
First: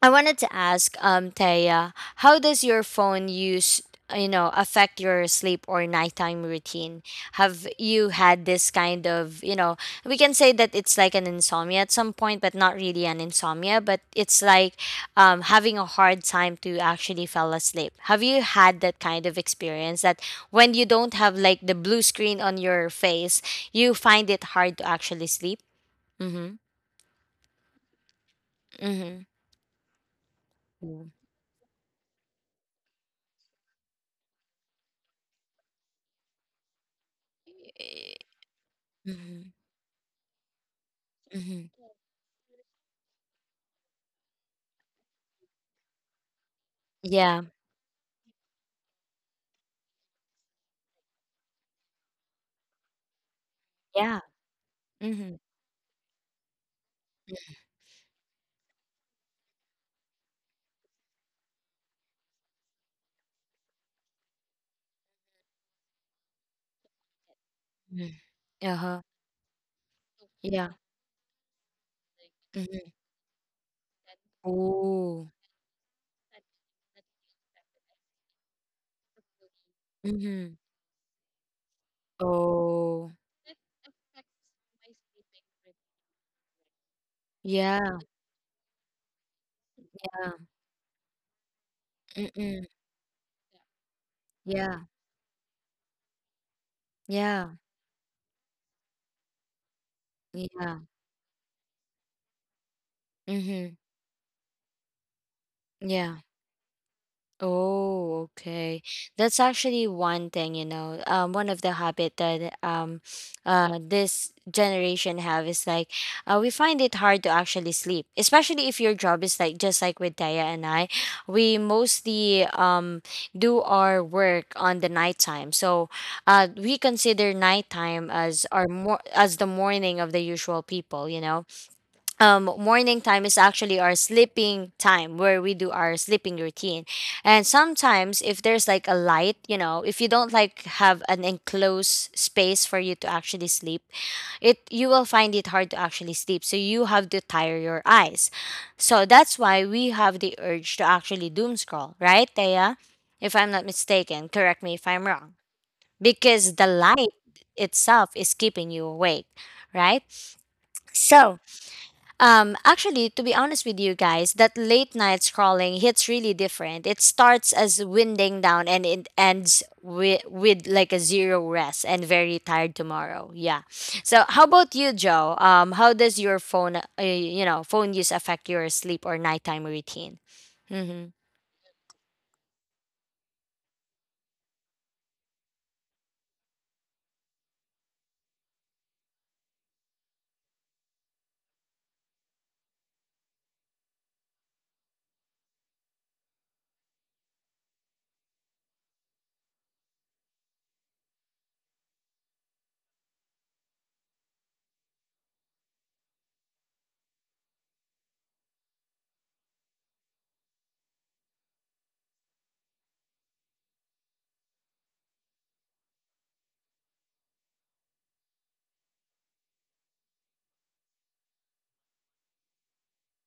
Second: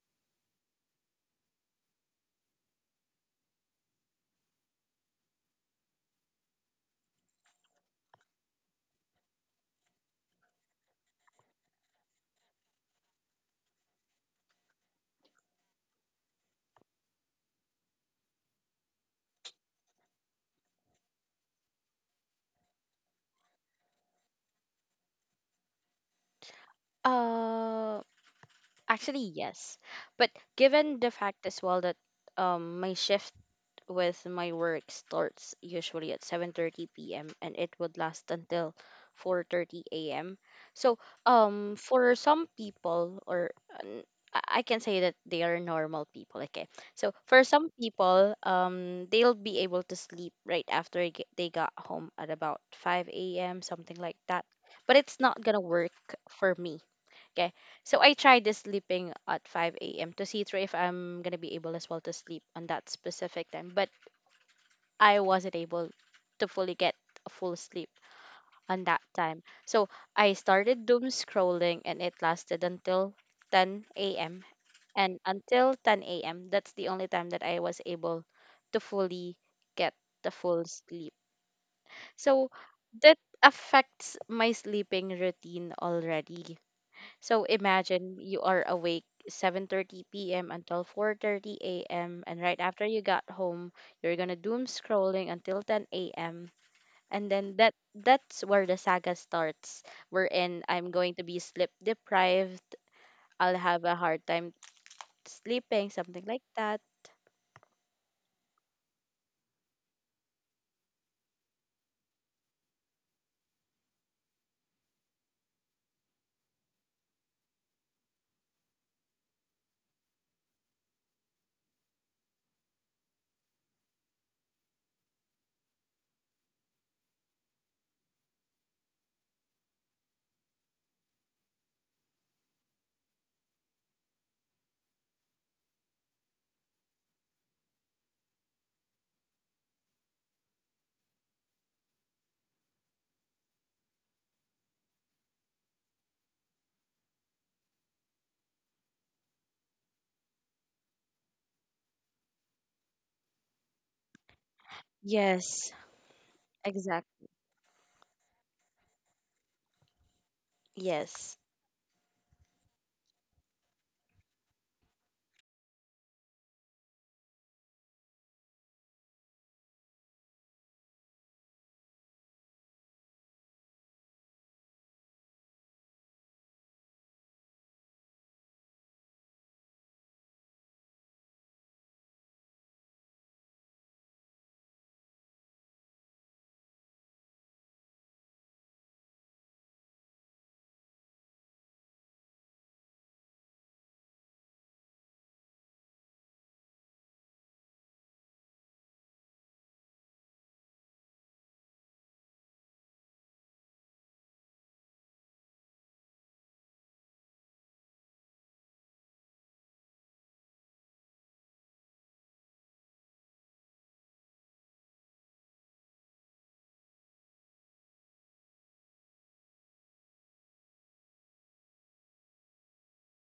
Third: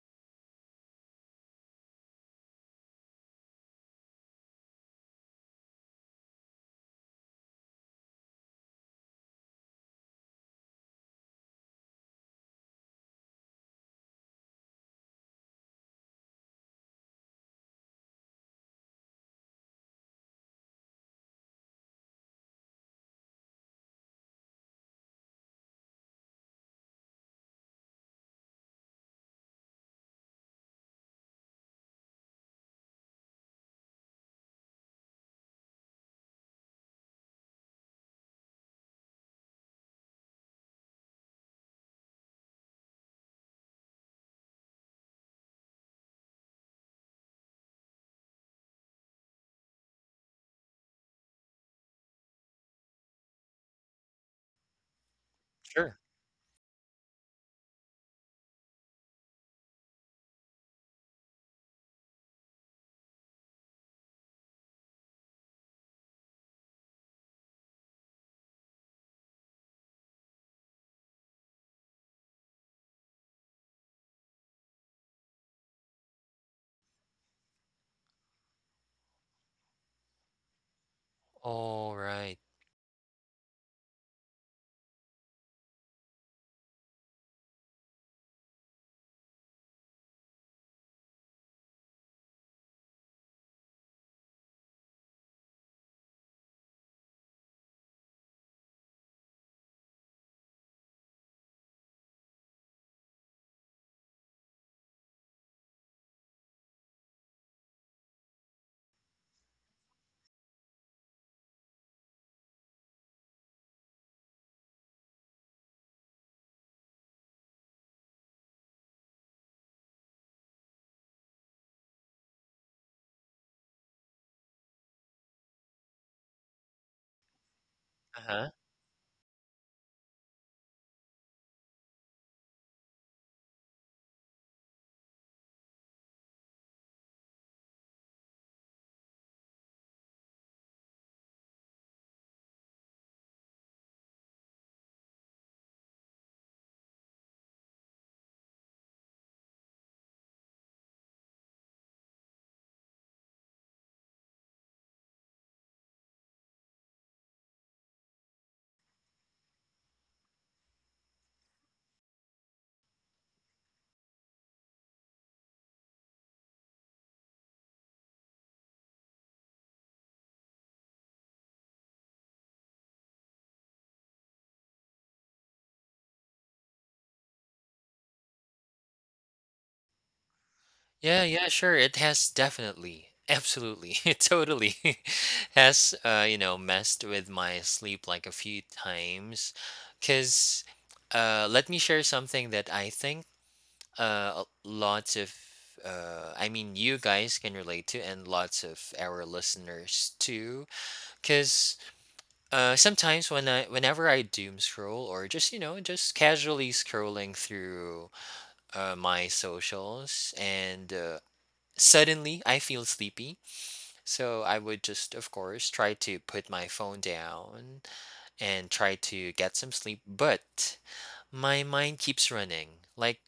Speaker 1: I wanted to ask, Taya, how does your phone use, you know, affect your sleep or nighttime routine? Have you had this kind of, you know, we can say that it's like an insomnia at some point, but not really an insomnia, but it's like, having a hard time to actually fall asleep. Have you had that kind of experience that when you don't have like the blue screen on your face, you find it hard to actually sleep? Mm-hmm.
Speaker 3: Uh,
Speaker 1: Mm-hmm.
Speaker 3: Actually, yes. But given the
Speaker 1: Mm-hmm.
Speaker 3: fact as well that my shift with my work starts usually at 7:30 p.m. and it would last until 4:30 a.m. So,
Speaker 1: Mm-hmm.
Speaker 3: for some people, or um, I can say that they are normal people, okay. So for
Speaker 1: Yeah,
Speaker 3: some people, they'll be able to sleep right after they they got home at about 5 a.m., something like
Speaker 1: yeah.
Speaker 3: that. But it's not
Speaker 1: Mhm,
Speaker 3: going to work
Speaker 2: Sure.
Speaker 3: for me. Okay. So I tried this sleeping at 5 a.m. to see through if I'm going to be able as well to sleep on that specific time. But I wasn't able to fully get a full sleep
Speaker 1: mhm.
Speaker 3: on that
Speaker 1: Uh-huh.
Speaker 3: time. So I
Speaker 1: Yeah.
Speaker 3: started doom scrolling and it lasted
Speaker 1: Mhm.
Speaker 3: until 10 a.m. And
Speaker 1: Ooh.
Speaker 3: until 10 a.m., that's the only time that I was able to fully get the
Speaker 1: Mhm.
Speaker 3: full sleep.
Speaker 2: All right.
Speaker 3: So
Speaker 1: Oh.
Speaker 3: that affects my sleeping routine already. So
Speaker 1: Yeah.
Speaker 3: imagine you are awake 7:30
Speaker 1: Yeah.
Speaker 3: p.m. until 4:30 a.m., and right
Speaker 1: Mm-mm.
Speaker 3: after you got home, you're going to doom
Speaker 1: Yeah.
Speaker 3: scrolling until 10 a.m., and then
Speaker 1: Yeah.
Speaker 3: that's where the saga starts, wherein
Speaker 1: Yeah.
Speaker 3: I'm going to be sleep deprived, I'll
Speaker 1: Mhm.
Speaker 3: have a hard time sleeping,
Speaker 1: Yeah.
Speaker 3: something like that.
Speaker 1: Oh, okay. That's actually one thing, you know. One of the habit that, this generation have is like, we find it hard to actually sleep, especially if your job is like, just like with Taya and I, we mostly do our work on the nighttime. So, we consider nighttime
Speaker 2: Uh
Speaker 1: as
Speaker 2: huh.
Speaker 1: our, more as the morning of the usual people, you know. Morning time is actually our sleeping time, where we do our sleeping routine. And sometimes, if there's like a light, you know, if you don't like have an enclosed space for you to actually sleep, it you will find it hard to actually sleep. So you have to tire your eyes. So that's why we have the urge to actually doom scroll, right, Thea? If I'm not mistaken, correct me if I'm wrong,
Speaker 3: Yes.
Speaker 1: because the
Speaker 3: Exact.
Speaker 1: light itself is keeping you awake, right?
Speaker 3: Yes.
Speaker 1: So, actually, to be honest with you guys, that late night scrolling hits really different. It starts as winding down and it ends with like a zero rest and very tired tomorrow. Yeah. So, how about you, Joe? How does your phone, you know, phone use affect your sleep or nighttime routine? Mm-hmm.
Speaker 2: Yeah, yeah, sure. It has definitely, absolutely, it totally has, you know, messed with my sleep like a few times. Because let me share something that I think uh, lots of, I mean, you guys can relate to, and lots of our listeners too. Because sometimes whenever I doom scroll or just, you know, just casually scrolling through my socials and suddenly, I feel sleepy, so I would just, of course, try to put my phone down and try to get some sleep, but my mind keeps running. Like,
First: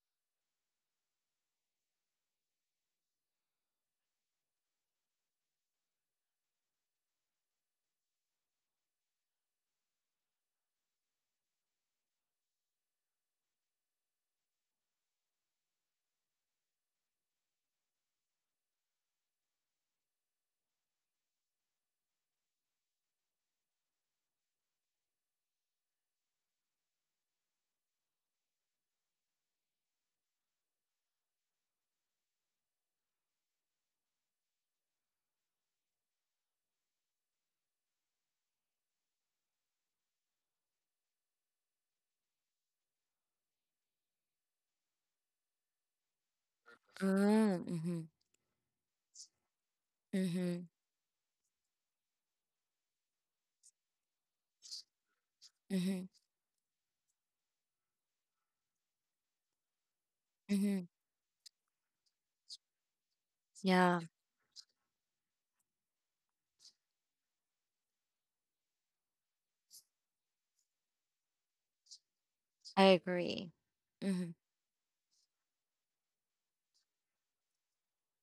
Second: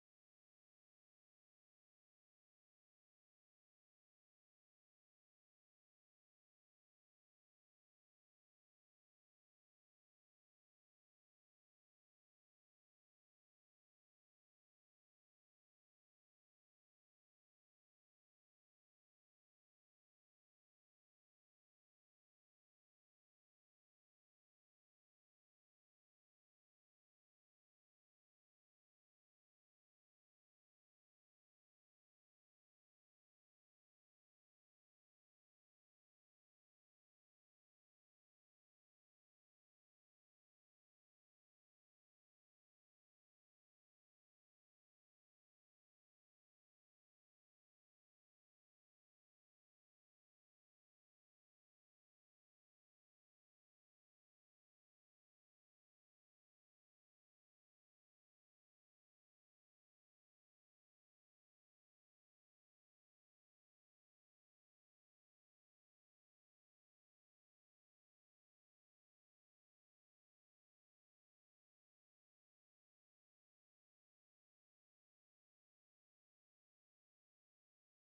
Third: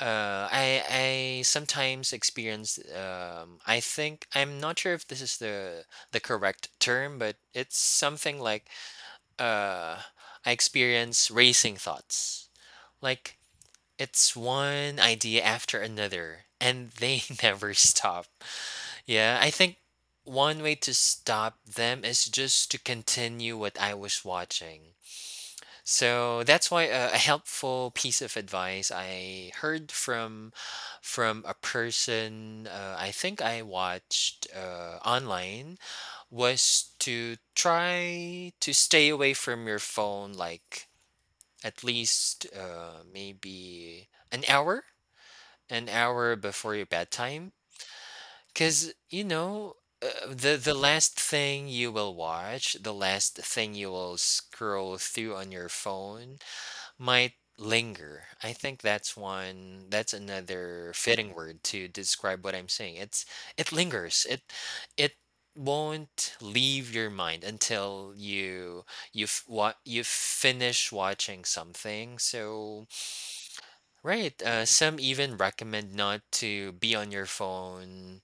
Speaker 2: I sometimes experience, I think I'm not sure if this is the correct term, but it's something like, uh, I experience racing thoughts. Like, it's one idea after another, and they never stop. Yeah, I think one way to stop them is just to continue what I was watching. So that's why a helpful piece of advice I heard from a person I think I watched online was to try to stay away from your phone like at least maybe an hour an hour before your bedtime
Speaker 1: Mm-hmm.
Speaker 2: because, you know, uh, the
Speaker 1: Mm-hmm.
Speaker 2: the last thing you will watch, the last thing you will scroll through on your
Speaker 1: Mm-hmm.
Speaker 2: phone might linger. I think that's one, that's
Speaker 1: Mm-hmm.
Speaker 2: another fitting word to describe what I'm saying. It's it
Speaker 1: Yeah,
Speaker 2: lingers. It won't leave your mind until you what you finish watching something. So,
Speaker 1: I agree. Mm-hmm.
Speaker 2: right, some even recommend not to be on your phone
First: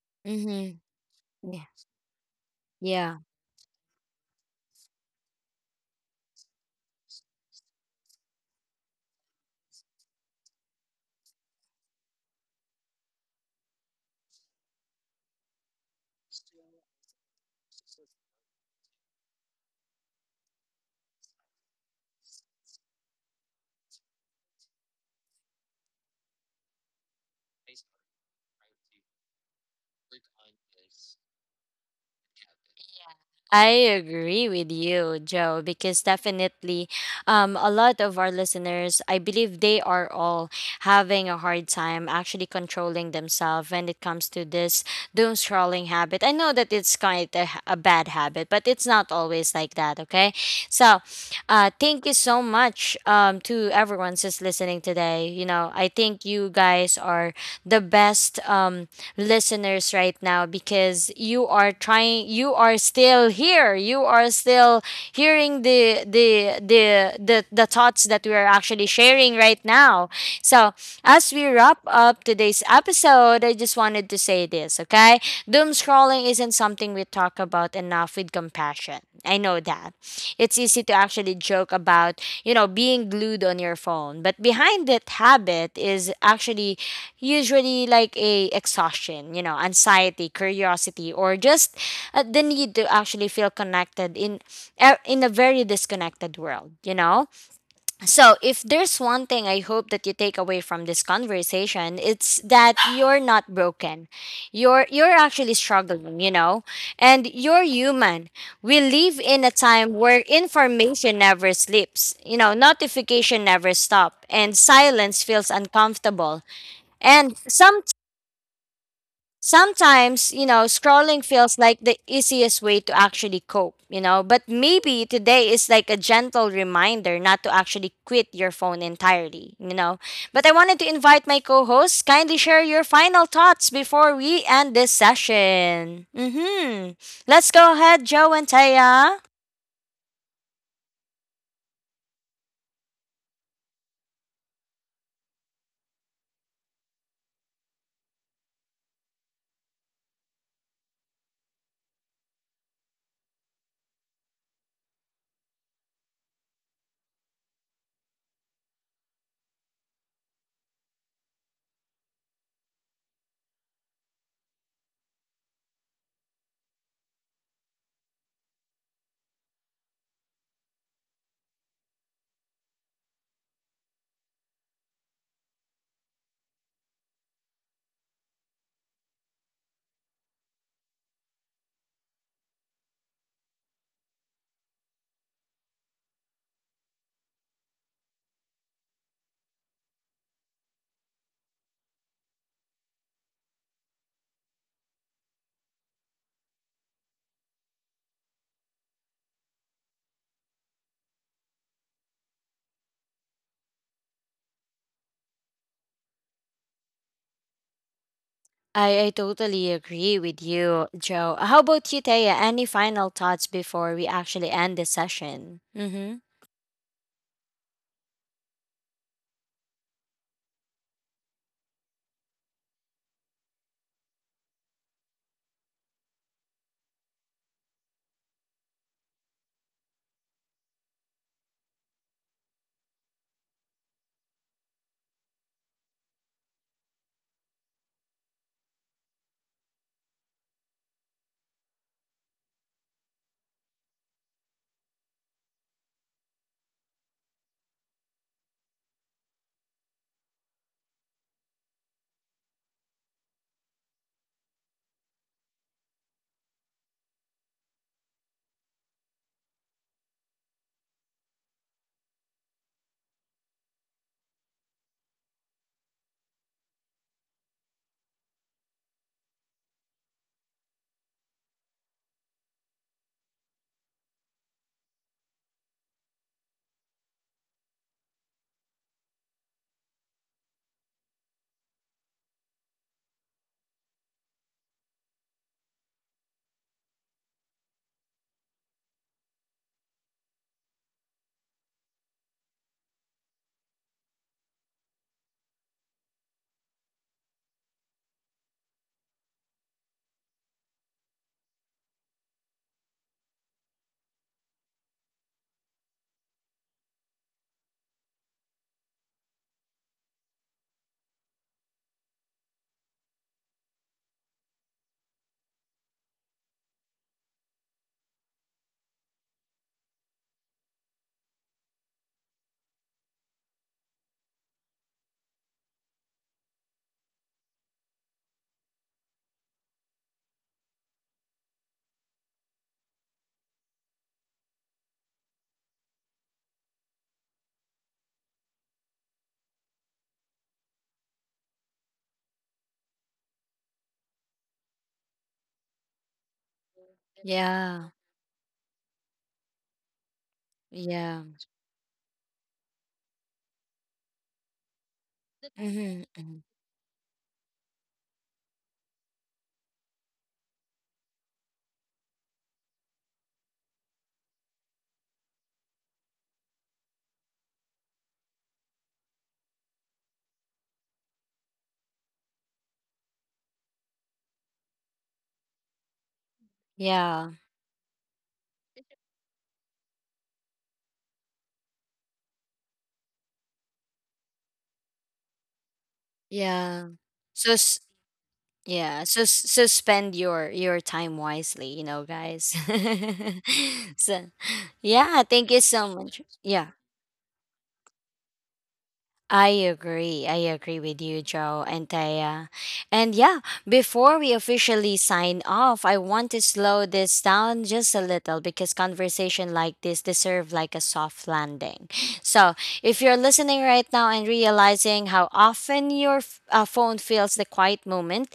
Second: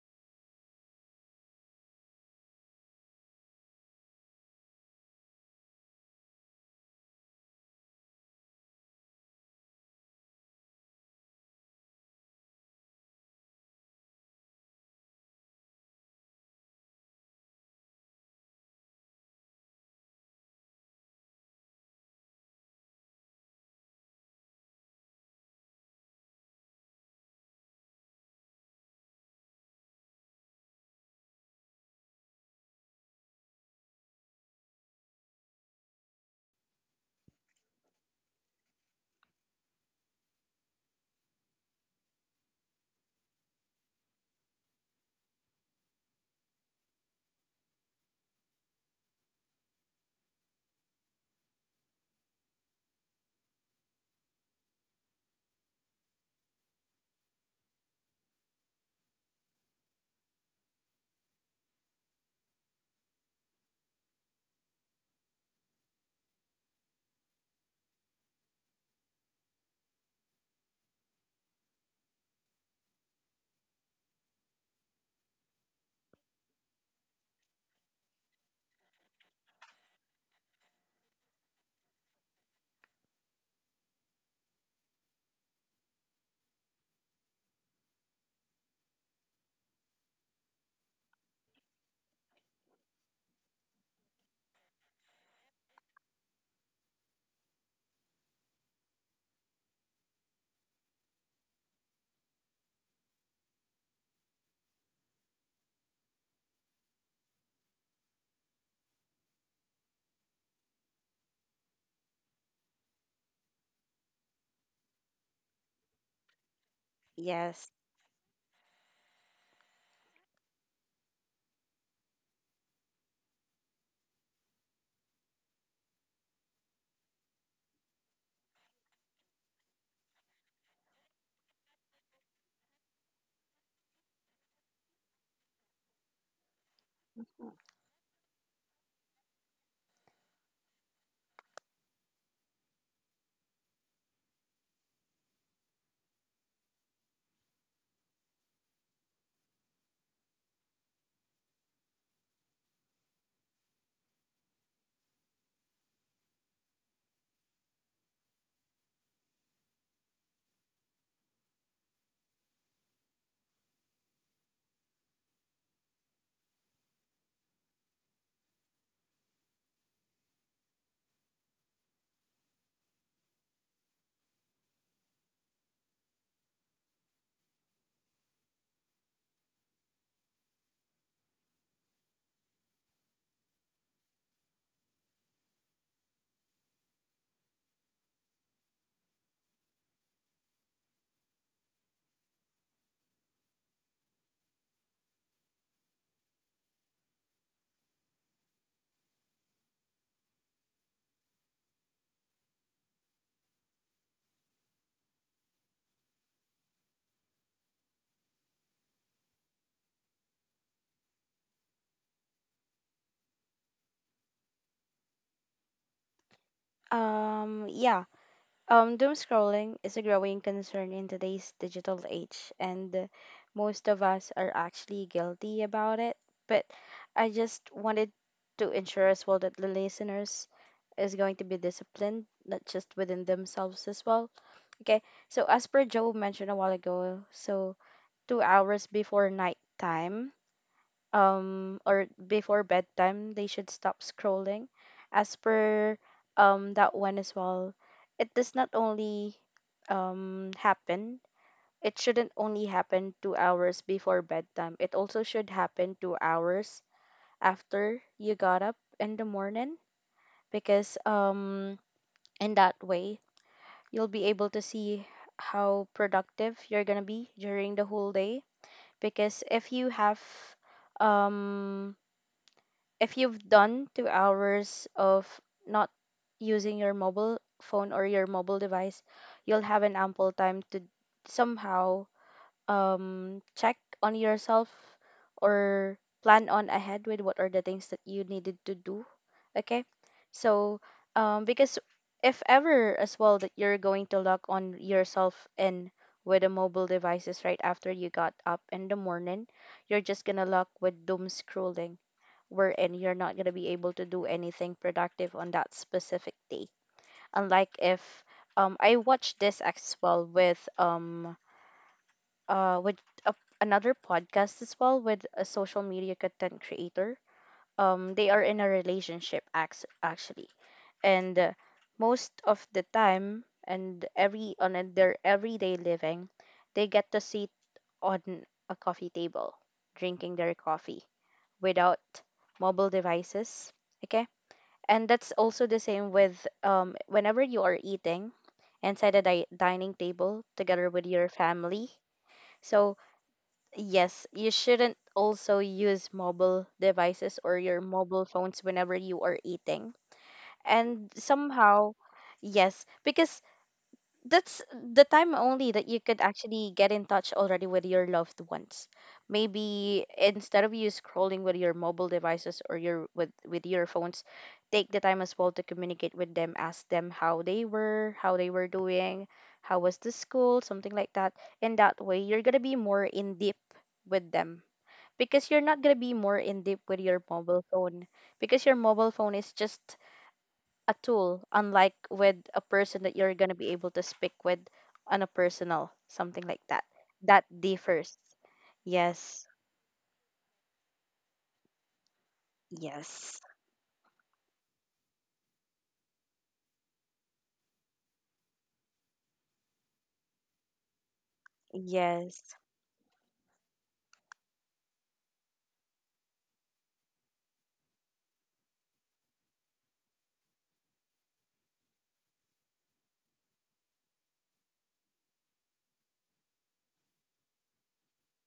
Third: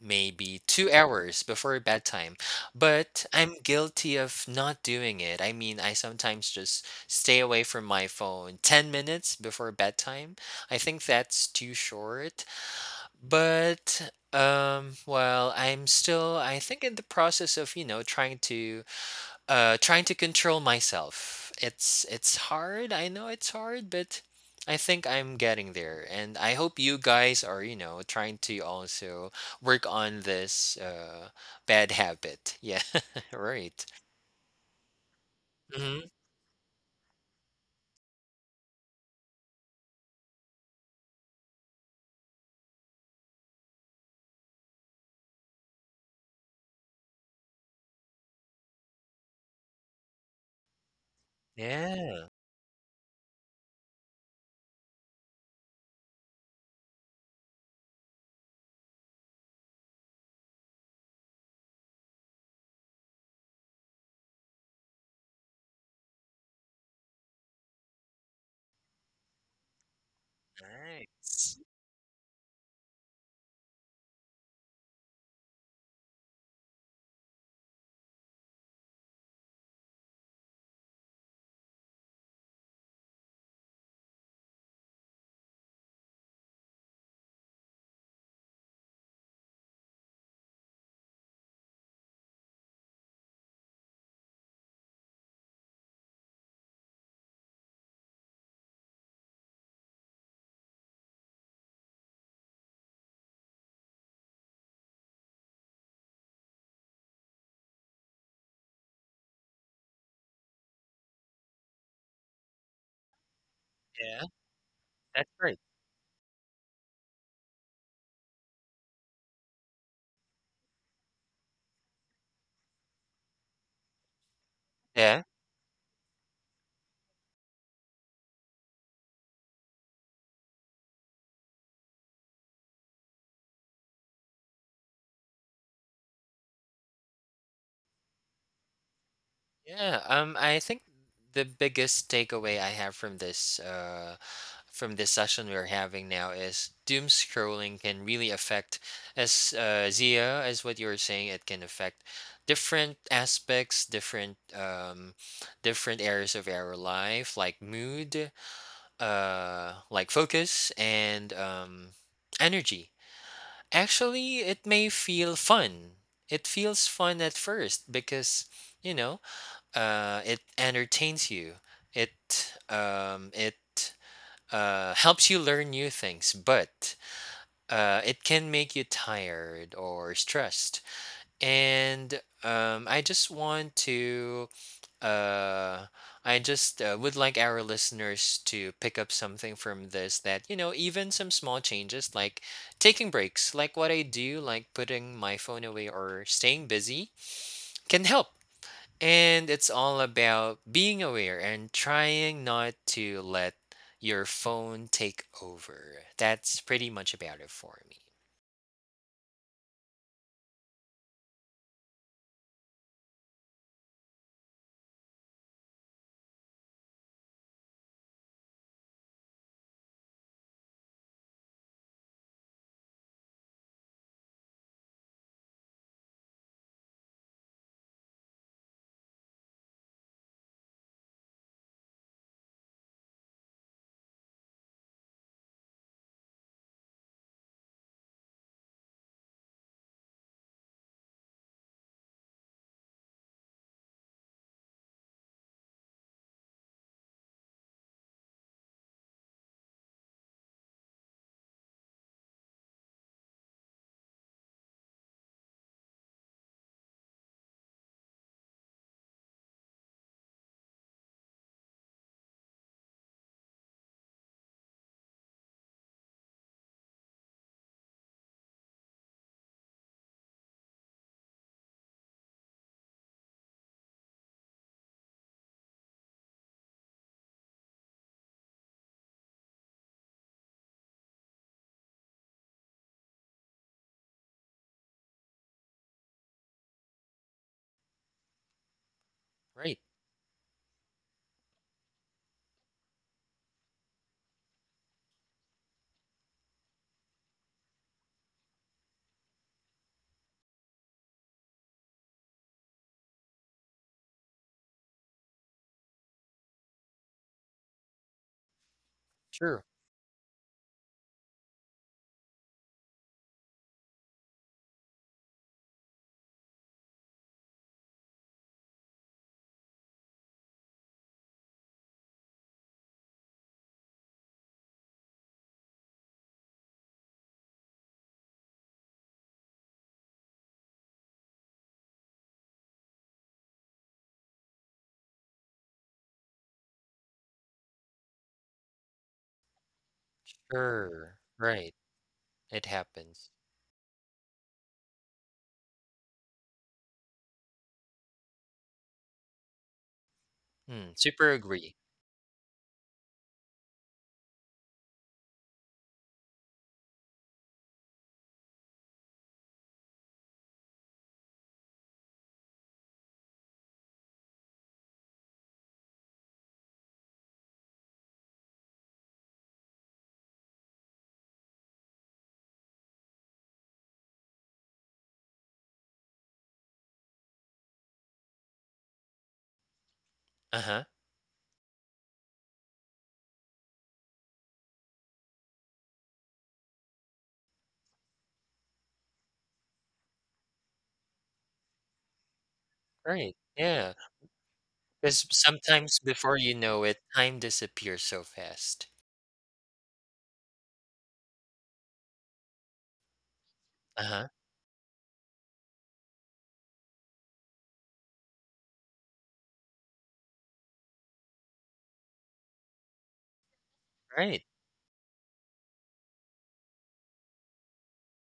Speaker 2: maybe
Speaker 1: Mm-hmm.
Speaker 2: 2 hours
Speaker 1: Yeah.
Speaker 2: before bedtime.
Speaker 1: Yeah.
Speaker 2: But I'm guilty of not doing it. I mean, I sometimes just stay away from my phone 10 minutes before bedtime. I think that's too short. But, well, I'm still, I think, in the process of, you know, trying to trying to control myself. It's hard. I know it's hard, but I think I'm getting there, and I hope you guys are, you know, trying to also work on this bad habit. Yeah, right.
Speaker 1: I agree with you, Joe,
Speaker 2: Hmm.
Speaker 1: because definitely, a lot of our listeners, I believe they are all having a hard time actually controlling themselves when it comes to this doom scrolling habit. I know that it's kind of a bad habit, but it's not always like that, okay? So, thank you
Speaker 2: Yeah.
Speaker 1: so much, to everyone just listening today. You know, I think you guys are the best. Listeners right now, because you are trying, you are still here, you are still hearing the, the thoughts that we are actually sharing right now. So as we
Speaker 2: Nice.
Speaker 1: wrap up today's episode, I just wanted to say this, okay? Doom scrolling isn't something we talk about enough with compassion. I know that it's easy to actually joke about, you know, being glued on your phone, but behind that habit is actually usually like a exhaustion, you know, anxiety, curiosity, or just the need to actually feel connected in, in a very disconnected world, you know. So if there's one thing I hope that you take away from this conversation, it's that you're not broken, you're actually struggling, you know, and you're human. We live in a time where information never sleeps, you know, notification never
Speaker 2: Yeah,
Speaker 1: stop, and silence
Speaker 2: that's
Speaker 1: feels
Speaker 2: great.
Speaker 1: uncomfortable and some.
Speaker 3: Yes.
Speaker 1: Sometimes, you know, scrolling feels like the easiest way to actually cope, you know, but maybe
Speaker 2: Yeah.
Speaker 1: today is like a gentle reminder not to actually quit your phone entirely, you know. But I wanted to invite my co hosts, kindly share your final thoughts before we end this session. Mm-hmm. Let's go ahead, Joe and Taya.
Speaker 2: Yeah, I think the biggest takeaway I have from this session we're having now is doom scrolling can really affect as Zia as what you were saying, it can affect different aspects, different areas of our life, like mood, like focus and energy. Actually, it may feel fun. It feels fun at first because you know it entertains you it helps you learn new things but it can make you tired or stressed and I just want to uh, I just would like our listeners to pick up something from this that you know even some small changes like taking breaks like what I do like putting my phone away or staying busy can help and it's all about being aware and trying not to let your phone take over. That's pretty much about it for me.
Speaker 1: I totally agree with you, Joe. How about you, Taya? Any final thoughts before we actually end this session? Mm-hmm.
Speaker 3: Yeah. Doom scrolling is a growing concern in today's digital age, and most of us are actually guilty about it, but I just wanted to ensure as well that the listeners is going to be disciplined, not just within themselves as well. Okay, so as per Joe mentioned a while ago, so 2 hours before nighttime, or before bedtime, they should stop scrolling. As per that one as well, it does not only happen. It shouldn't only happen 2 hours before bedtime. It also should happen 2 hours after you got up in the morning, because in that way you'll be able to see how productive you're going to be during the whole day, because if you have um if you've done 2 hours of not using your mobile phone or your mobile device, you'll have an ample time to somehow check on yourself, or plan on ahead with what are the things that you needed to do. Okay,
Speaker 2: Right.
Speaker 3: so because if ever as well that you're going to log on yourself in with the mobile devices right after you got up in the morning, you're just gonna log with doom scrolling, wherein you're not going to be able to do anything productive on that specific day, unlike if I watched
Speaker 2: Sure.
Speaker 3: this as well with a, another podcast as well with a social media content creator. They are in a relationship, actually, and most of the time, and every on their everyday living, they get to sit on a coffee table drinking their coffee without mobile devices. Okay, and that's also the same with, whenever you are eating inside a dining table together with
Speaker 2: Sure.
Speaker 3: your
Speaker 2: Right.
Speaker 3: family.
Speaker 2: It
Speaker 3: So
Speaker 2: happens.
Speaker 3: yes, you shouldn't also use mobile devices or your
Speaker 1: Yeah.
Speaker 3: mobile phones whenever you are eating.
Speaker 2: Hmm.
Speaker 3: And
Speaker 1: Yeah.
Speaker 2: Super agree.
Speaker 3: somehow, yes, because that's the time only that you
Speaker 1: Mm-hmm.
Speaker 3: could
Speaker 1: Hmm.
Speaker 3: actually get in touch already with your loved ones. Maybe instead of you scrolling with your mobile devices, or your with your phones, take the time as well to communicate with them, ask them how they were doing, how was the school, something like that. In that way, you're gonna be more in deep with them, because you're not going to be more in deep with your
Speaker 1: Yeah.
Speaker 3: mobile phone, because your mobile phone is just
Speaker 2: Uh
Speaker 3: a
Speaker 2: huh.
Speaker 3: tool, unlike with a person that you're going to be able to speak with on a personal, something like that,
Speaker 1: Yeah.
Speaker 3: that
Speaker 1: So s-
Speaker 3: differs.
Speaker 1: yeah,
Speaker 3: Yes.
Speaker 1: so spend your time wisely, you know, guys.
Speaker 3: Yes.
Speaker 2: Right. Yeah.
Speaker 1: So
Speaker 2: Because
Speaker 1: yeah, thank you so
Speaker 2: sometimes
Speaker 1: much.
Speaker 2: before you
Speaker 1: Yeah.
Speaker 2: know it, time disappears so fast.
Speaker 1: I agree. I agree with you, Joe and
Speaker 3: Yes,
Speaker 1: Taya. And yeah,
Speaker 2: Uh
Speaker 1: before
Speaker 2: huh.
Speaker 1: we officially sign off, I want to slow this down just a little, because conversation like this deserve like a soft landing. So, if you're listening right now and
Speaker 2: Right.
Speaker 1: realizing how often your phone feels the quiet moment,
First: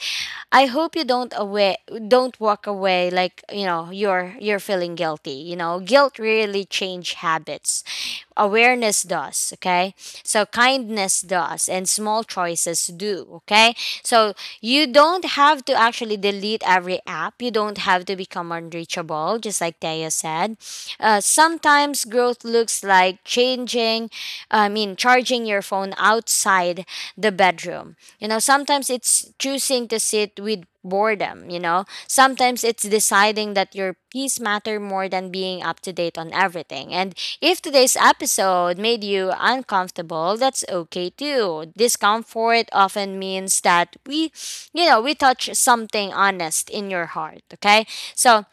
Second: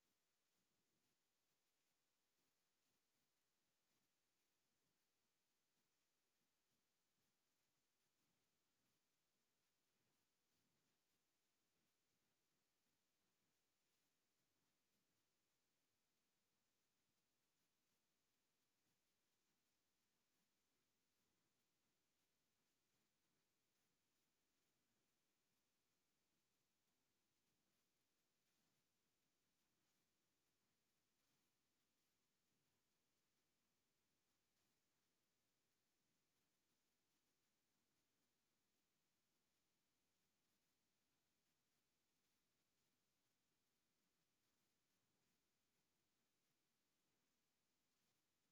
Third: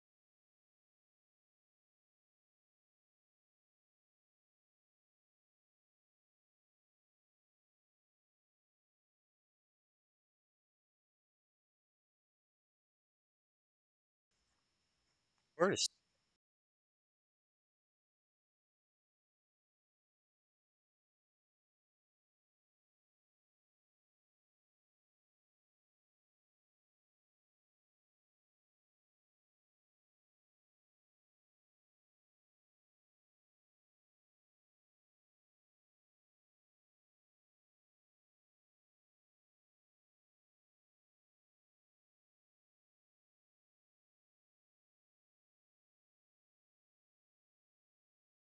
Speaker 1: I hope you don't walk away like, you know, you're feeling guilty. You know, guilt really change habits, awareness does, okay? So kindness does, and small choices do, okay? So you don't
Speaker 2: Of
Speaker 1: have to
Speaker 2: course.
Speaker 1: actually delete every app, you don't have to become unreachable, just like Taya said. Sometimes growth looks like changing I mean charging your phone outside the bedroom, you know. Sometimes it's choosing to sit with boredom, you know. Sometimes it's deciding that your peace matter more than being up to date on everything. And if today's episode made you uncomfortable, that's okay too. Discomfort often means that we, you know, we touch something honest in your heart, okay? So,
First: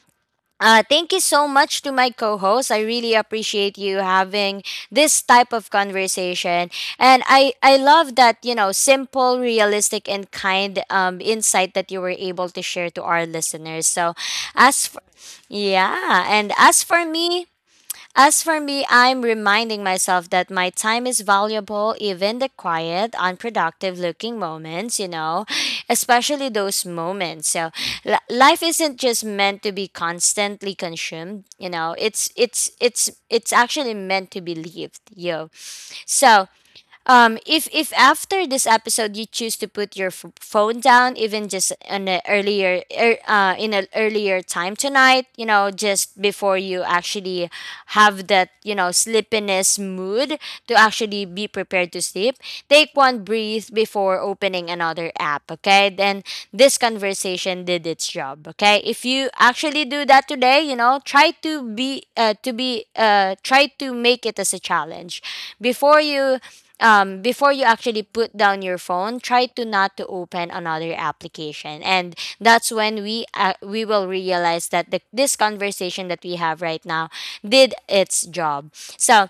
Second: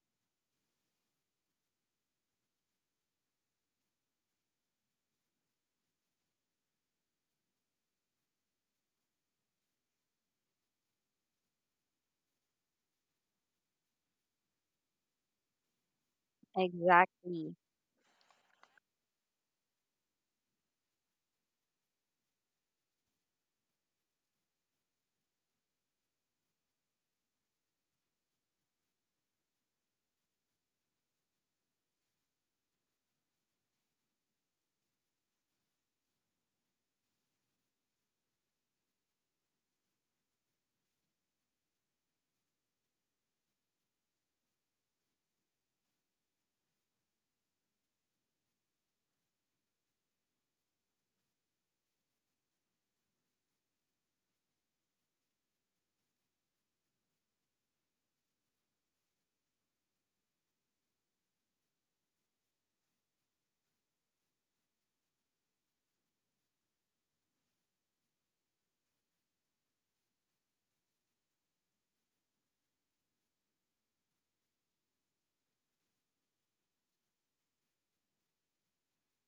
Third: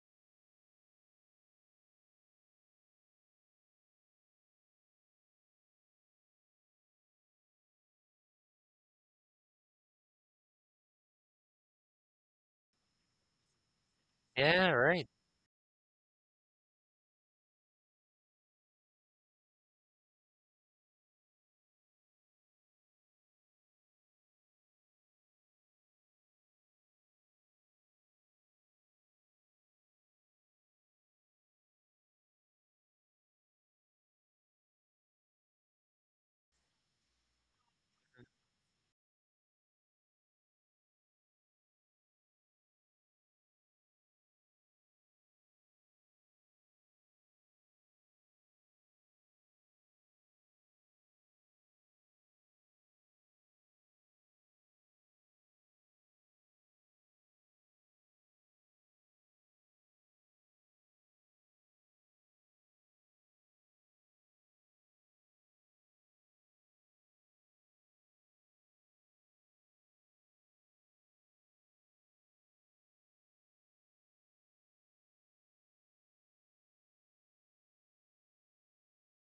Speaker 1: thank you so much to my co host. I really appreciate you having this type of conversation. And I love that, you know, simple, realistic, and kind, insight that you were able to share to our listeners. So,
Speaker 2: Yeah.
Speaker 1: as for,
Speaker 2: Right.
Speaker 1: yeah, and
Speaker 3: exactly.
Speaker 1: as for me, I'm reminding myself that my time is valuable, even the quiet, unproductive looking moments, you know, especially those moments. So life isn't just meant to be constantly consumed, you know, it's actually meant to be lived, yo. So, if after this episode you choose to put your phone down, even just in an earlier time tonight, you know, just before you actually have that, you know, sleepiness mood to actually be prepared to sleep, take one breath before opening another app. Okay, then this conversation did its job. Okay, if you actually do that today, you know, try to be, try to make it as a challenge before you, before you actually put down your phone, try to not to open another application, and that's when we, we will realize that this conversation that we have right now did its job. So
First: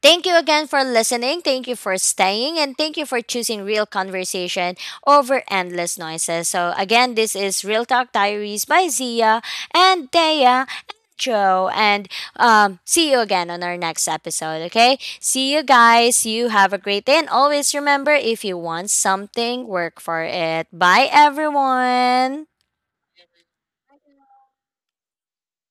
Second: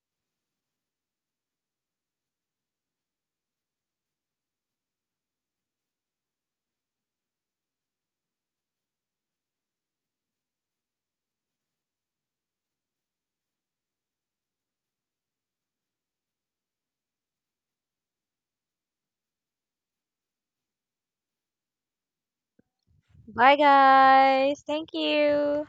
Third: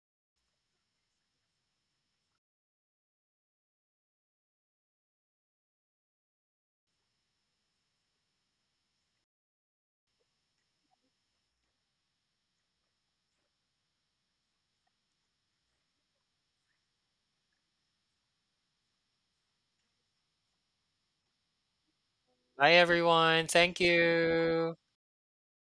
Speaker 1: thank you again for listening. Thank you for staying, and thank you for choosing real conversation over endless noises. So again, this is Real Talk Diaries by Zia and Dea. Joe, and see you again on our next episode, okay? See you guys. You have a great day. And always remember, if you want something, work for it. Bye, everyone.
Speaker 2: Bye, everyone.
Speaker 3: Bye
Speaker 2: Thank
Speaker 3: guys,
Speaker 2: you.
Speaker 3: thank you.